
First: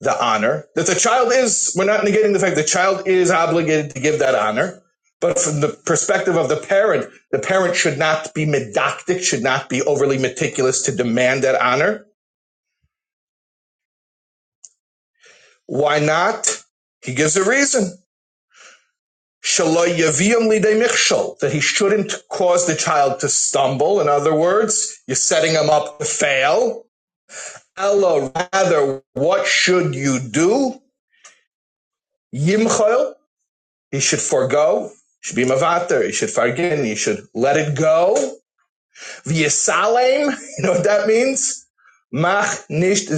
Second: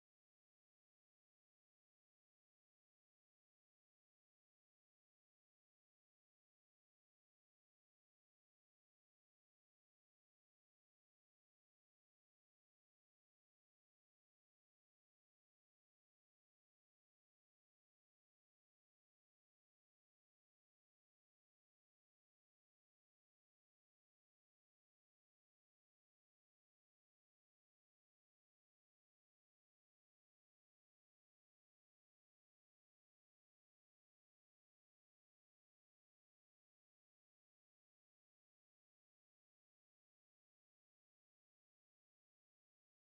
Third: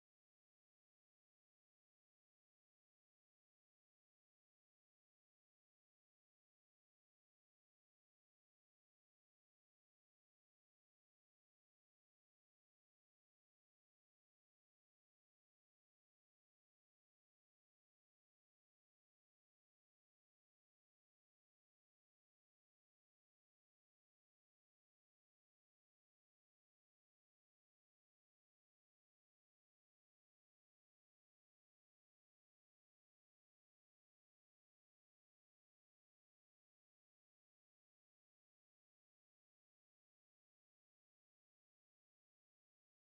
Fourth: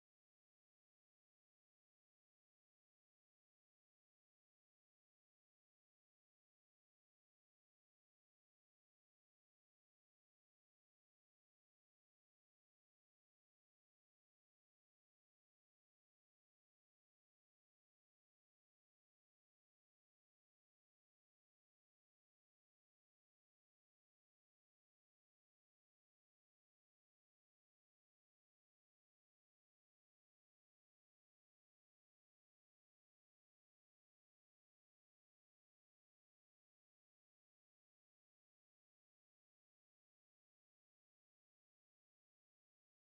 [SPEAKER 3] the honor that the child is we're not negating the fact the child is obligated to give that honor but from the perspective of the parent the parent should not be medoctic should not be overly meticulous to demand that honor why not he gives a reason "Shelo yaviim lidei mikshol," that he shouldn't cause the child to stumble in other words you're setting him up to fail Ella, rather what should you do yimchol He should forego. Should be mavater. He should fargin. He should let it go. V'yisalem. [laughs] You know what that means? Mach nicht,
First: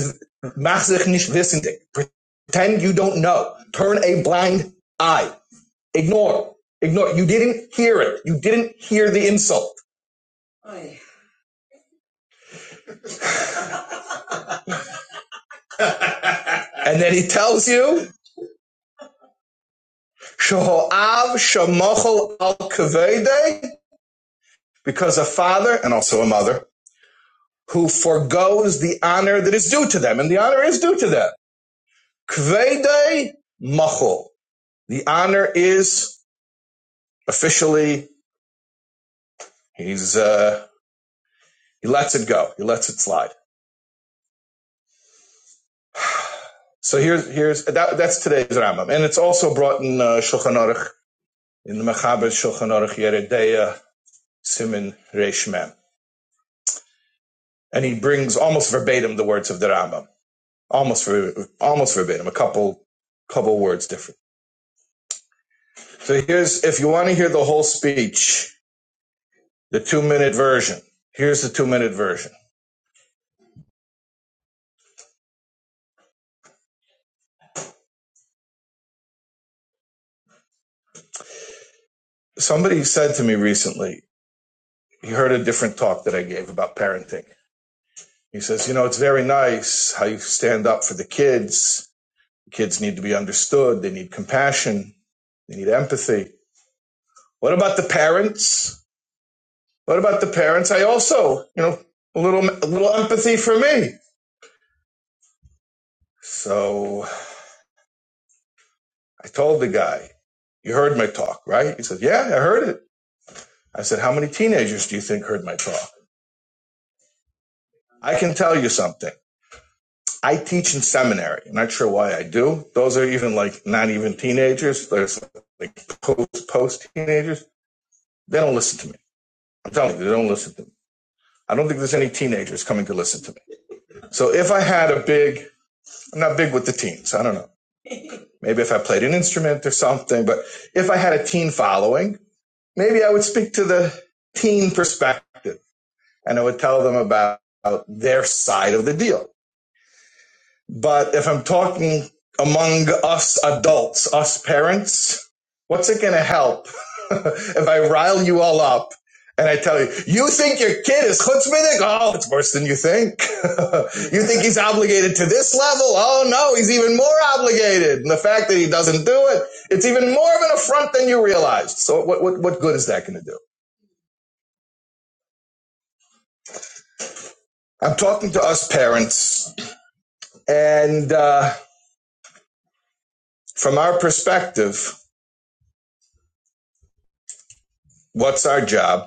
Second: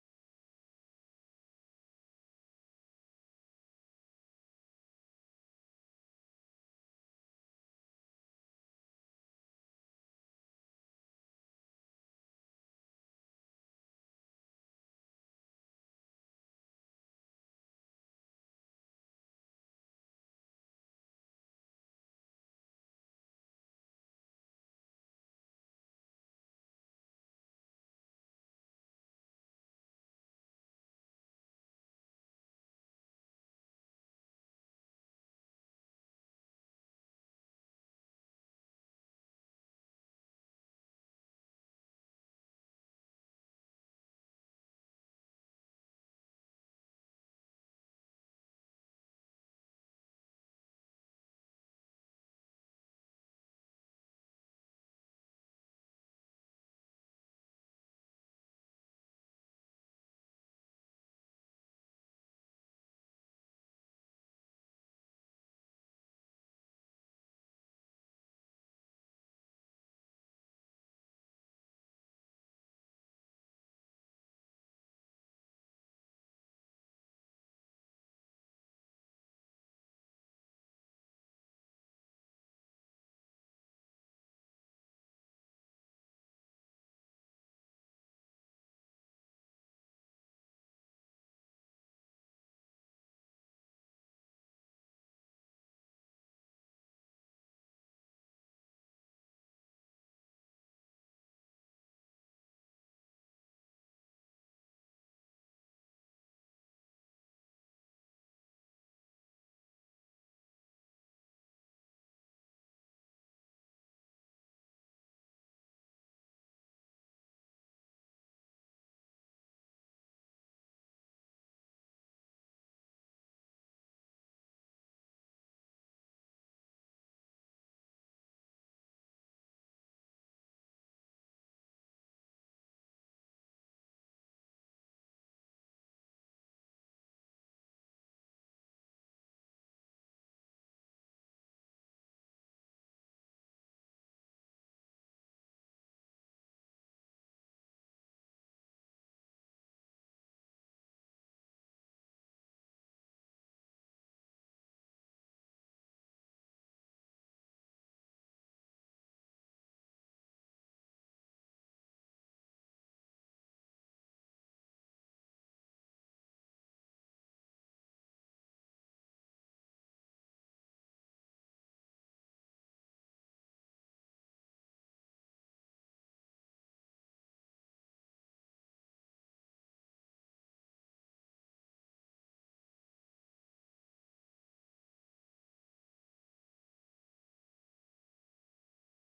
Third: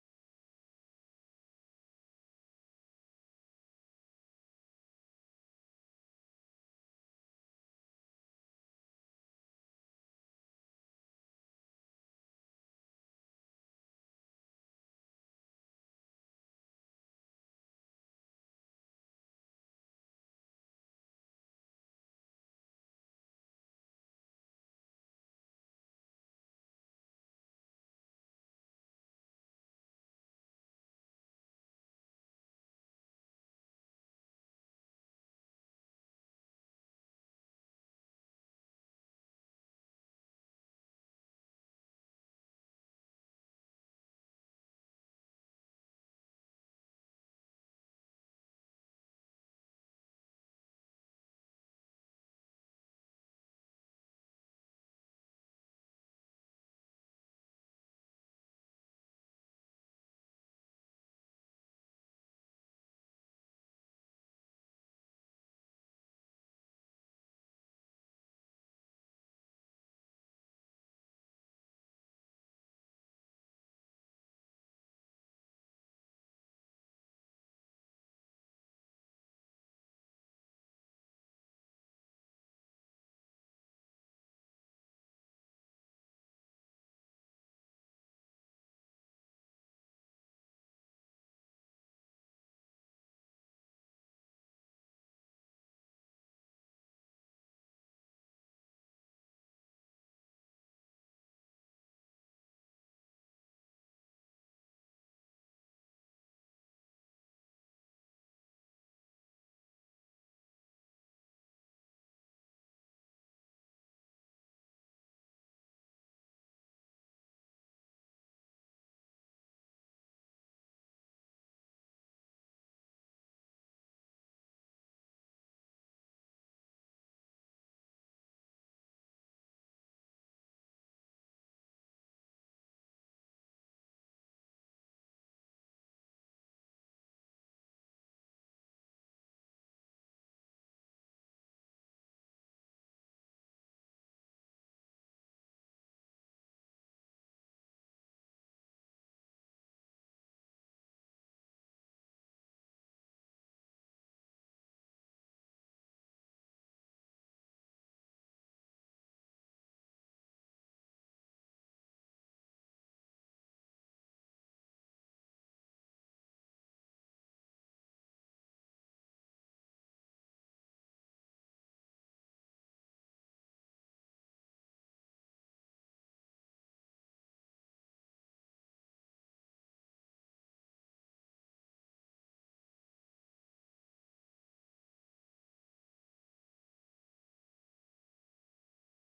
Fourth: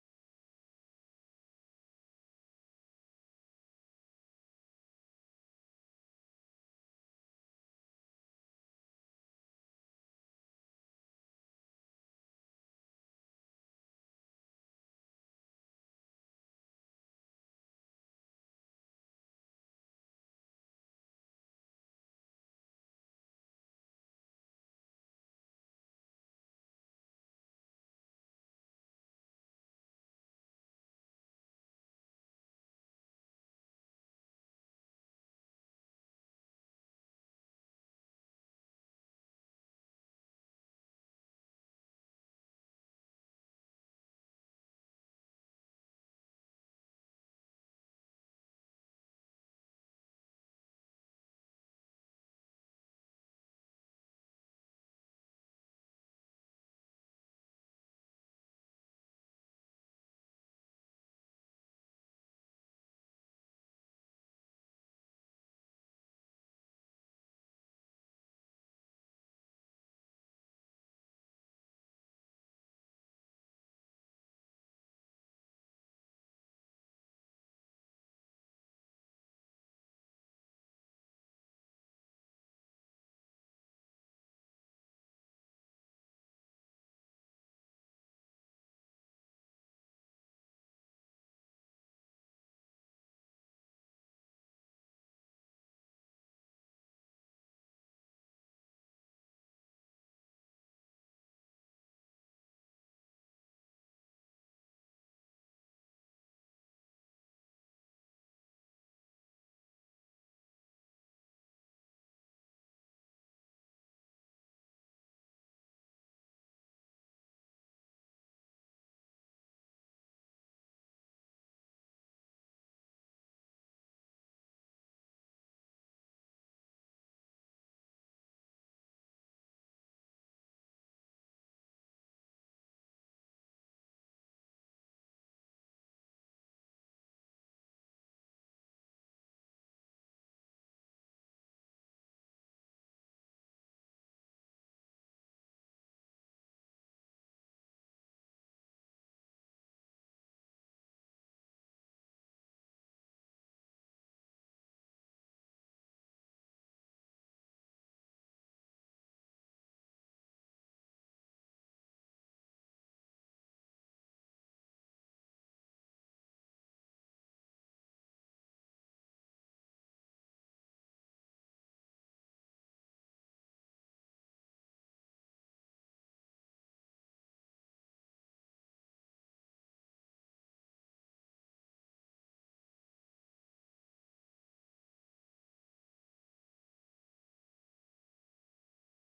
[SPEAKER 3] mach sich nicht wissendig. Pretend you don't know. Turn a blind eye. Ignore. Ignore. You didn't hear it. You didn't hear the insult. [laughs] and then he tells you, Shehoav shamochel al kavede, because a father and also a mother who forgoes the honor that is due to them, and the honor is due to them. Kvede machol. The honor is officially he's uh, he lets it go, he lets it slide. So here's here's that, that's today's Rambam, and it's also brought in uh, Shulchan Aruch in the Mechaber Shulchan Aruch Yeredeya Simin Reish Mem, and he brings almost verbatim the words of the Rambam, almost almost verbatim, a couple couple words different. So here's if you want to hear the whole speech The two minute version. Here's the two minute version. Somebody said to me recently, he heard a different talk that I gave about parenting. He says, You know, it's very nice how you stand up for the kids. Kids need to be understood. They need compassion. They need empathy. What about the parents? What about the parents? I also, you know, a little, a little empathy for me. So I told the guy, you heard my talk, right? He said, Yeah, I heard it. I said, How many teenagers do you think heard my talk? I can tell you something. I teach in seminary. I'm not sure why I do. Those are even like not even teenagers. There's like post post teenagers. They don't listen to me. I'm telling you, they don't listen to me. I don't think there's any teenagers coming to listen to me. So if I had a big, I'm not big with the teens. I don't know. Maybe if I played an instrument or something, but if I had a teen following, maybe I would speak to the teen perspective and I would tell them about their side of the deal But if I'm talking among us adults, us parents, what's it going to help [laughs] if I rile you all up and I tell you, you think your kid is chutzpahdik? Oh, it's worse than you think. [laughs] you think he's obligated to this level? Oh no, he's even more obligated. And the fact that he doesn't do it, it's even more of an affront than you realized. So what, what, what good is that going to do? I'm talking to us parents and, uh, from our perspective, what's our job?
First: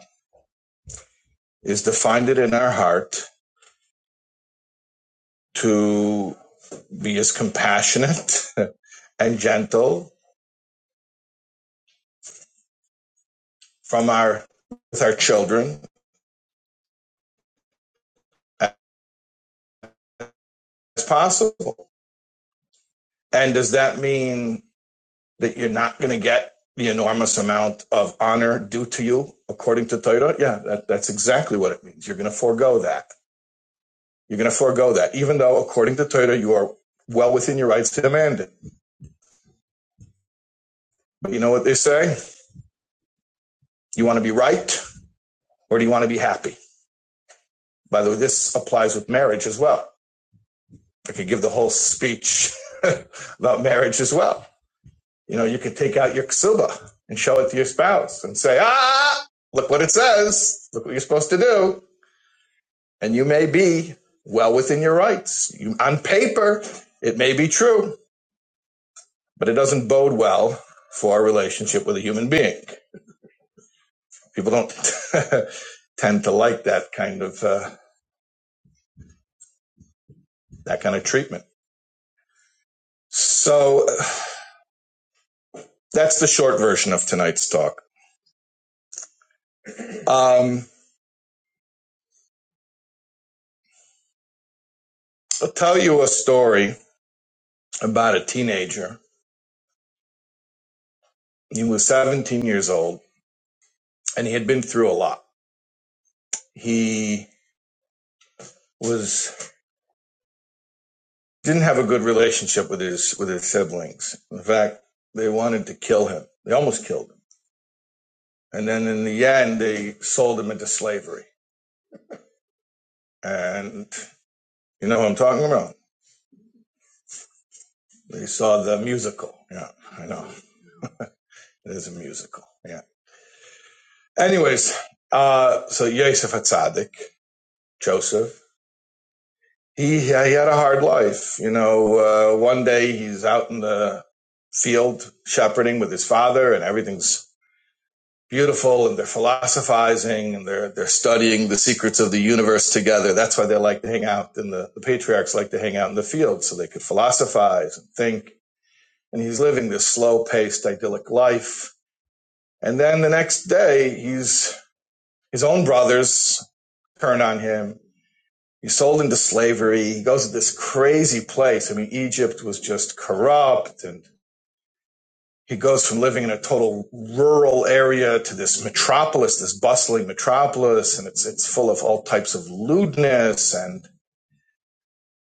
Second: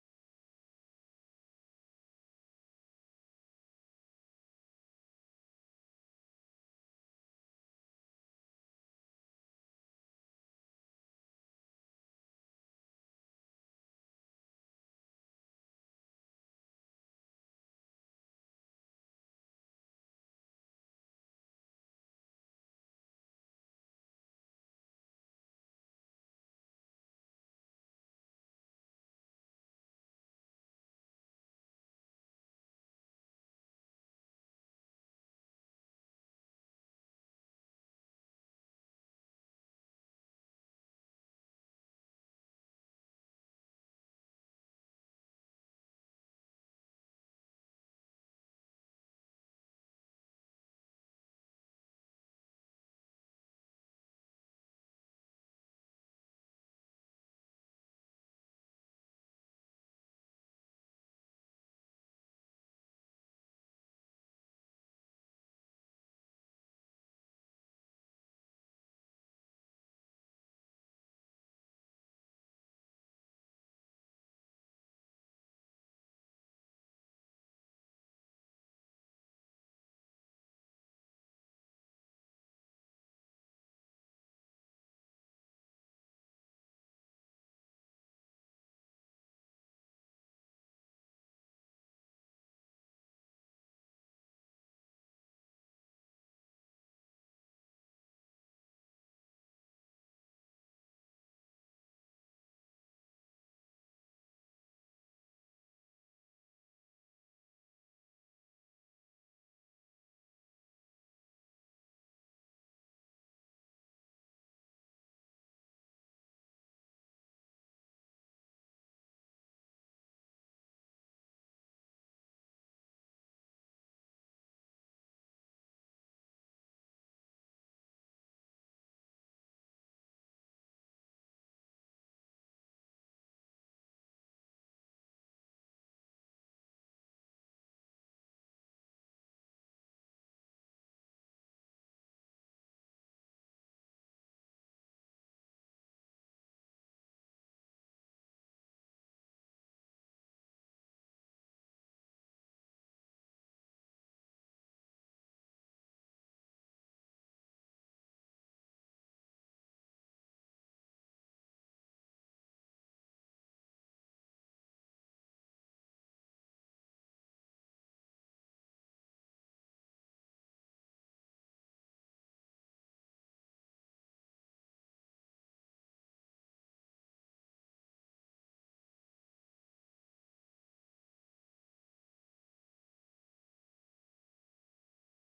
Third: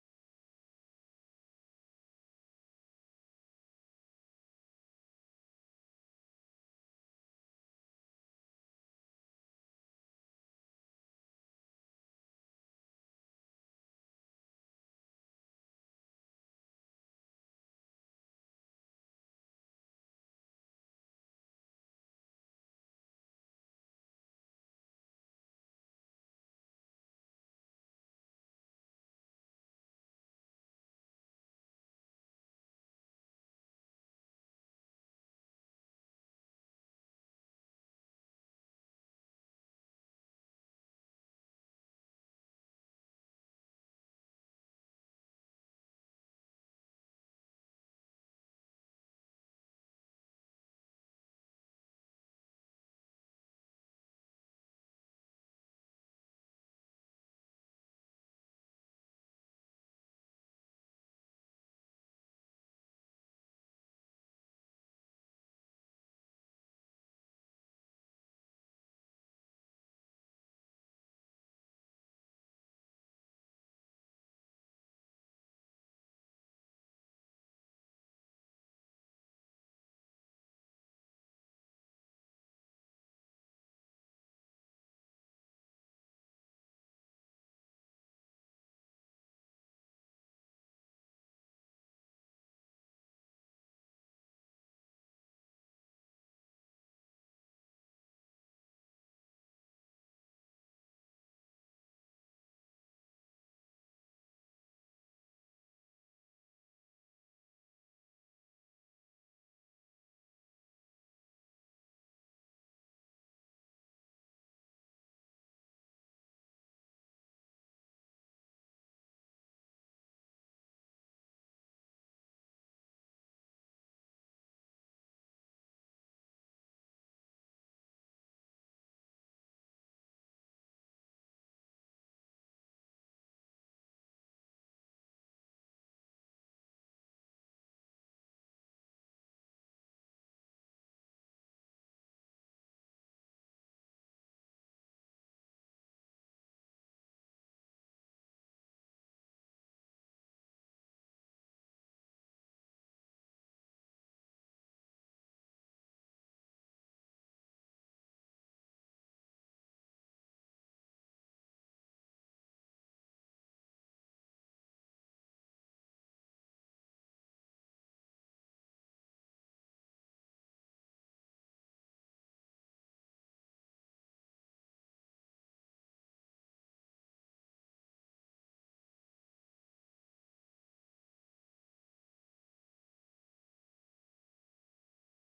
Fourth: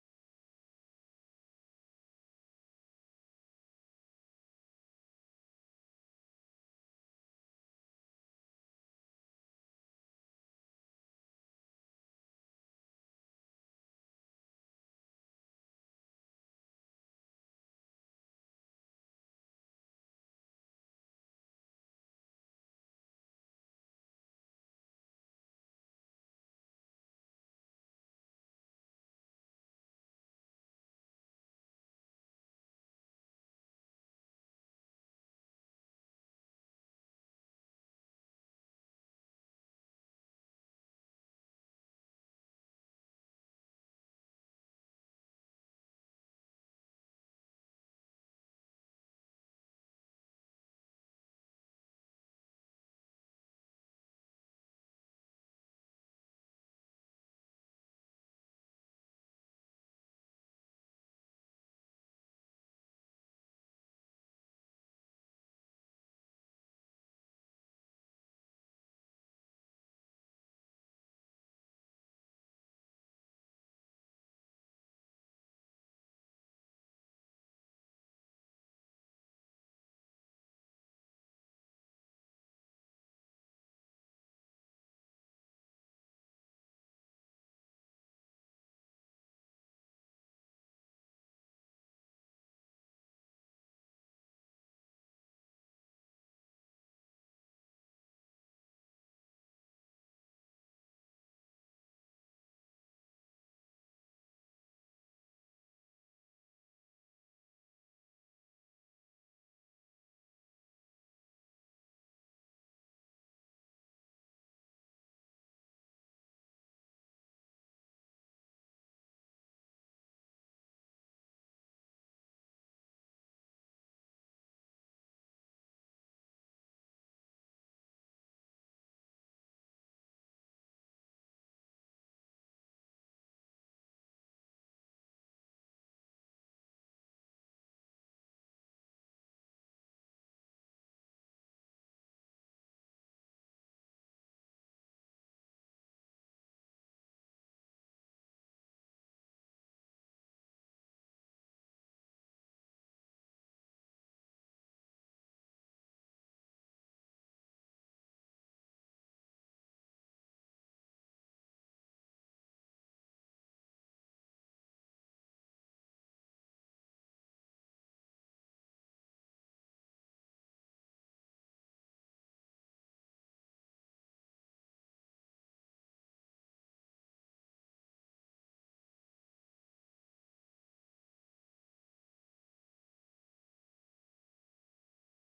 [SPEAKER 3] is to find it in our heart to be as compassionate [laughs] and gentle from our with our children as possible. And does that mean that you're not going to get the enormous amount of honor due to you according to Torah? Yeah, that, that's exactly what it means. You're going to forego that. You're going to forego that, even though according to Torah you are well within your rights to demand it. But you know what they say? You want to be right or do you want to be happy? By the way, this applies with marriage as well. I could give the whole speech [laughs] about marriage as well. You know, you could take out your ksuba and show it to your spouse and say, ah, look what it says. Look what you're supposed to do. And you may be well within your rights. You, on paper, it may be true, but it doesn't bode well for a relationship with a human being. People don't [laughs] tend to like that kind of, uh, that kind of treatment. So uh, that's the short version of tonight's talk. Um, I'll tell you a story about a teenager. He was 17 years old and he had been through a lot. He was didn't have a good relationship with his with his siblings. In fact, they wanted to kill him. They almost killed him. And then in the end they sold him into slavery. And you know what I'm talking about? They saw the musical. Yeah, I know. It is a musical. Yeah. Anyways, uh so Yosef Hatzadik, Joseph He, he had a hard life. You know, uh, one day he's out in the field shepherding with his father, and everything's beautiful, and they're philosophizing, and they're they're studying the secrets of the universe together. That's why they like to hang out, and the, the patriarchs like to hang out in the field so they could philosophize and think. And he's living this slow-paced, idyllic life. And then the next day, he's his own brothers turn on him He's sold into slavery. He goes to this crazy place. I mean, Egypt was just corrupt. And he goes from living in a total rural area to this metropolis, this bustling metropolis. And it's, it's full of all types of lewdness. And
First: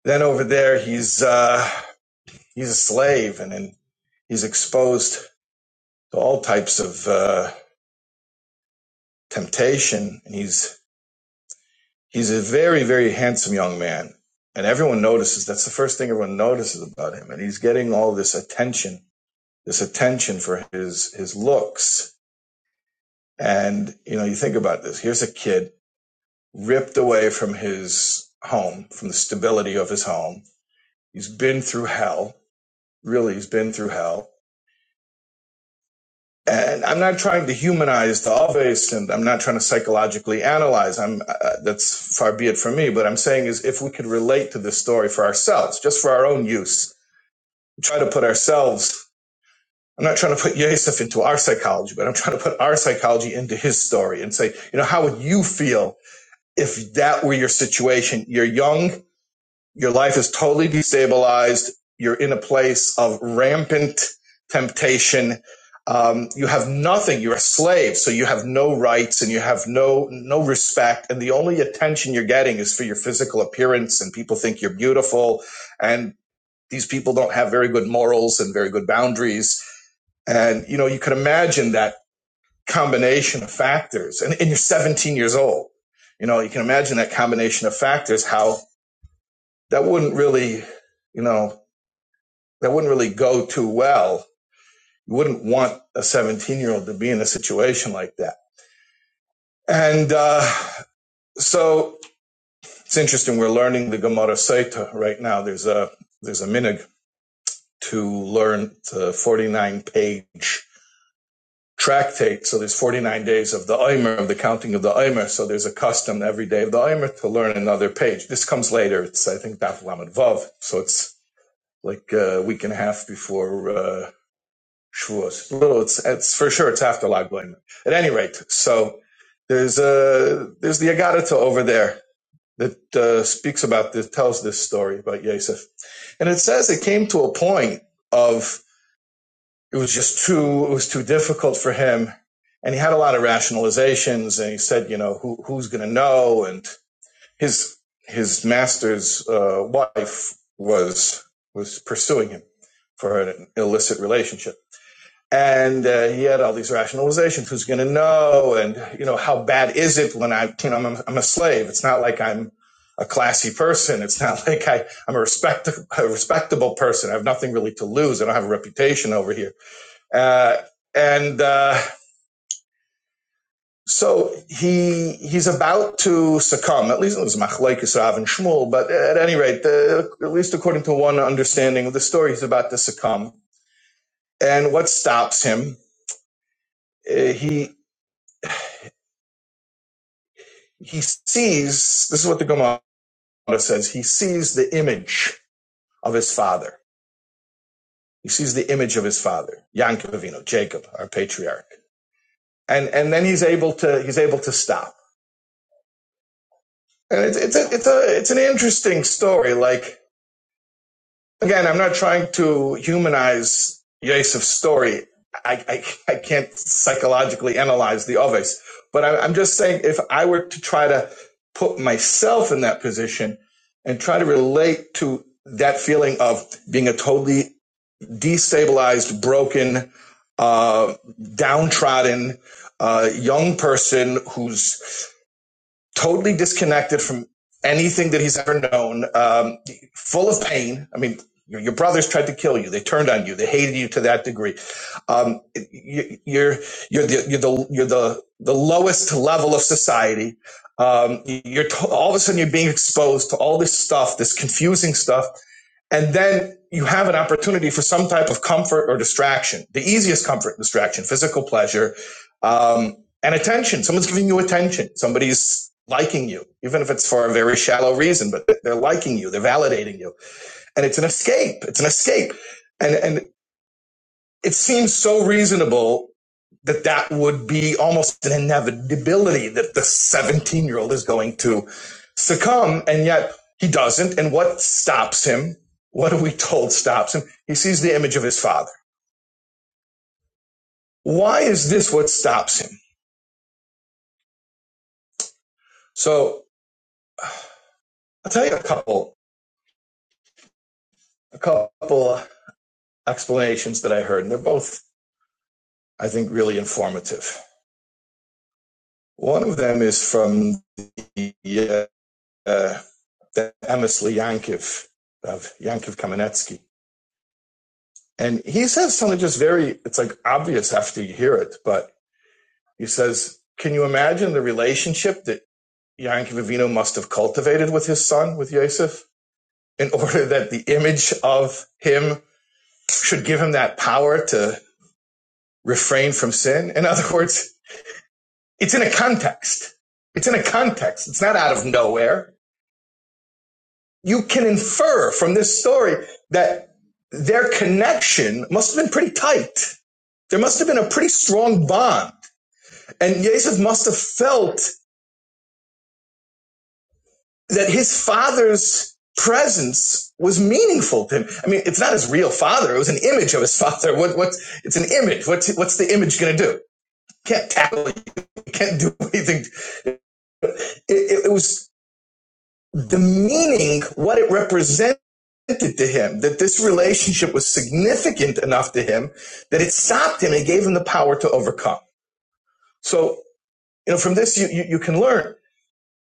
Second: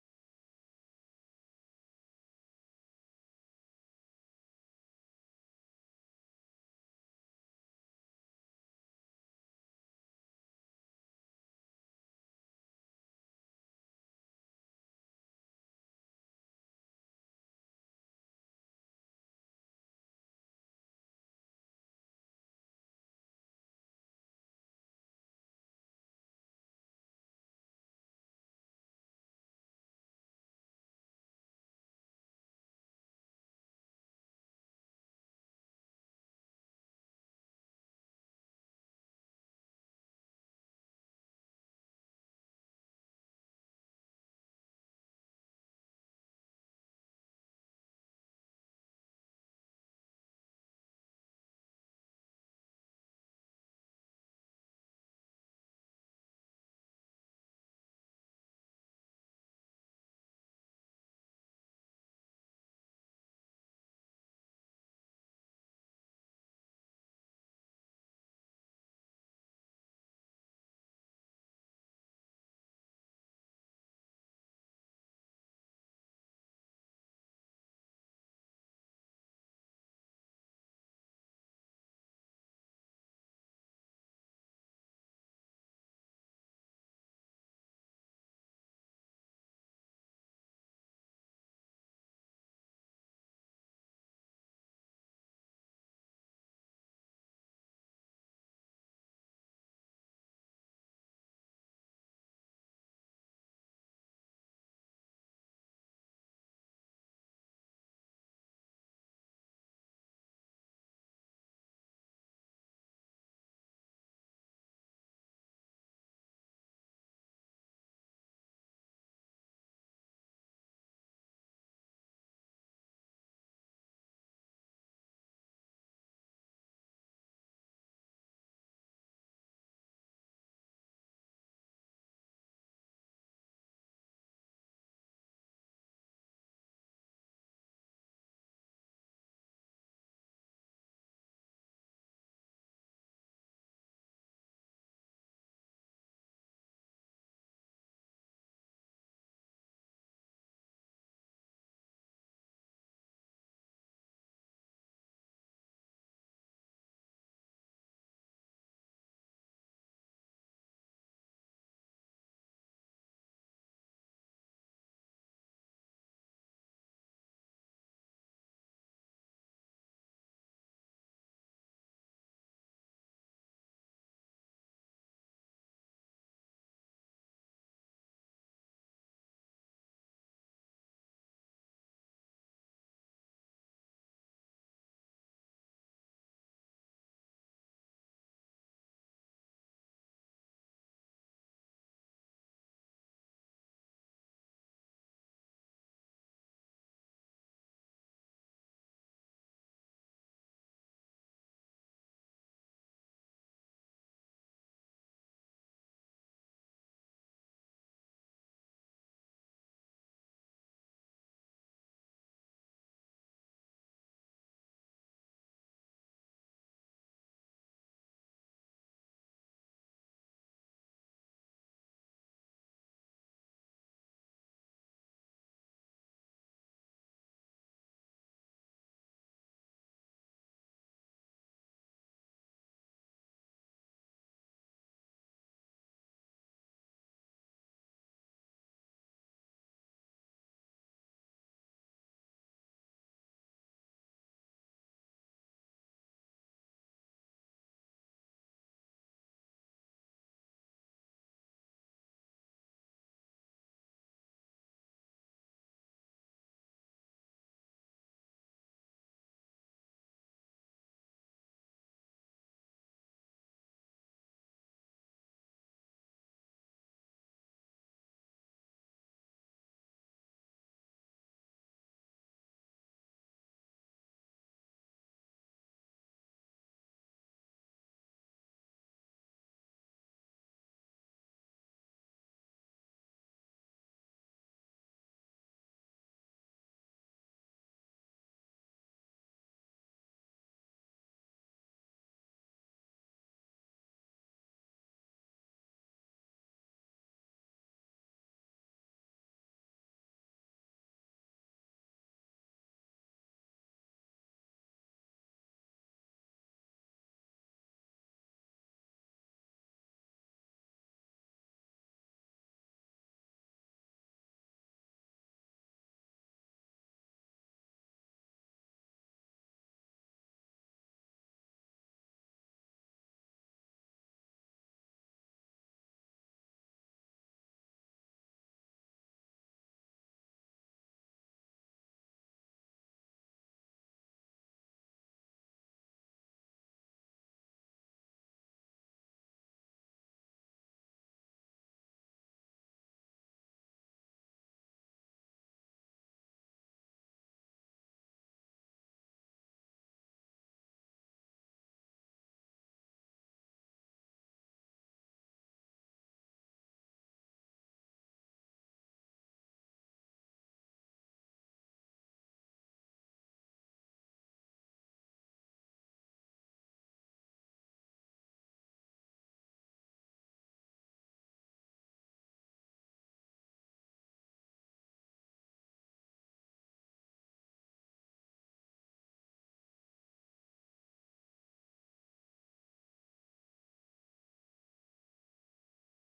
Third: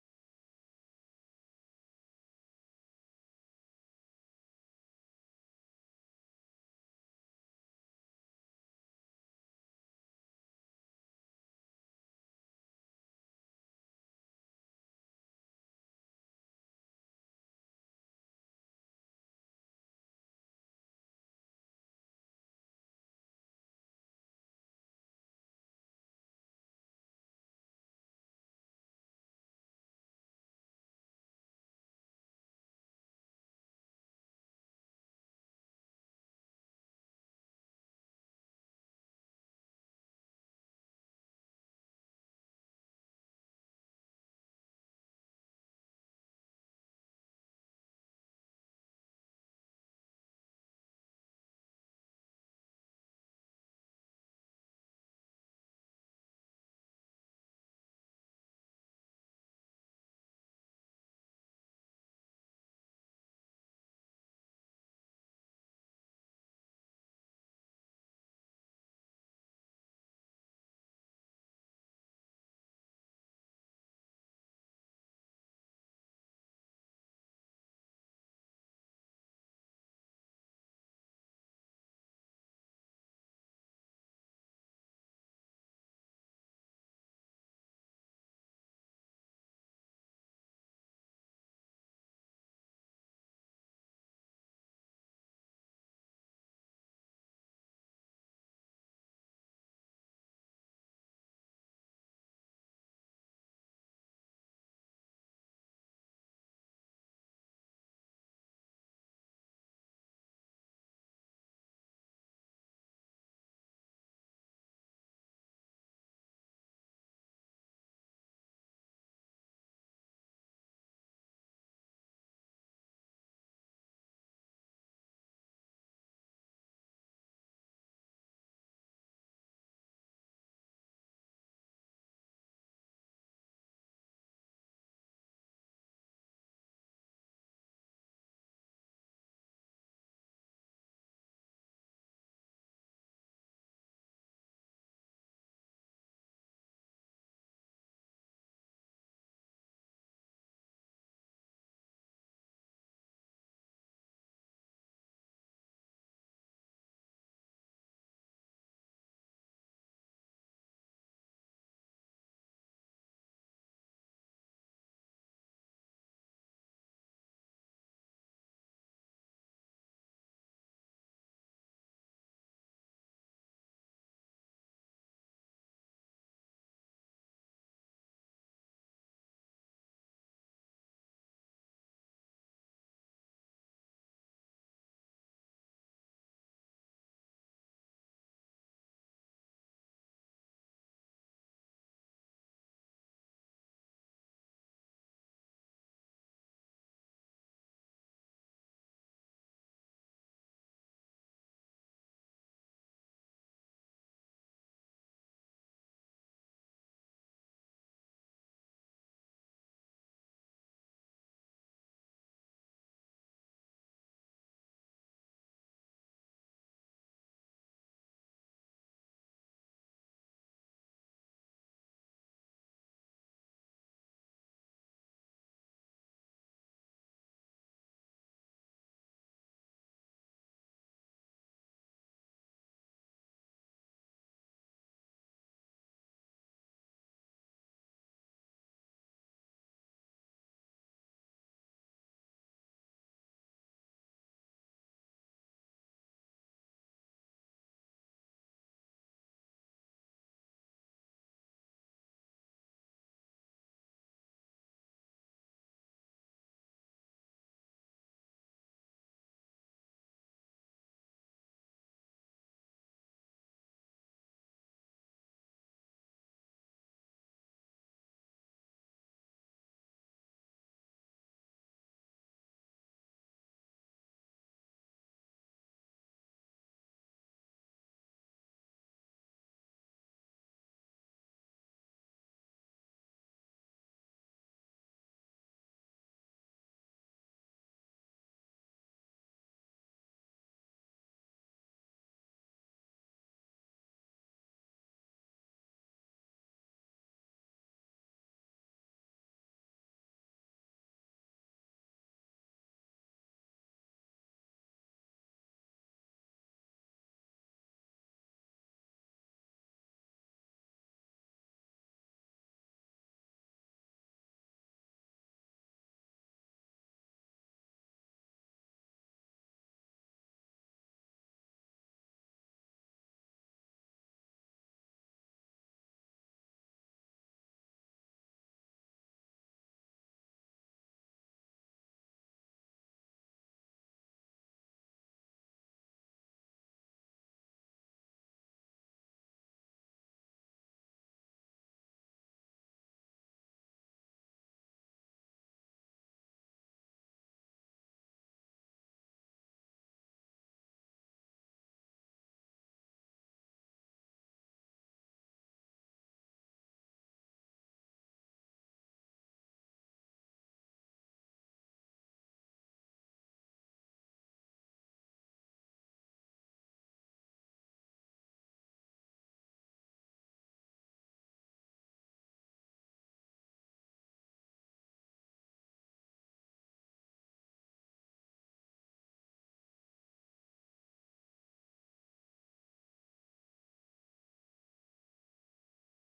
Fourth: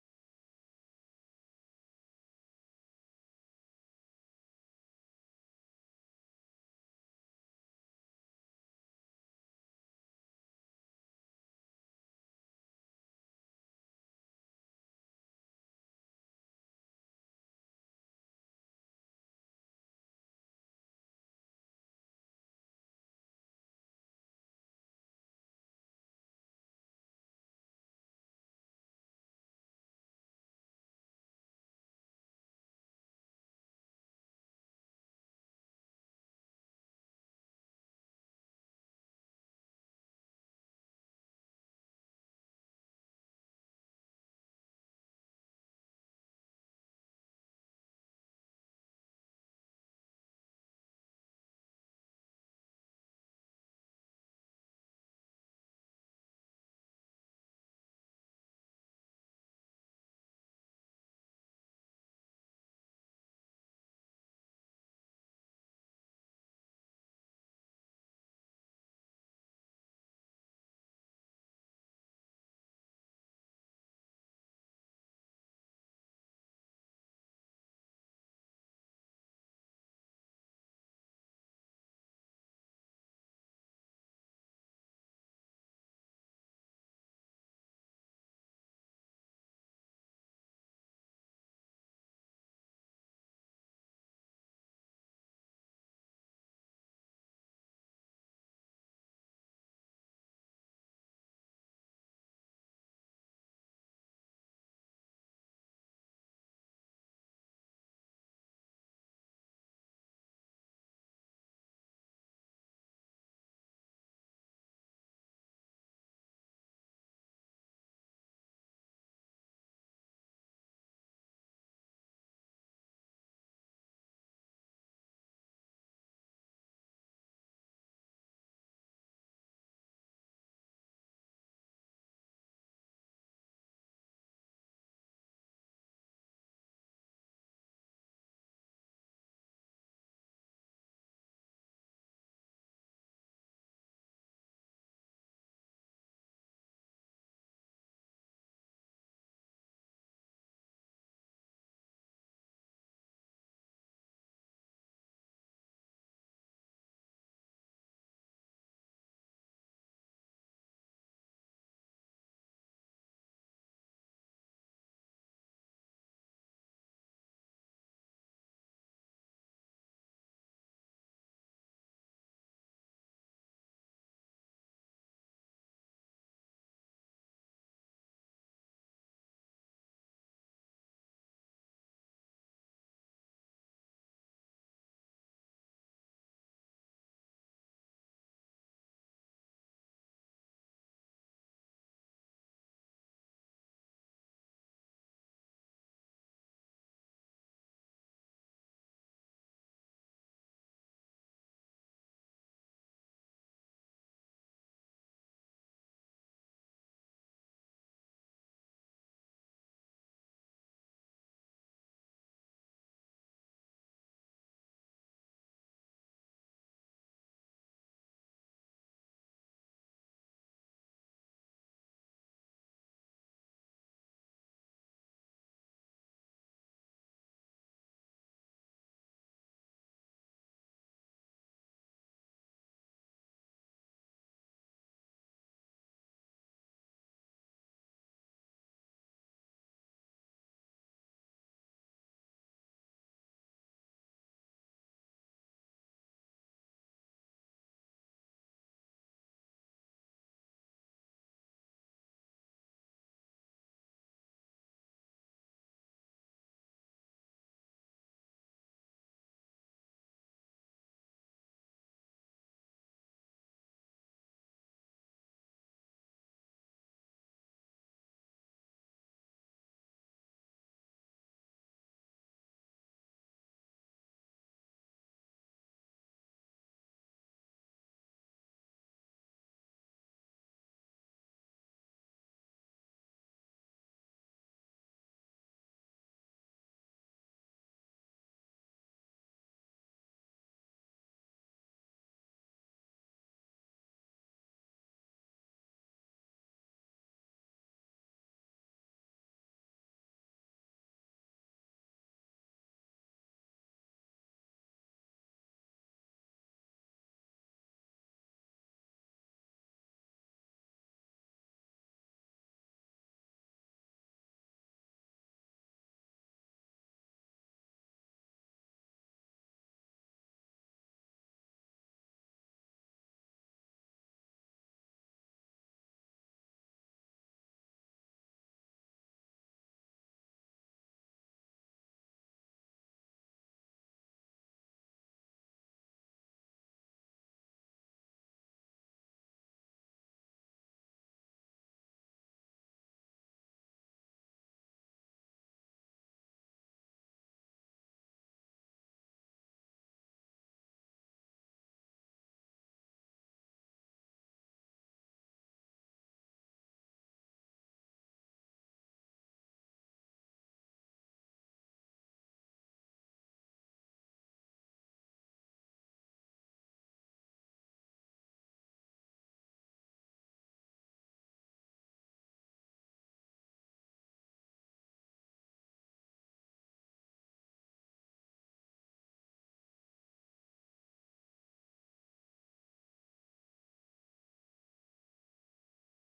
[SPEAKER 3] then over there, he's, uh, he's a slave and then he's exposed to all types of, uh, temptation. And he's, he's a very, very handsome young man. And everyone notices. That's the first thing everyone notices about him. And he's getting all this attention this attention for his his looks. And you know, you think about this. Here's a kid ripped away from his home, from the stability of his home. He's been through hell. Really, he's been through hell. And I'm not trying to humanize Alves, and I'm not trying to psychologically analyze. I'm uh, uh, that's far be it from me. But I'm saying is, if we could relate to this story for ourselves, just for our own use, try to put ourselves I'm not trying to put Yosef into our psychology, but I'm trying to put our psychology into his story and say, you know, how would you feel if that were your situation? You're young, your life is totally destabilized, you're in a place of rampant temptation. Um, you have nothing. You're a slave, so you have no rights and you have no no respect. And the only attention you're getting is for your physical appearance, and people think you're beautiful. And these people don't have very good morals and very good boundaries and, you know, you could imagine that combination of factors. And, and you're 17 years old. You know, you can imagine that combination of factors, how that wouldn't really, you know, that wouldn't really go too well. You wouldn't want a 17 year old to be in a situation like that. And uh, so it's interesting. We're learning the Gemara Saita right now. There's a, there's a minig to learn the 49 page tractate. So there's 49 days of the Omer, of the counting of the Omer. So there's a custom every day of the Omer to learn another page. This comes later. It's, I think, Daf Lamed Vav. So it's like a week and a half before uh, Shavuos. Little, it's, it's for sure it's after Lag BaOmer. At any rate, so there's a there's the Agadah over there that uh, speaks about this, tells this story about Yosef. And it says it came to a point of it was just too it was too difficult for him and he had a lot of rationalizations and he said you know who who's going to know and his his master's uh, wife was was pursuing him for an illicit relationship and uh, he had all these rationalizations who's going to know and you know how bad is it when i you know i'm, a- I'm a slave it's not like i'm a classy person it's not [laughs] like I, i'm a, respect, a respectable person i have nothing really to lose i don't have a reputation over here uh, and uh, so he he's about to succumb. At least it was Machlekes Rav and Shmuel, but at any rate, the, at least according to one understanding of the story, he's about to succumb. And what stops him? Uh, he he sees. This is what the Gemara says. He sees the image of his father. He sees the image of his father, Yankov Avinu, Jacob, our patriarch, and and then he's able to he's able to stop. And it's it's a, it's a it's an interesting story. Like Again, I'm not trying to humanize Yosef's story. I, I, I can't psychologically analyze the others, but I, I'm just saying if I were to try to put myself in that position and try to relate to that feeling of being a totally destabilized, broken, uh, downtrodden uh, young person who's totally disconnected from anything that he's ever known, um, full of pain. I mean, your, your brothers tried to kill you. They turned on you. They hated you to that degree. Um, you, you're you're the you're the you're the the lowest level of society. Um, you're to- all of a sudden you're being exposed to all this stuff, this confusing stuff and then you have an opportunity for some type of comfort or distraction the easiest comfort and distraction physical pleasure um, and attention someone's giving you attention somebody's liking you even if it's for a very shallow reason but they're liking you they're validating you and it's an escape it's an escape And and. It seems so reasonable that that would be almost an inevitability that the 17 year old is going to succumb. And yet he doesn't. And what stops him? What are we told stops him? He sees the image of his father. Why is this what stops him? So I'll tell you a couple, a couple explanations that I heard, and they're both, I think, really informative. One of them is from the, uh, the Emersley Yankiv of Yankiv Kamenetsky. And he says something just very, it's like obvious after you hear it, but he says, Can you imagine the relationship that Yankee Vivino must have cultivated with his son, with Yosef, in order that the image of him should give him that power to refrain from sin? In other words, it's in a context. It's in a context. It's not out of nowhere you can infer from this story that their connection must have been pretty tight. There must have been a pretty strong bond. And Yosef must have felt that his father's presence was meaningful to him. I mean, it's not his real father. It was an image of his father. What, what, it's an image. What's, what's the image going to do? Can't tackle you. Can't do [laughs] anything. It, it, it was the meaning, what it represented to him, that this relationship was significant enough to him that it stopped him and gave him the power to overcome. So, you know, from this, you, you, you can learn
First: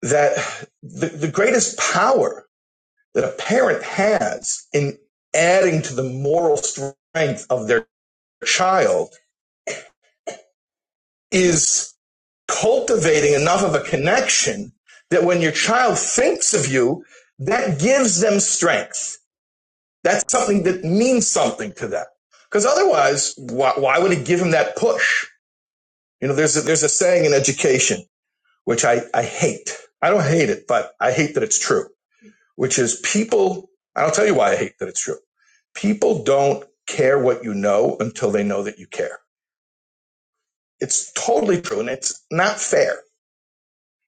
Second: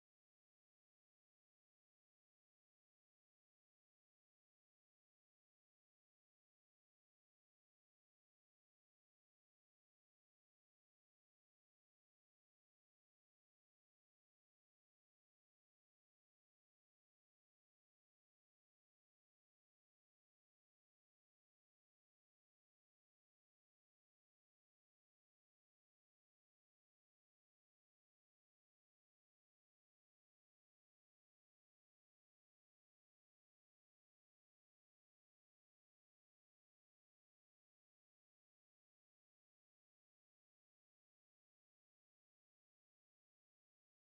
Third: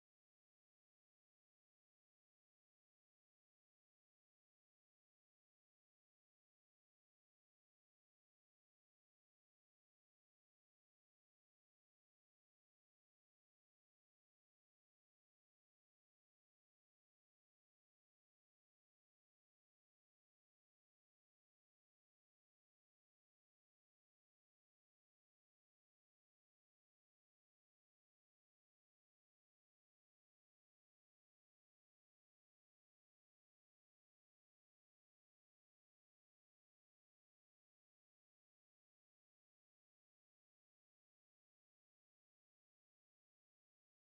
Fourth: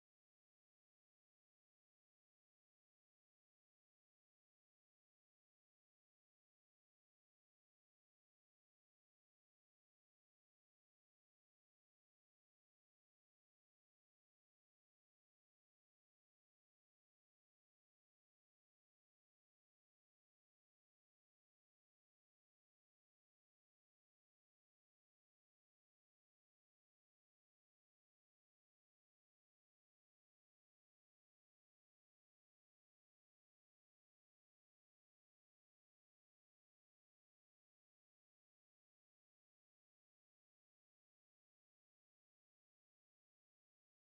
[SPEAKER 3] that the, the greatest power that a parent has in adding to the moral strength of their child is cultivating enough of a connection that when your child thinks of you, that gives them strength That's something that means something to them. Because otherwise, why, why would it give them that push? You know, there's a, there's a saying in education, which I, I hate. I don't hate it, but I hate that it's true, which is people, and I'll tell you why I hate that it's true. People don't care what you know until they know that you care. It's totally true and it's not fair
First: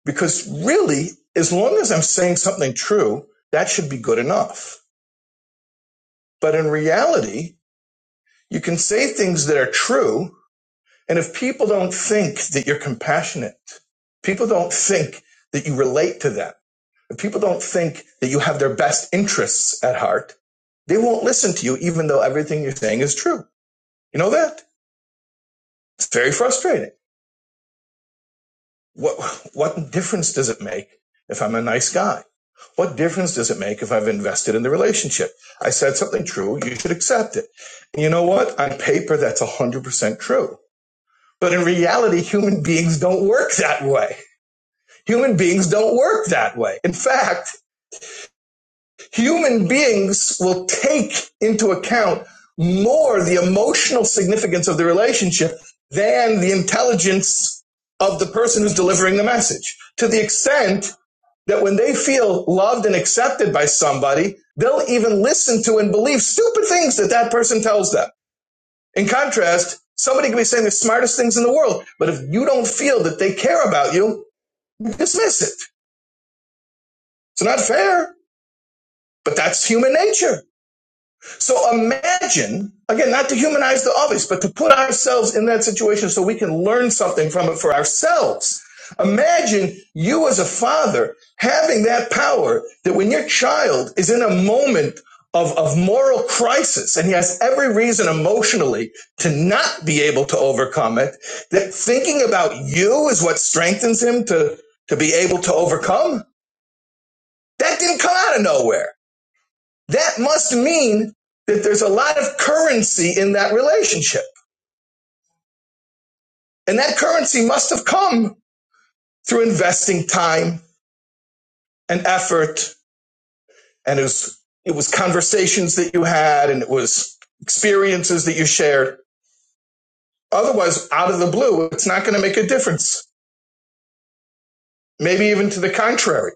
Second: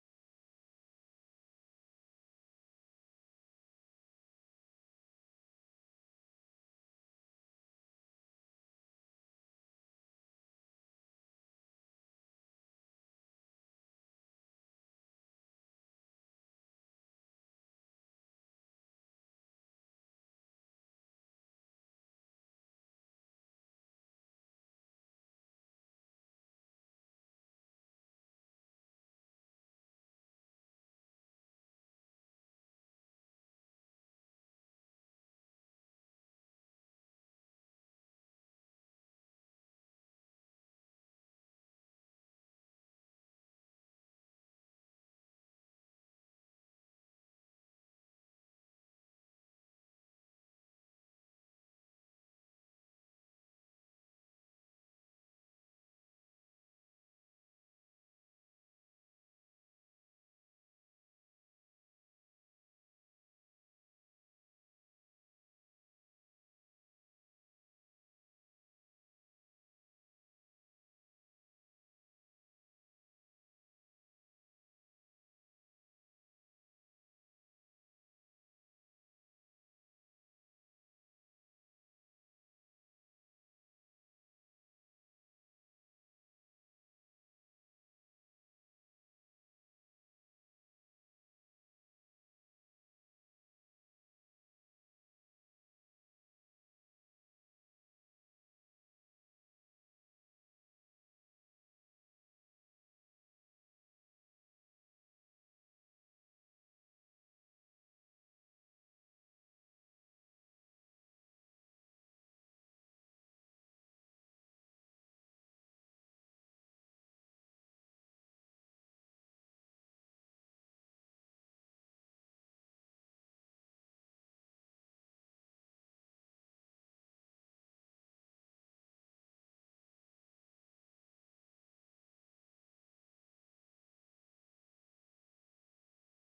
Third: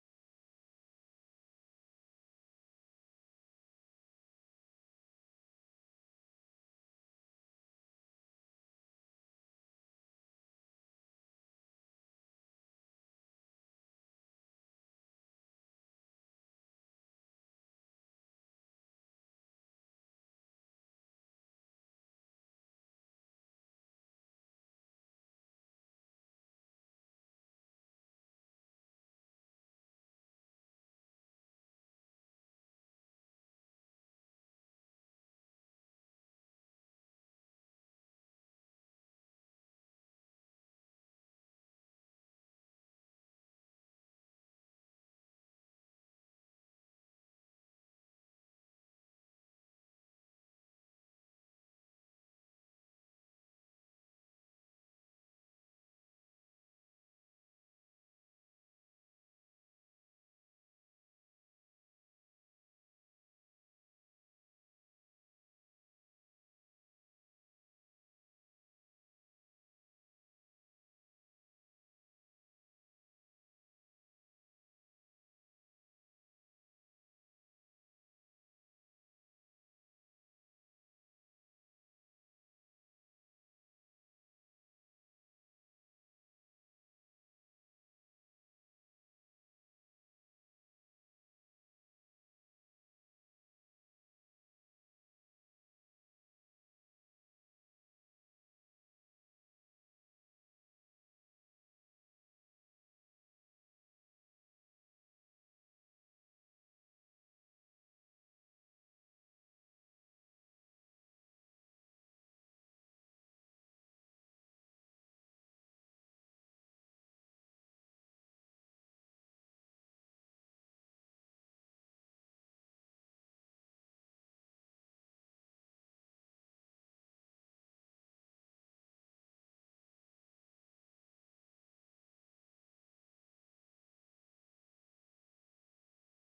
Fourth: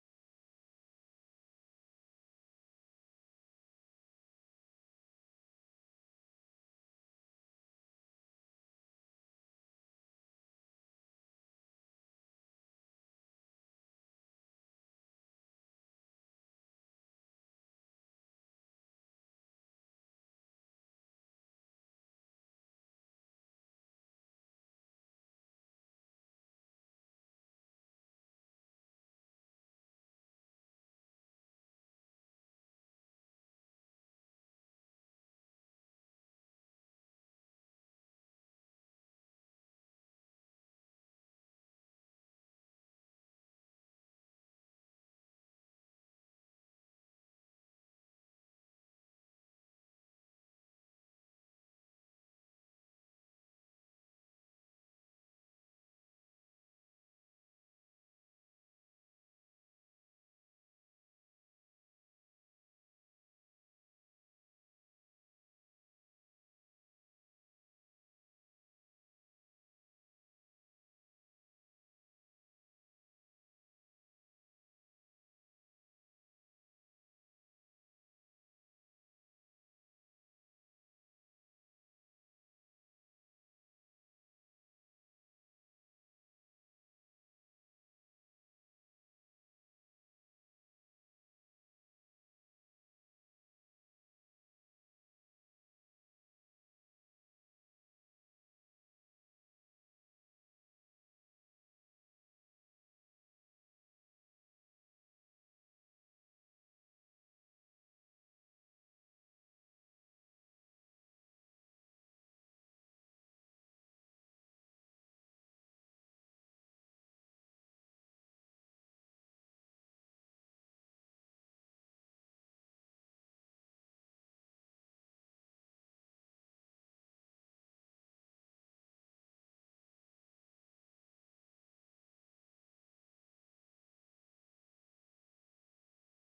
[SPEAKER 3] because really, as long as I'm saying something true, that should be good enough. But in reality, you can say things that are true And if people don't think that you're compassionate, people don't think that you relate to them, if people don't think that you have their best interests at heart, they won't listen to you, even though everything you're saying is true. You know that? It's very frustrating. What, what difference does it make if I'm a nice guy? What difference does it make if I've invested in the relationship? I said something true, you should accept it. And you know what? On paper, that's 100% true. But in reality, human beings don't work that way Human beings don't work that way. In fact, human beings will take into account more the emotional significance of the relationship than the intelligence of the person who's delivering the message to the extent that when they feel loved and accepted by somebody, they'll even listen to and believe stupid things that that person tells them. In contrast, somebody can be saying the smartest things in the world, but if you don't feel that they care about you, you dismiss it. It's not fair. But that's human nature. So imagine, again, not to humanize the obvious, but to put ourselves in that situation so we can learn something from it for ourselves. Imagine you as a father having that power that when your child is in a moment of, of moral crisis and he has every reason emotionally to not be able to overcome it, that thinking about you is what strengthens him to, to be able to overcome. That didn't come out of nowhere. That must mean that there's a lot of currency in that relationship. And that currency must have come through investing time and effort. And it was, it was conversations that you had and it was experiences that you shared. Otherwise, out of the blue, it's not going to make a difference. Maybe even to the contrary.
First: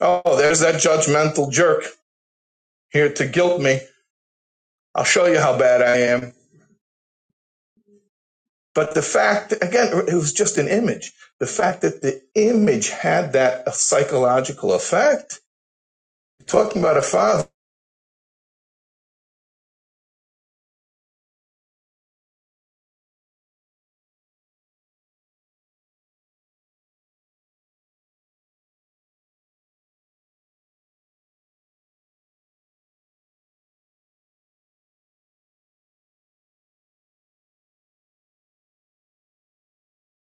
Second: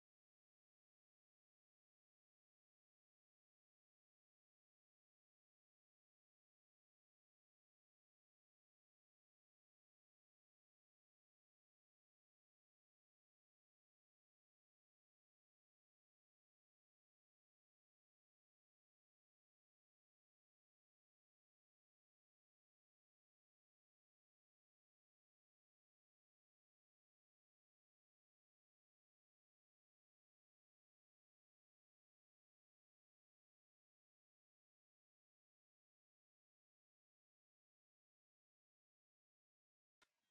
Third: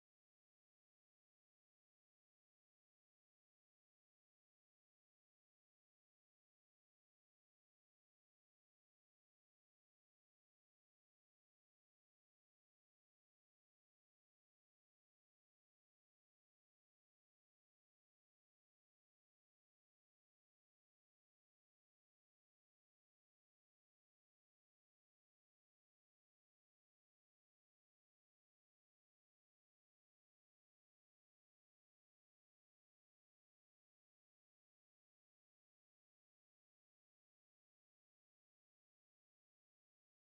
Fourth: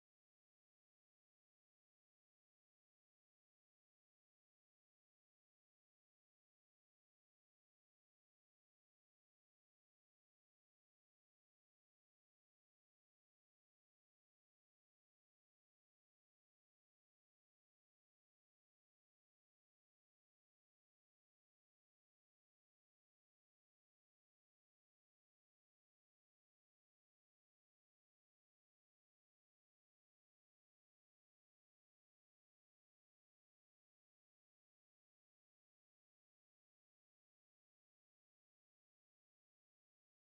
[SPEAKER 3] Oh, there's that judgmental jerk here to guilt me. I'll show you how bad I am. But the fact, again, it was just an image. The fact that the image had that psychological effect, talking about a father.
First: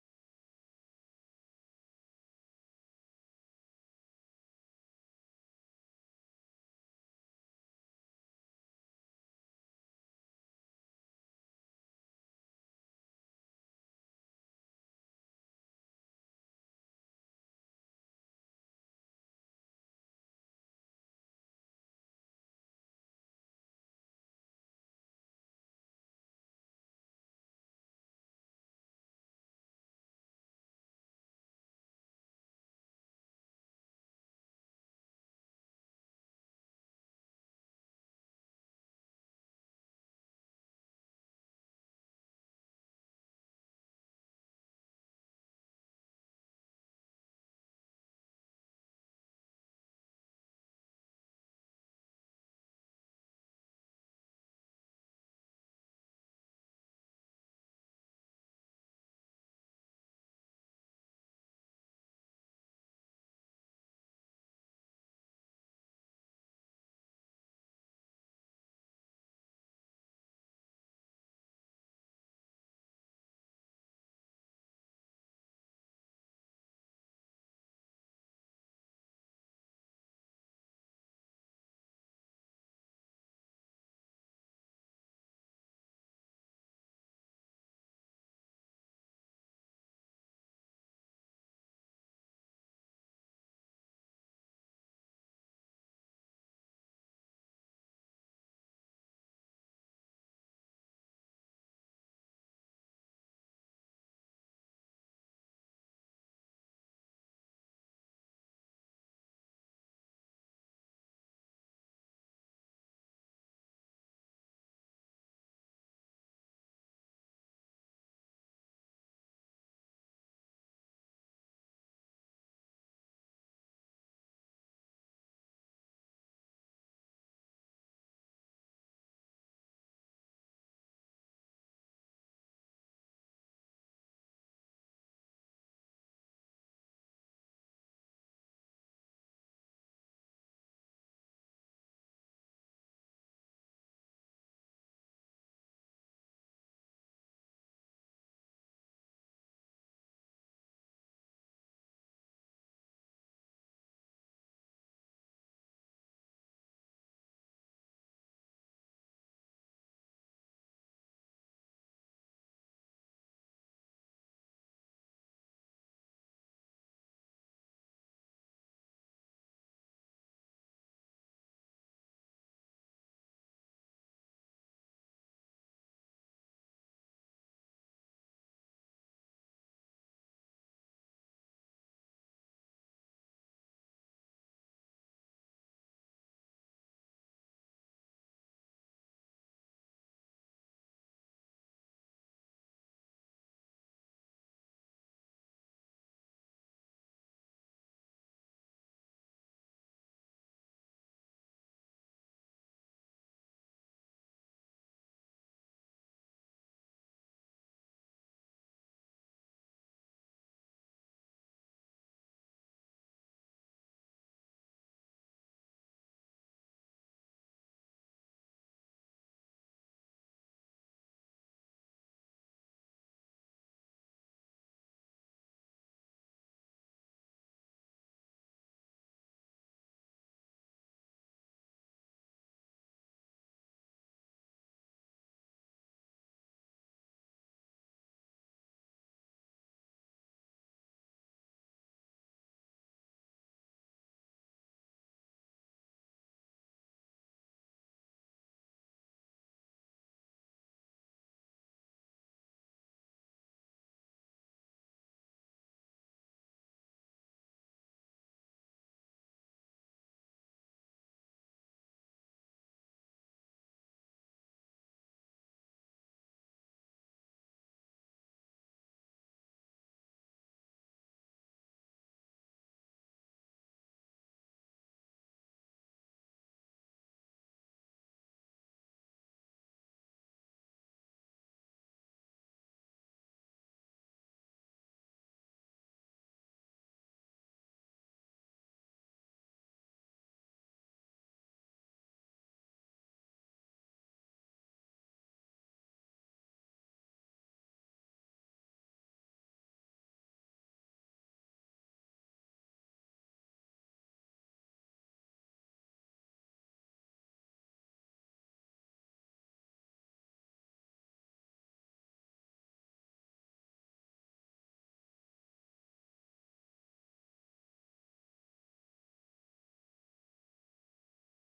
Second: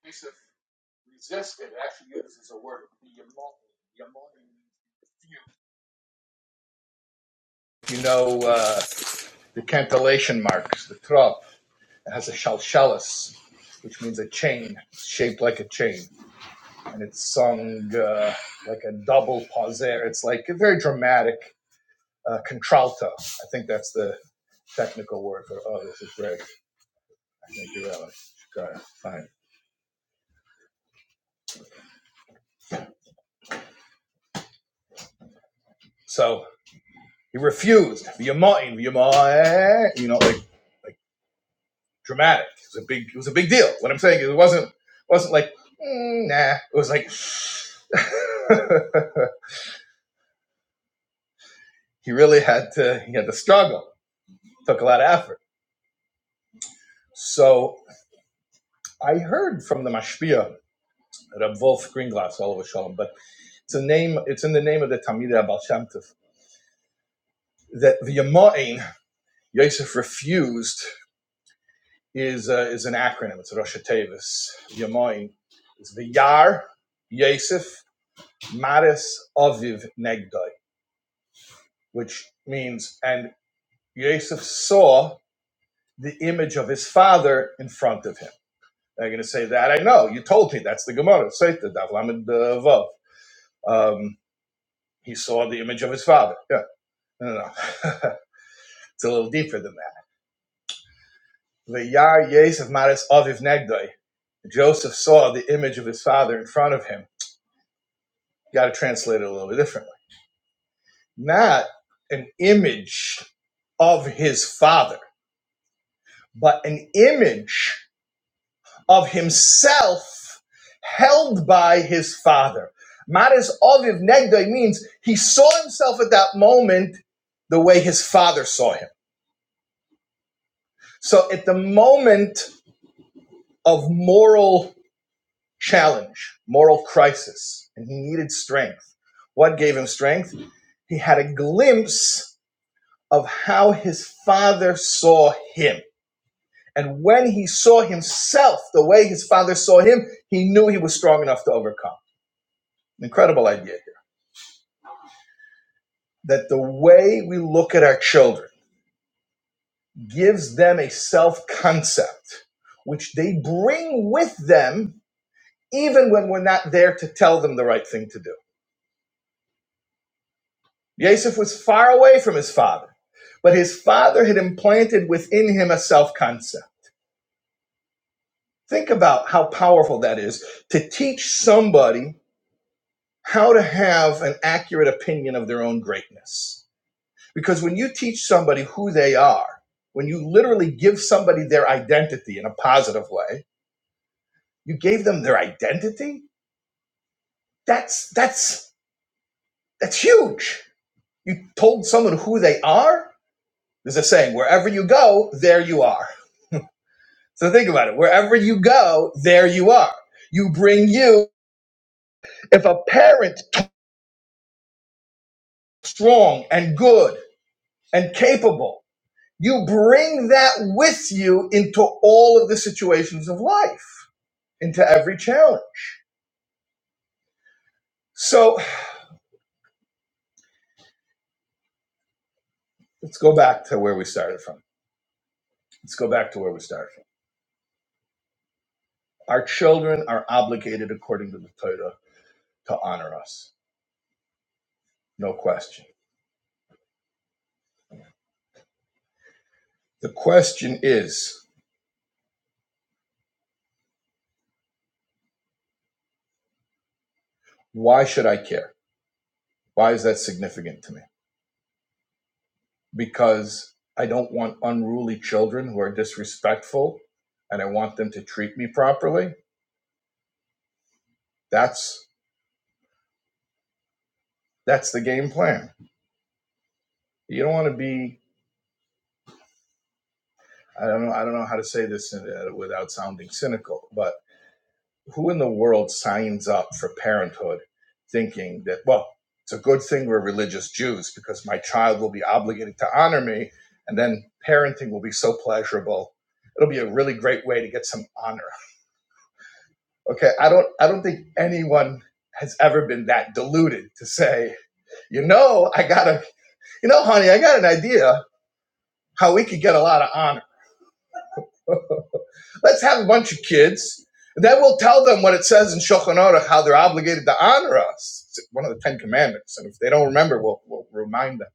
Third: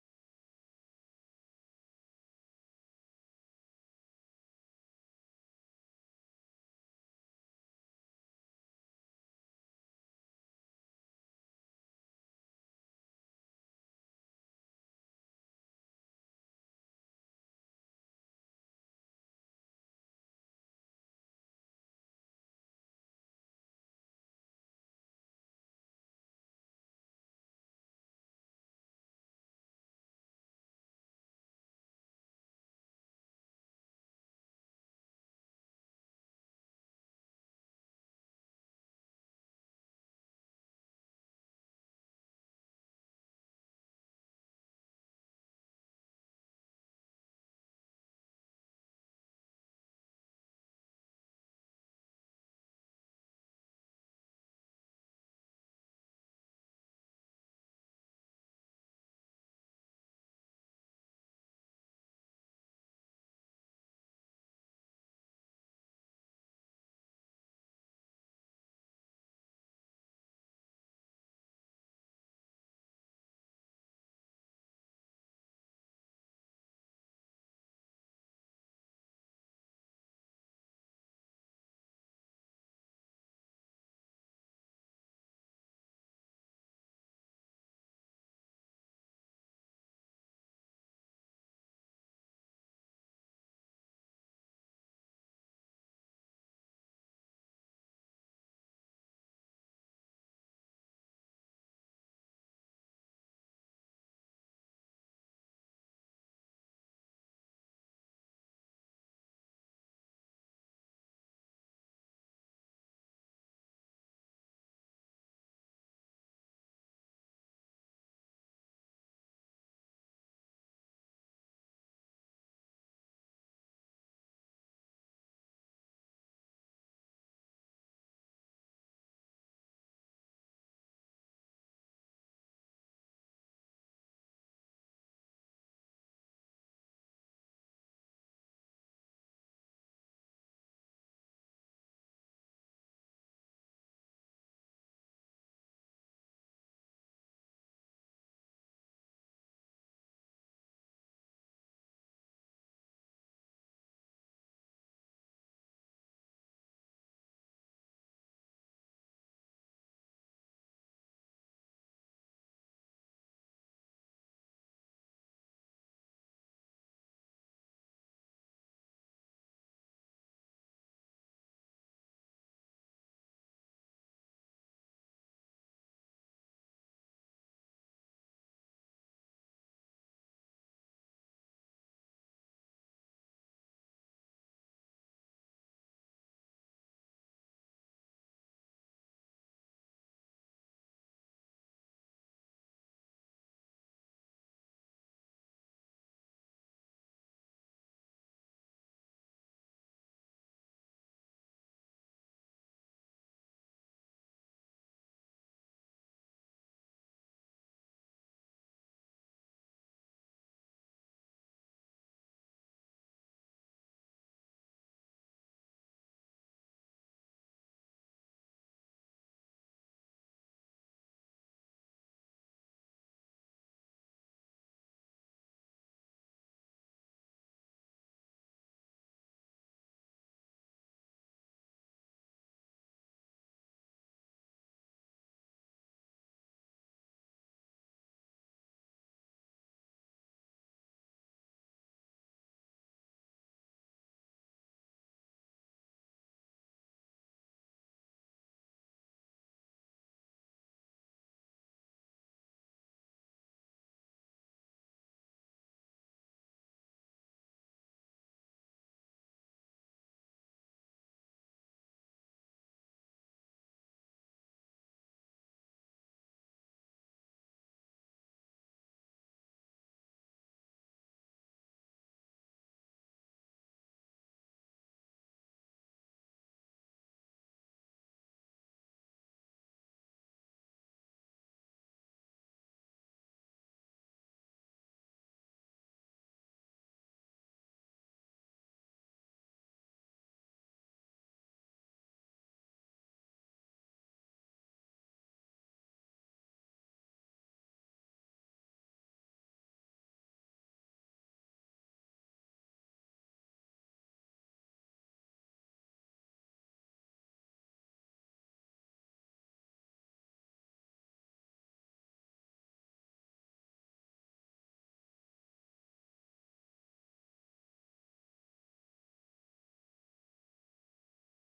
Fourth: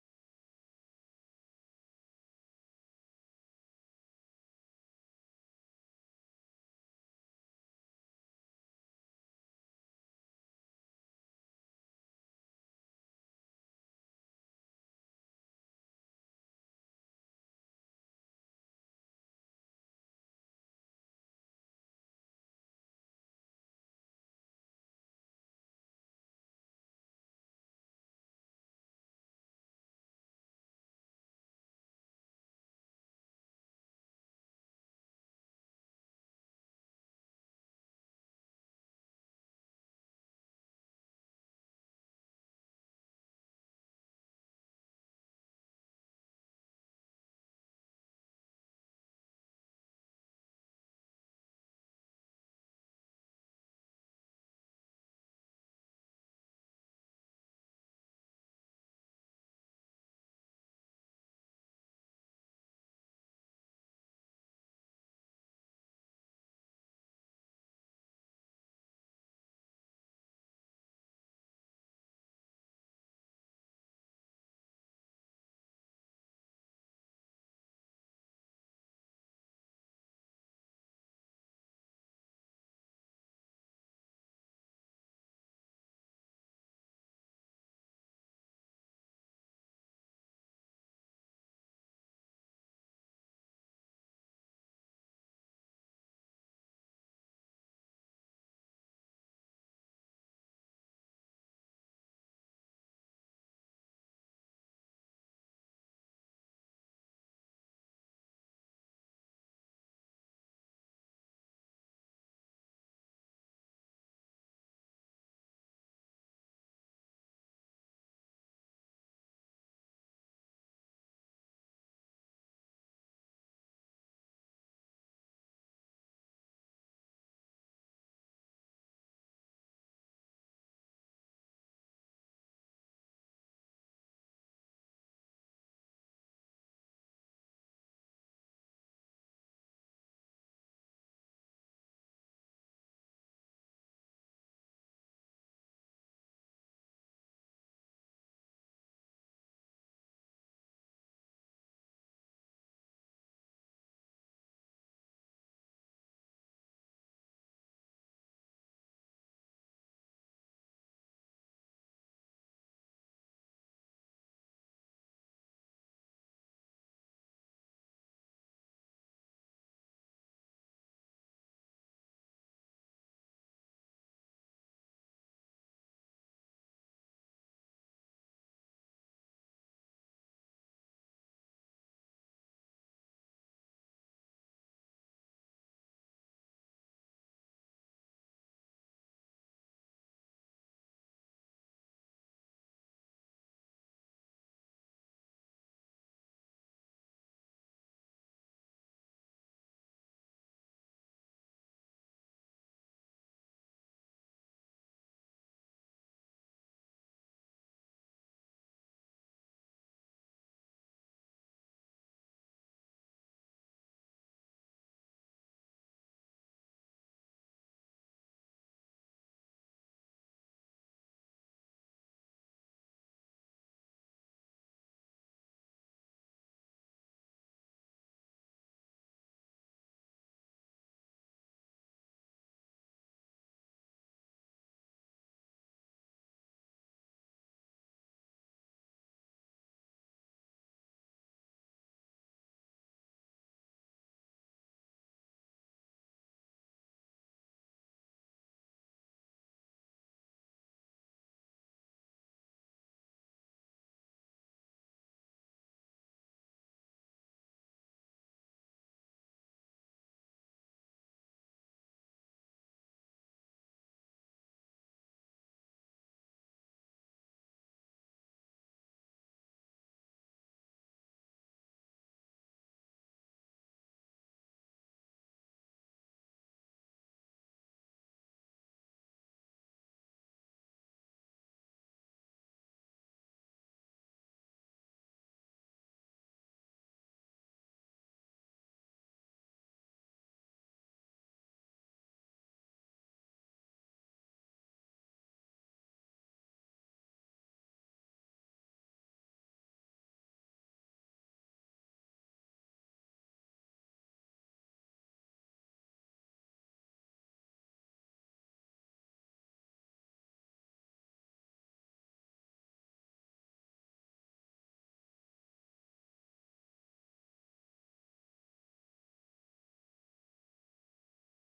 [SPEAKER 1] Piece of resisted actually uses a word. You know. Uh... The cantillation marks the trop it has a "shalshalis", which means a chain, It's shaped like a chain, and it's sung uh, like a double pauser. It's like a very dramatic uh, contralto. I think that's the technical word for. Oh, this is great. I think you're right. Got it. Fine. So he refused. V'yamoin, v'yamoin. You know, like like dramatic. It was a big. It was a big deal. What I'm saying is, it wasn't wasn't like "Mm, nah. It was like. [laughs] he really had to he had to struggle. Took a lot of effort. So I heard from the Mashpia, Rab Wolf Greenglass, all over Shalom, but it's a name. It's in the name of the Talmidei Abal Shem Tov, that the Yamoin Yosef refused is uh, is an acronym. It's Rosh Tevis. Yamoin is the Yar Yosef Maris Aviv Negdoi, which means and Yosef saw the image of his father in front of him. They're going to say that I know. You told me that's the Gemara. Say the Davlamin Vav. Um, he saw the image of his father. Yeah, no, no, no. [laughs] it's a little deeper than that. The Yosef Maris Aviv Negdoi. Joseph saw the image of his father in front of him. You got to translate it a little bit differently. Not an image of his father, but an image. of himself held by his father. Maris Oviv Negdoi means he saw himself at that moment the way his father saw him. So at the moment of moral challenge, moral crisis, and he needed strength, what gave him strength? He had a glimpse of how his father saw him. And when he saw himself the way his father saw him, he knew he was strong enough to overcome. Incredible idea. that the way we look at our children gives them a self concept which they bring with them even when we're not there to tell them the right thing to do. Yosef was far away from his father, but his father had implanted within him a self concept. Think about how powerful that is to teach somebody how to have an accurate opinion of their own greatness Because when you teach somebody who they are, when you literally give somebody their identity in a positive way, you gave them their identity? That's that's that's huge. You told someone who they are? There's a saying, wherever you go, there you are. So think about it. Wherever you go, there you are. You bring you if a parent strong and good and capable, you bring that with you into all of the situations of life, into every challenge. So Let's go back to where we started from. Let's go back to where we started from. Our children are obligated according to the Torah to honor us. No question. The question is, why should I care? Why is that significant to me? Because I don't want unruly children who are disrespectful and I want them to treat me properly. That's that's the game plan. You don't want to be I don't know I don't know how to say this uh, without sounding cynical, but. who in the world signs up for parenthood thinking that well it's a good thing we're religious jews because my child will be obligated to honor me and then parenting will be so pleasurable it'll be a really great way to get some honor okay i don't i don't think anyone has ever been that deluded to say you know i got a you know honey i got an idea how we could get a lot of honor Let's have a bunch of kids. and Then we'll tell them what it says in Shulchan Aruch, how they're obligated to honor us. It's one of the Ten Commandments. And if they don't remember, we'll, we'll remind them.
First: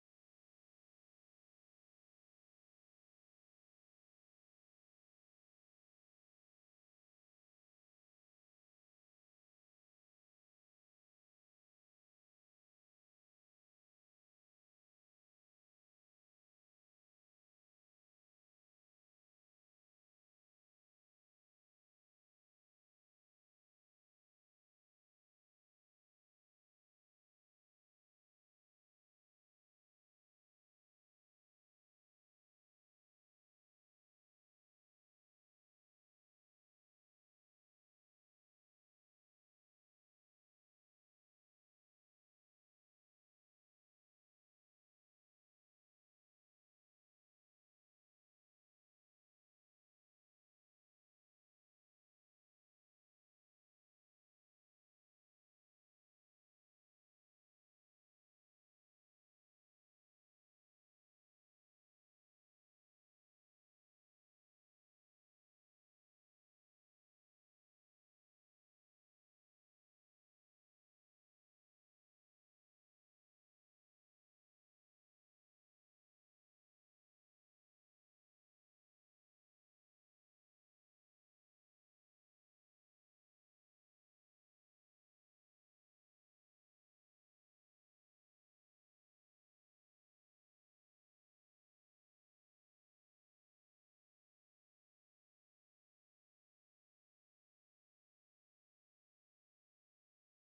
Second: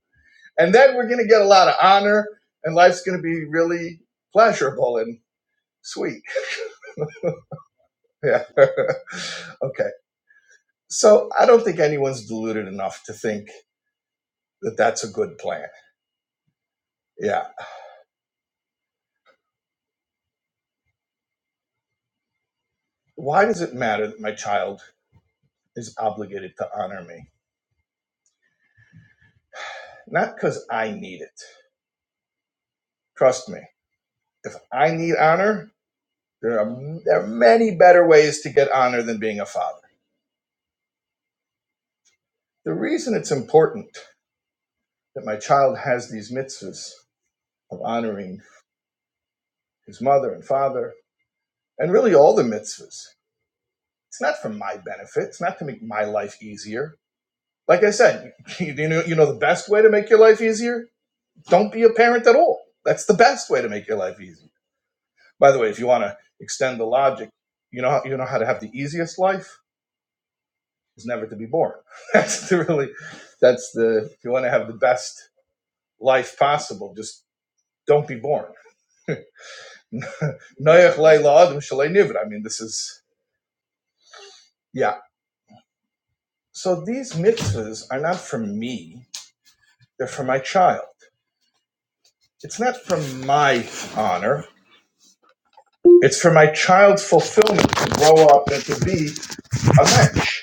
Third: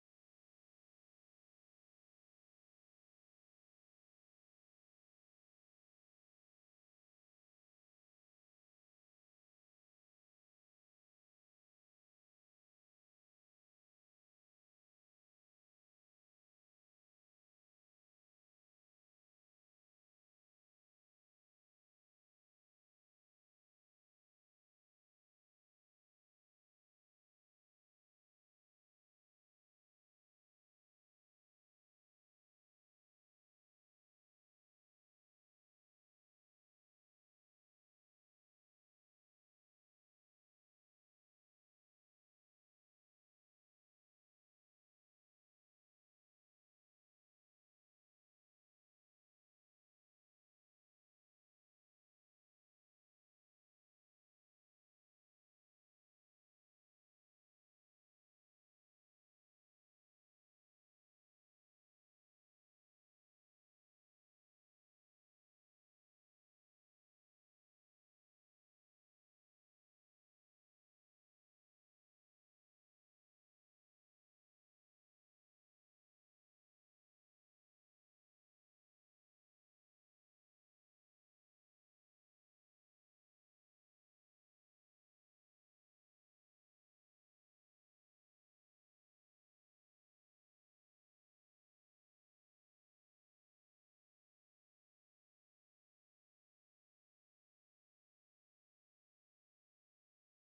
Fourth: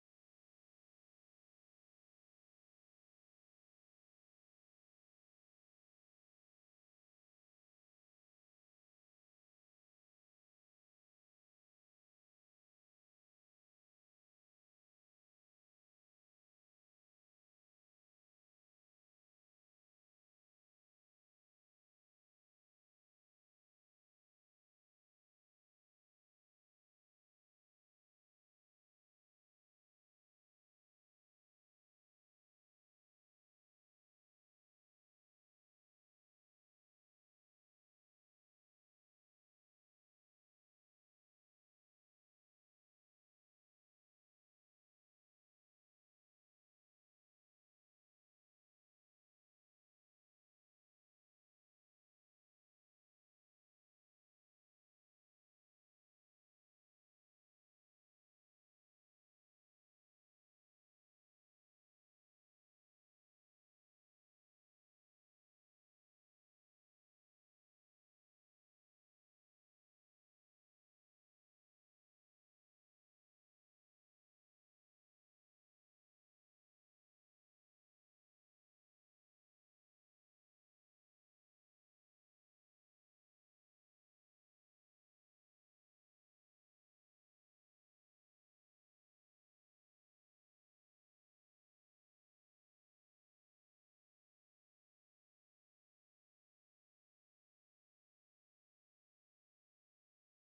[SPEAKER 1] And then we're going to get a lot of honor, and life's going to be really pleasurable and sweet. Yeah. [laughs] okay. So I don't think anyone's deluded enough to think that that's a good plan. Yeah. Why does it matter that my child is obligated to honor me? Not because I need it. Trust me, if I need honor, There are, there are many better ways to get honor than being a father. The reason it's important that my child has these mitzvahs of honoring his mother and father, and really all the mitzvahs, it's not for my benefit. It's not to make my life easier. Like I said, [laughs] you, know, you know the best way to make your life easier? Don't be a parent at all. That's the best way to make your life easy. By the way, if you want to extend the logic, you know, you know how to have the easiest life? is never to be born. [laughs] That's the really, that's the, if you want to have the best life possible, just don't be born. [laughs] Noach leila adam shalei I mean, this is, yeah. So these mitzvahs are not for me, they're for my child. It's not for my honor, it's for my child's fulfillment to grow up and to be a mensch.